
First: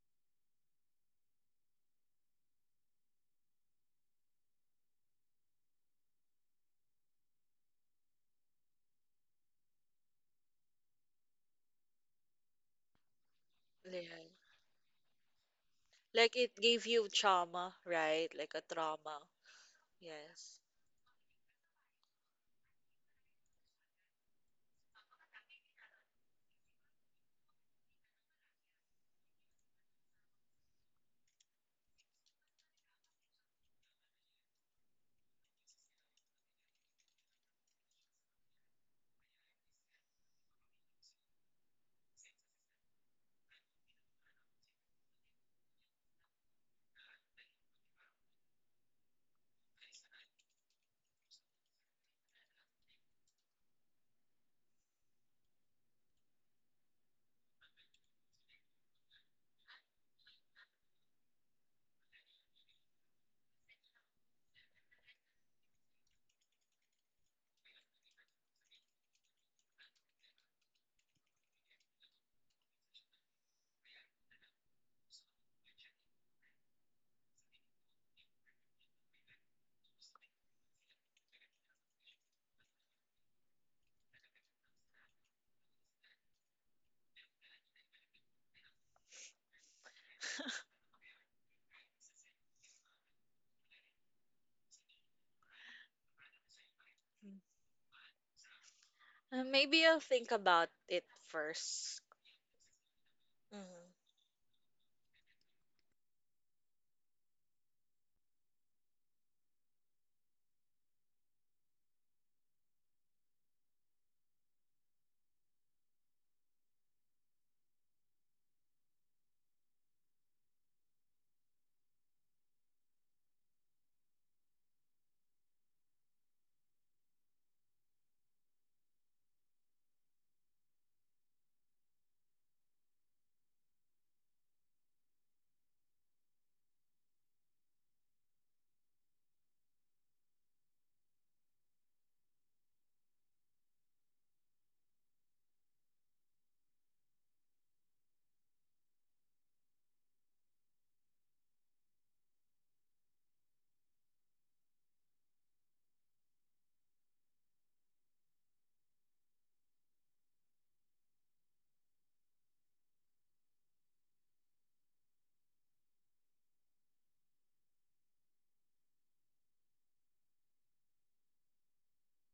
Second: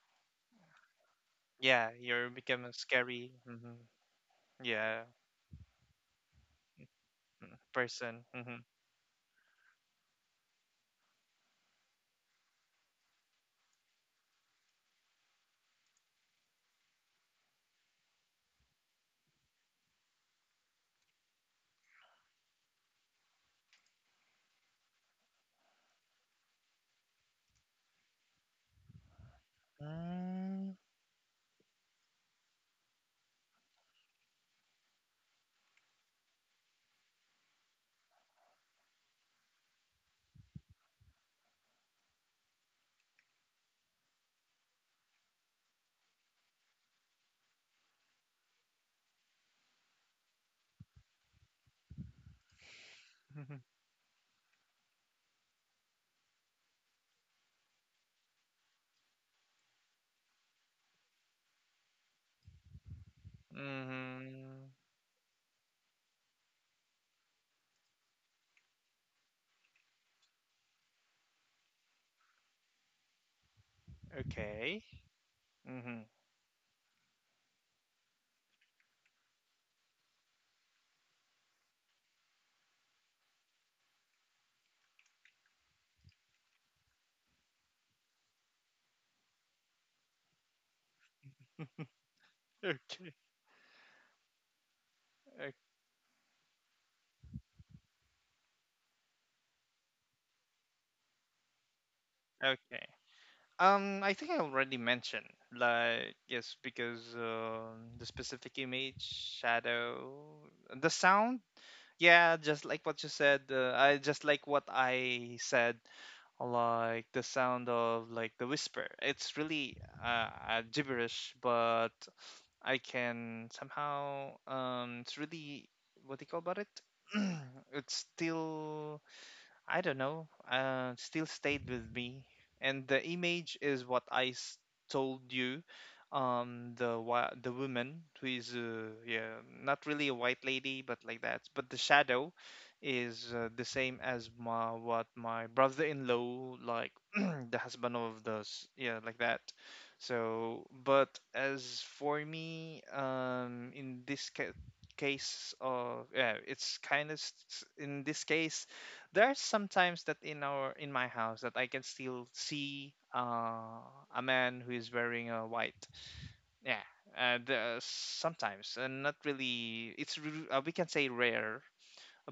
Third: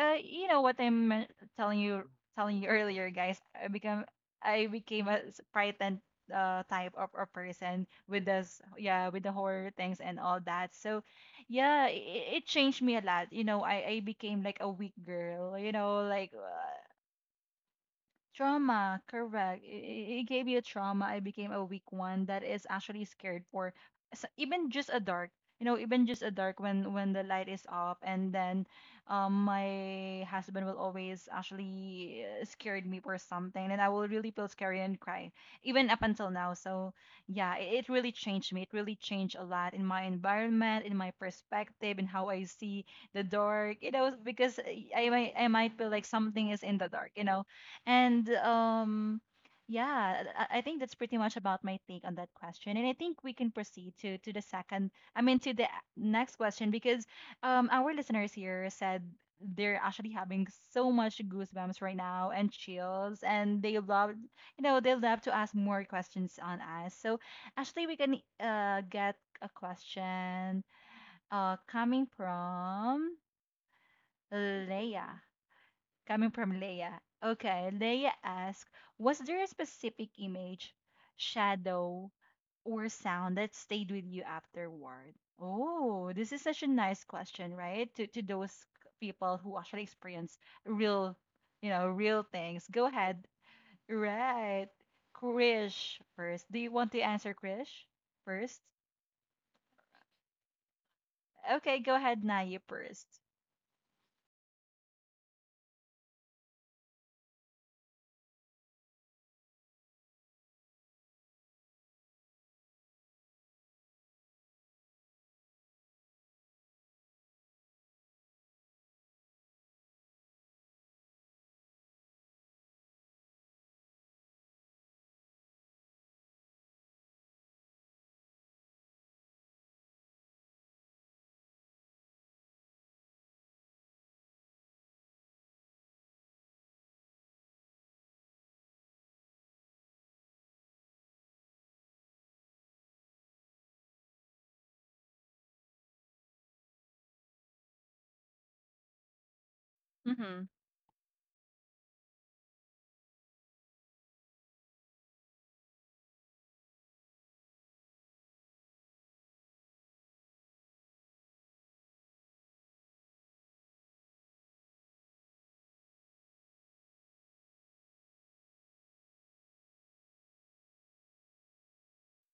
[SPEAKER 1] uh, you know what I'm telling
[SPEAKER 3] Yeah,
[SPEAKER 1] you,
[SPEAKER 3] you're
[SPEAKER 1] telling you
[SPEAKER 3] becoming
[SPEAKER 1] earlier,
[SPEAKER 3] scary.
[SPEAKER 1] guys.
[SPEAKER 3] Mm-hmm.
[SPEAKER 1] I
[SPEAKER 3] Yeah.
[SPEAKER 1] became a upright and, type of a
[SPEAKER 3] Mm,
[SPEAKER 1] person with
[SPEAKER 3] person.
[SPEAKER 1] this,
[SPEAKER 3] Mhm.
[SPEAKER 1] yeah, with the horror things and all that. So yeah, it changed me a lot. You know, I
[SPEAKER 2] yeah.
[SPEAKER 1] became like a weak girl. You know, like.
[SPEAKER 2] Like it
[SPEAKER 1] Uh,
[SPEAKER 2] gave you trauma, right? Like a
[SPEAKER 1] trauma,
[SPEAKER 2] trauma.
[SPEAKER 1] correct. It gave you a
[SPEAKER 2] Yes.
[SPEAKER 1] trauma. I became a weak one that is actually scared for even just a dark. You know, even just a dark, when the light is off, and then my husband
[SPEAKER 3] Mm.
[SPEAKER 1] will always actually scared me for something, and I will really feel scary and cry, even up until now. So yeah, it really changed me. It really changed a lot in my environment, in my perspective, in how I see the dark. You know, because I might feel like something is in the dark. You know and yeah, I think that's pretty much about my take on that question. And I think we can
[SPEAKER 3] Mhm.
[SPEAKER 1] proceed to the second, I mean, to the next question because our listeners here said they're actually having so much goosebumps right now and chills, and they love, you
[SPEAKER 3] Mhm.
[SPEAKER 1] know, they love to ask more questions on us. So actually, we can get a question coming from
[SPEAKER 3] Okay.
[SPEAKER 1] Leia.
[SPEAKER 3] Mhm.
[SPEAKER 1] Coming from Leia. Okay, Leia asked, was there a specific image, shadow, or sound that stayed with you afterward? Oh, this is such a nice question, right? to those people who actually experience real, you know, real things. Go
[SPEAKER 3] Okay.
[SPEAKER 1] ahead. Right.
[SPEAKER 3] O-
[SPEAKER 1] Krish first. Do you want to answer
[SPEAKER 2] Mm.
[SPEAKER 1] Krish first?
[SPEAKER 2] Maybe I'll think about it
[SPEAKER 1] Okay, go
[SPEAKER 2] first.
[SPEAKER 1] ahead, Naya
[SPEAKER 3] Okay.
[SPEAKER 1] first.
[SPEAKER 3] I think I already mentioned, like, yes, because the specific image, shadow, the sound. Yeah, just like what you said. I just like what I said, like the sound of like the whisper. It's really gibberish, but I can somehow it's really, what do you call about it? It's still, I don't know, still stayed with me. And the image is what told you, the woman who is yeah, not really a white lady, but like that. But the shadow is the same as my, what my brother-in-law, like the husband of yeah, like that.
[SPEAKER 1] Mm-hmm.
[SPEAKER 3] So, but as for me, in case of, yeah, it's kind of, in this case, there's sometimes that in our in my house that I can still see a man who is wearing a white. Yeah, the, sometimes, and not really. It's we can say rare,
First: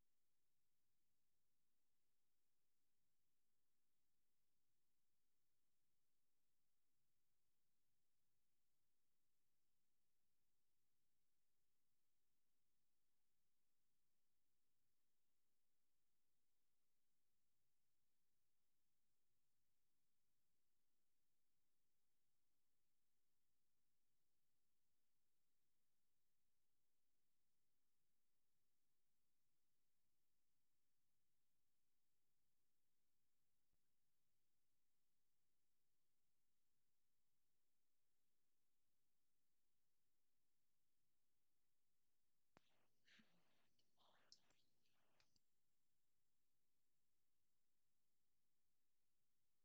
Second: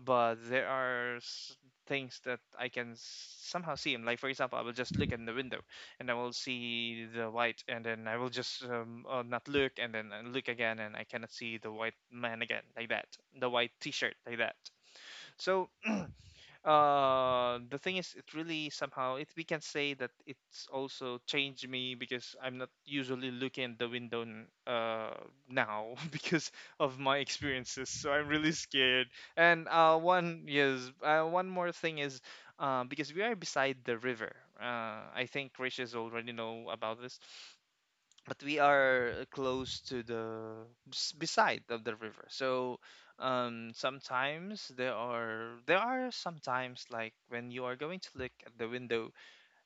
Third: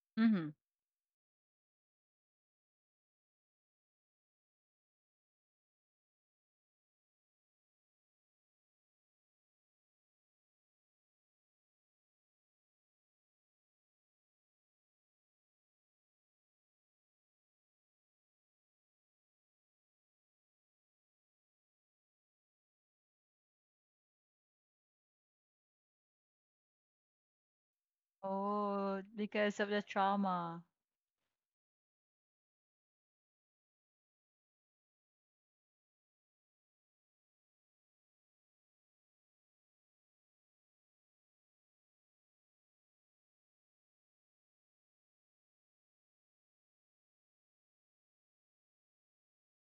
[SPEAKER 3] but
[SPEAKER 1] Mm-hmm.
[SPEAKER 3] there are s- things that I can somehow see him. Like for example, I will just look in the window and I will see the white, and then I will just not look, and then I look again, and I cannot see the white man again, like that, the white T-shirt, like that. So the thing is, it really somehow, it we can say that it's also changed me, because I'm not usually looking at the window now because of my experiences, so I'm really
[SPEAKER 1] Oh,
[SPEAKER 3] scared.
[SPEAKER 1] because
[SPEAKER 3] And
[SPEAKER 1] of the
[SPEAKER 3] one,
[SPEAKER 1] trauma.
[SPEAKER 3] yes, one more thing is, because we are beside the river. I think Rich is already know about this, but we are close to the beside of the river. So um, sometimes there are, sometimes like when you are going to look at the window,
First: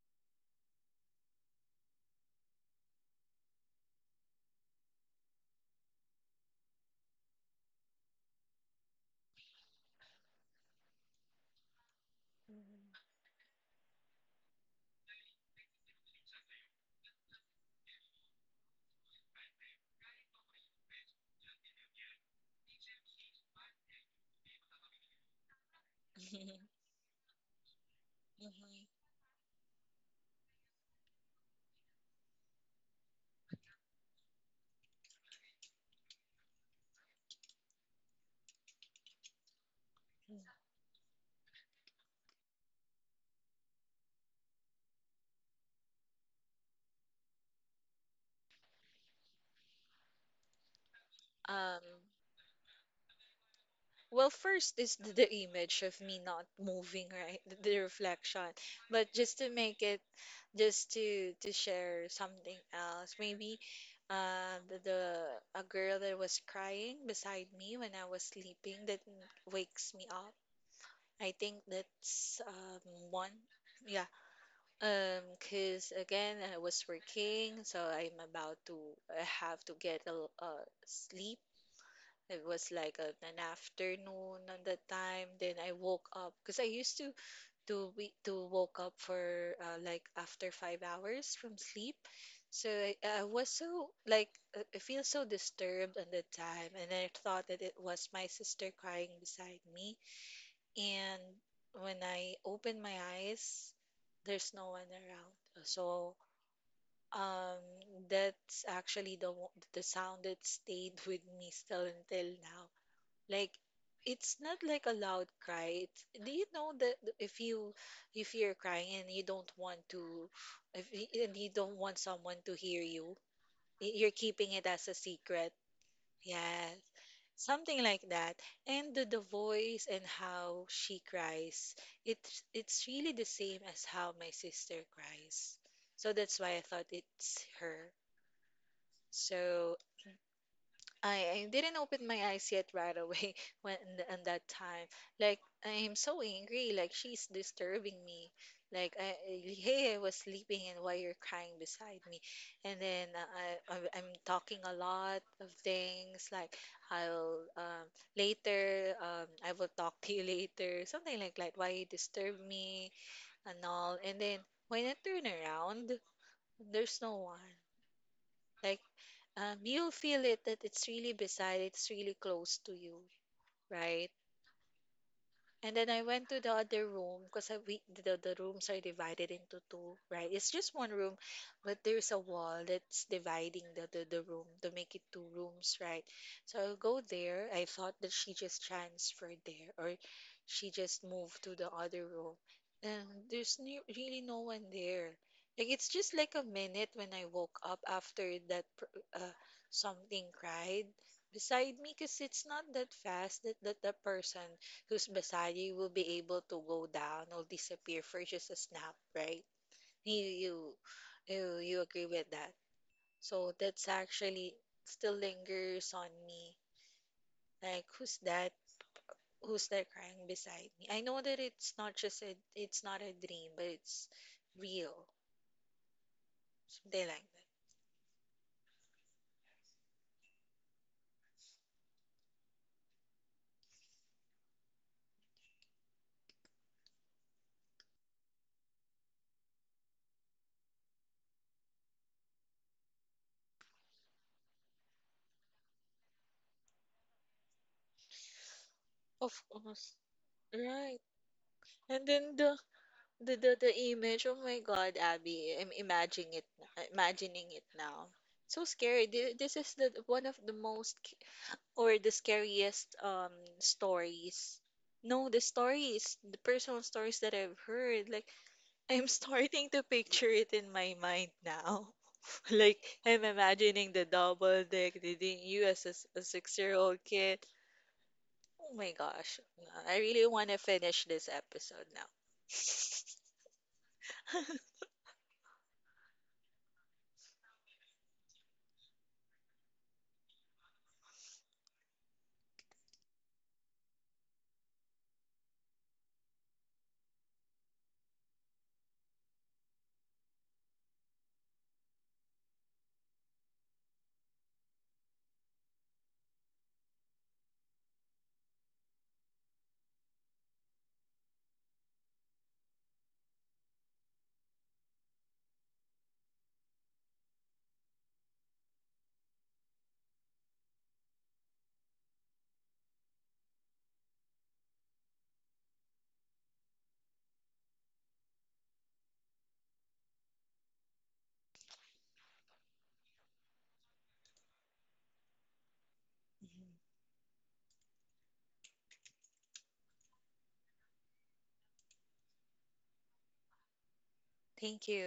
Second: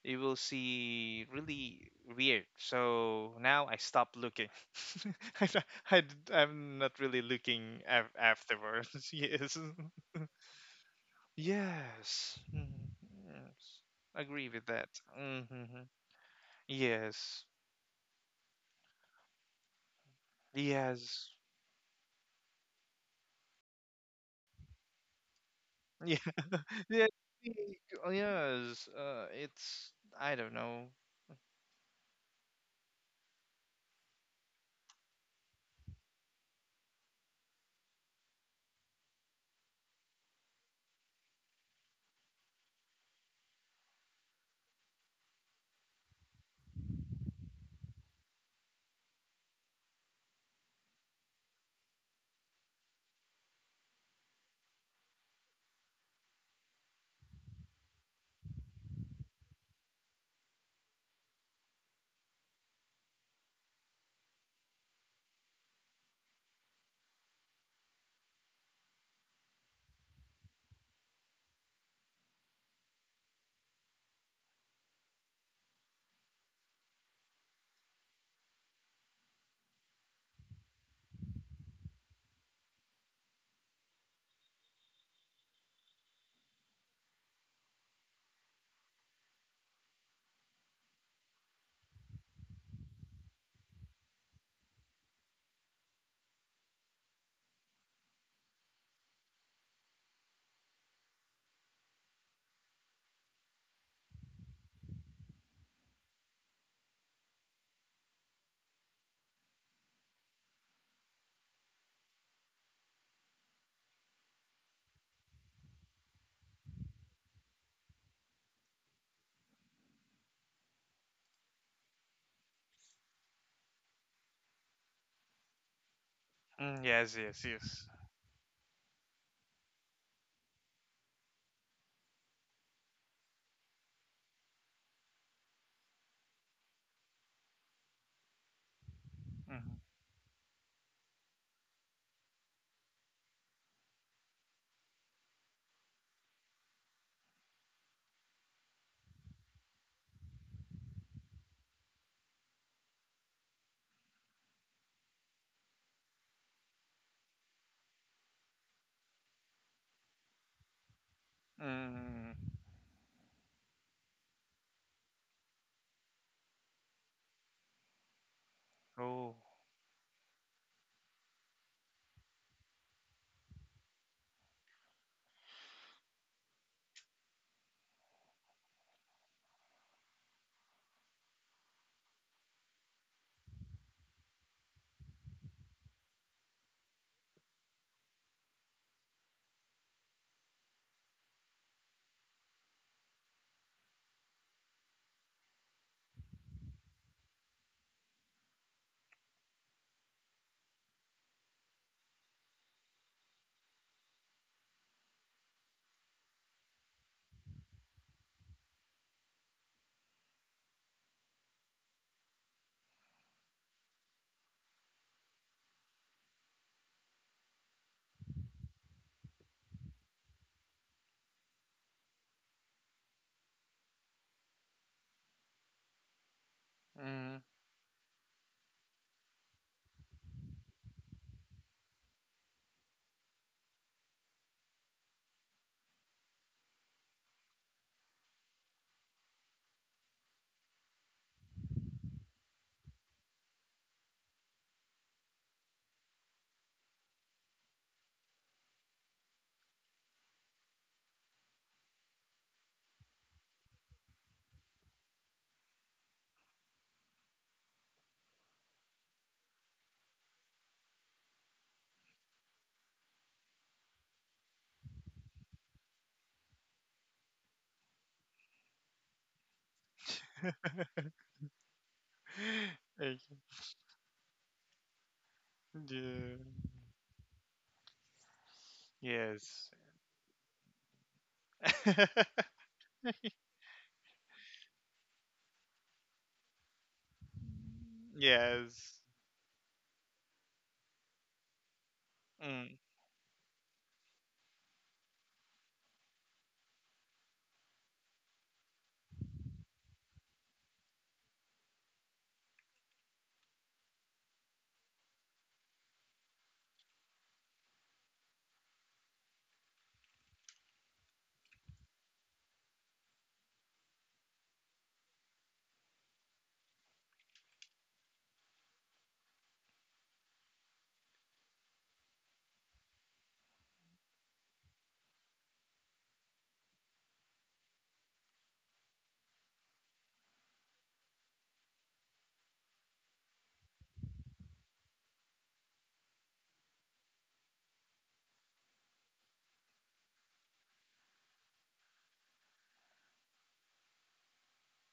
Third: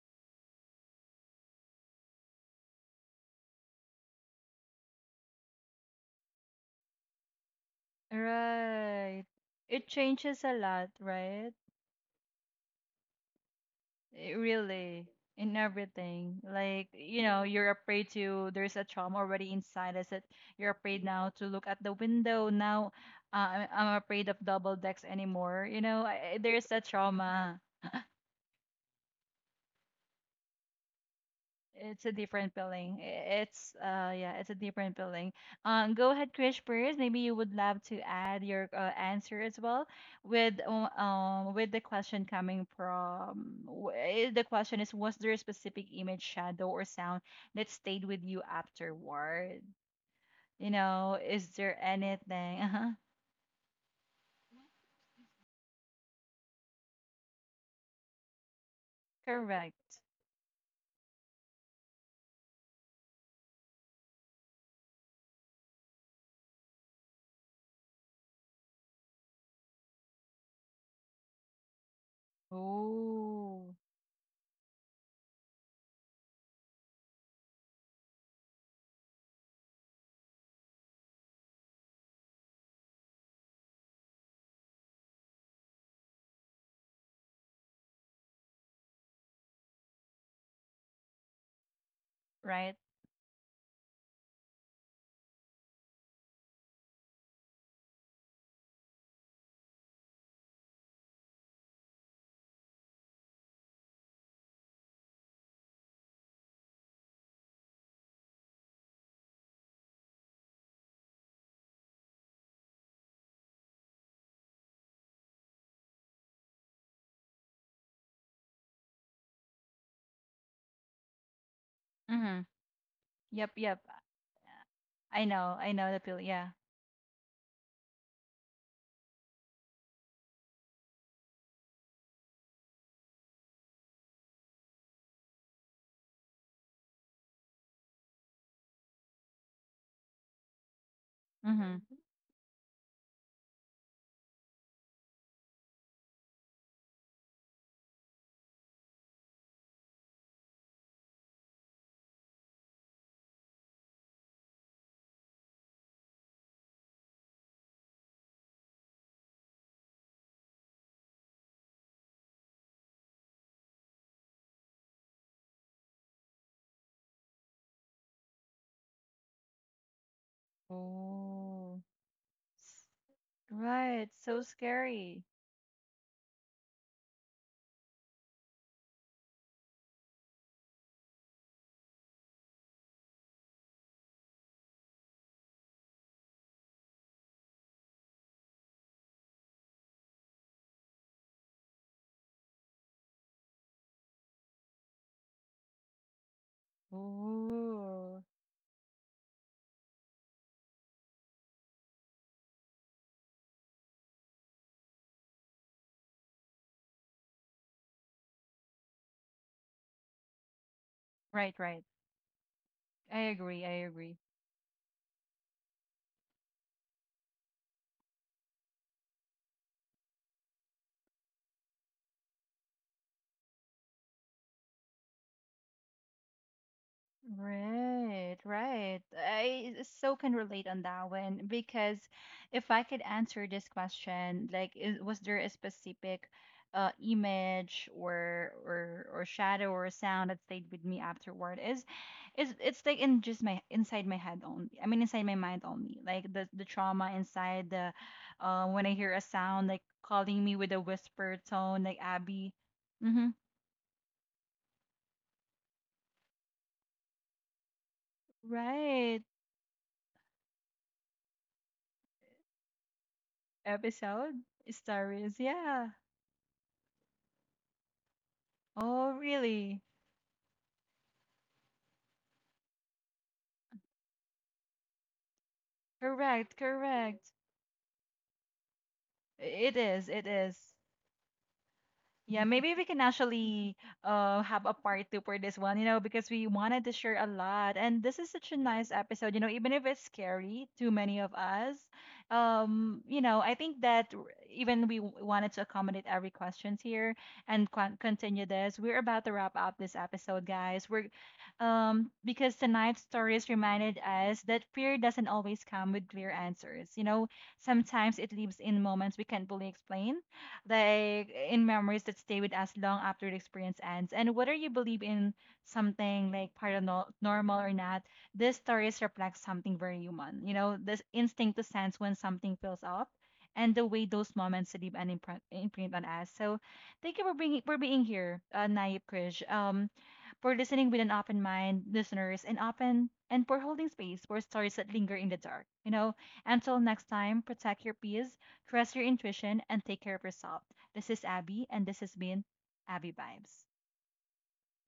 [SPEAKER 3] you will see really weird. So now I stop looking I, don't- I'm not really looking afterwards.
[SPEAKER 1] Right.
[SPEAKER 3] Yes.
[SPEAKER 1] It changes a lot, right?
[SPEAKER 3] Yes. Mhm. Yes,
[SPEAKER 1] It
[SPEAKER 3] agree with that.
[SPEAKER 1] really in
[SPEAKER 3] Hmm.
[SPEAKER 1] everything. Like, you know,
[SPEAKER 3] Yes,
[SPEAKER 1] you're afraid to there's a trauma already inside us that you're afraid now
[SPEAKER 3] yes,
[SPEAKER 1] to look at the window. Now I'm afraid of double decks anymore. You know,
[SPEAKER 3] yes.
[SPEAKER 2] Mhm.
[SPEAKER 1] there's a
[SPEAKER 3] Yeah,
[SPEAKER 1] trauma.
[SPEAKER 3] y- oh,
[SPEAKER 2] Mhm.
[SPEAKER 3] yes. It's, I don't know.
[SPEAKER 1] It's a different feeling. It's yeah, it's a different feeling. Go ahead, Krish, first. Maybe you would love to add your answer as well with the question coming from the question is was there a specific image, shadow, or sound that stayed with you afterward? You know, is there
[SPEAKER 2] Um,
[SPEAKER 1] anything? Uh-huh.
[SPEAKER 2] well, first is the image of me not moving, right? The reflection. But just to make
[SPEAKER 1] Correct.
[SPEAKER 2] it, just to share something else, maybe, the a girl that was crying beside me when I was sleeping, that wakes me up. I think that's, one.
[SPEAKER 1] Oh,
[SPEAKER 2] Yeah, because again, I was working, so I have to get a sleep. It was like an afternoon at that time. Then I woke up because I used to woke up for, like, after 5 hours from sleep. So
[SPEAKER 1] right.
[SPEAKER 2] I was so like, I feel so disturbed at the time, and I thought that it was my sister crying beside me. And when I open my eyes, there's no one around. So, um, that's actually the the sound that stayed with me still until now. Like it's not like a loud cry. It's, do you know that if you— if you're crying and you don't want to— if y- and you don't want someone
[SPEAKER 1] Mm-hmm.
[SPEAKER 2] to hear you,
[SPEAKER 1] Yep, yep.
[SPEAKER 2] you're keeping it as a secret.
[SPEAKER 1] I know the feeling. Yeah.
[SPEAKER 2] Yes,
[SPEAKER 3] Mm, yes, yes,
[SPEAKER 2] something
[SPEAKER 3] yes.
[SPEAKER 2] like that. And the voice and how she cries, it's really the same as how my sister cries. So that's why I thought it's her.
[SPEAKER 3] Mm-hmm.
[SPEAKER 2] So I didn't
[SPEAKER 1] Mm-hmm.
[SPEAKER 2] open my eyes yet right away when and that time. Like I'm so angry. Like she's disturbing me. Like hey, I was sleeping, and why you're crying beside me? And then, I'm talking a lot of things. Like I'll, later, I will talk to you later. Something like that. Why you disturb
[SPEAKER 3] Mm,
[SPEAKER 2] me and all. And then when I turn around, there's no one. Like,
[SPEAKER 3] oh.
[SPEAKER 2] you'll feel it that it's really beside,
[SPEAKER 1] Oh.
[SPEAKER 2] it's really close to you,
[SPEAKER 1] Right.
[SPEAKER 2] right?
[SPEAKER 1] So scary.
[SPEAKER 2] And then I went to the other room because the rooms are divided into two, right? It's just one room, but there's a wall that's dividing the room to make it two rooms, right? So I'll go there. I thought that she just transferred there, or she just moved to the other room. And there's ne really no one there. Like it's just like a minute when I woke up
[SPEAKER 1] Ooh.
[SPEAKER 2] after that, something cried beside me, because it's not that fast that, that the person who's beside you will be able to go down or disappear for just a snap, right? You you you,
[SPEAKER 1] Right,
[SPEAKER 2] you
[SPEAKER 1] right.
[SPEAKER 2] agree with that.
[SPEAKER 1] I
[SPEAKER 2] So
[SPEAKER 1] agree.
[SPEAKER 2] that's
[SPEAKER 1] I agree.
[SPEAKER 2] actually still lingers on me. Like, who's that? Who's that crying beside me? I know that it's not just a it's not a dream, but it's real. Something like
[SPEAKER 3] Mm.
[SPEAKER 2] that.
[SPEAKER 1] Right, right. I so can relate on that one because if I could answer this question, like, is, was there a specific image or or shadow or sound that stayed with me afterward? Is it's like in just my inside my head only. I mean, inside my mind only. Like the trauma inside the when I hear a
[SPEAKER 2] Of
[SPEAKER 1] sound like
[SPEAKER 2] course.
[SPEAKER 1] calling me with a
[SPEAKER 2] Right.
[SPEAKER 1] whisper tone, like
[SPEAKER 2] And then
[SPEAKER 1] Abby.
[SPEAKER 2] the,
[SPEAKER 1] Mm-hmm.
[SPEAKER 2] the image, oh my God, Abby, I'm imagining it now. So scary.
[SPEAKER 1] Right.
[SPEAKER 2] This is the one of the most, or the scariest,
[SPEAKER 1] Episode
[SPEAKER 2] stories. No, the
[SPEAKER 1] stories. Yeah.
[SPEAKER 2] stories, the personal stories that I've heard. Like, I'm
[SPEAKER 1] Oh,
[SPEAKER 2] starting to
[SPEAKER 1] really?
[SPEAKER 2] picture it in my mind now. Like
[SPEAKER 3] I
[SPEAKER 2] I'm imagining the double dick, the thing you as a
[SPEAKER 3] can
[SPEAKER 1] Correct,
[SPEAKER 2] 6-year-old
[SPEAKER 1] correct.
[SPEAKER 2] kid. Oh my gosh,
[SPEAKER 1] I-
[SPEAKER 3] Yes.
[SPEAKER 1] it
[SPEAKER 2] I
[SPEAKER 1] is,
[SPEAKER 2] really
[SPEAKER 1] it
[SPEAKER 2] want to
[SPEAKER 1] is.
[SPEAKER 2] finish this episode now.
[SPEAKER 1] Yeah, maybe we can actually have a part two for this one, you know, because we wanted to share a lot. And this is such a nice
[SPEAKER 3] Yes.
[SPEAKER 1] episode, you know, even if it's scary to many of us.
[SPEAKER 3] Mm.
[SPEAKER 1] You know, I think that even we wanted to accommodate every questions here and continue this. We're about to wrap up this episode, guys. We're because tonight's stories reminded us that fear doesn't always come with clear answers. You know, sometimes it lives in moments we can't fully explain like in memories that stay with us long after the experience ends. And whether you believe in something like paranormal or not, these stories reflect something very human. You know, this instinct to sense when something feels off. And the way those moments leave an imprint, imprint on us. So, thank you for being here, Nayib Krish. For listening with an open mind, listeners, and open and for holding space for stories that linger in the dark. You know,
[SPEAKER 2] Mhm.
[SPEAKER 1] until next time, protect your peace, trust your intuition, and take care of yourself. This is Abby, and this has been Abby Vibes.
[SPEAKER 2] Thank you.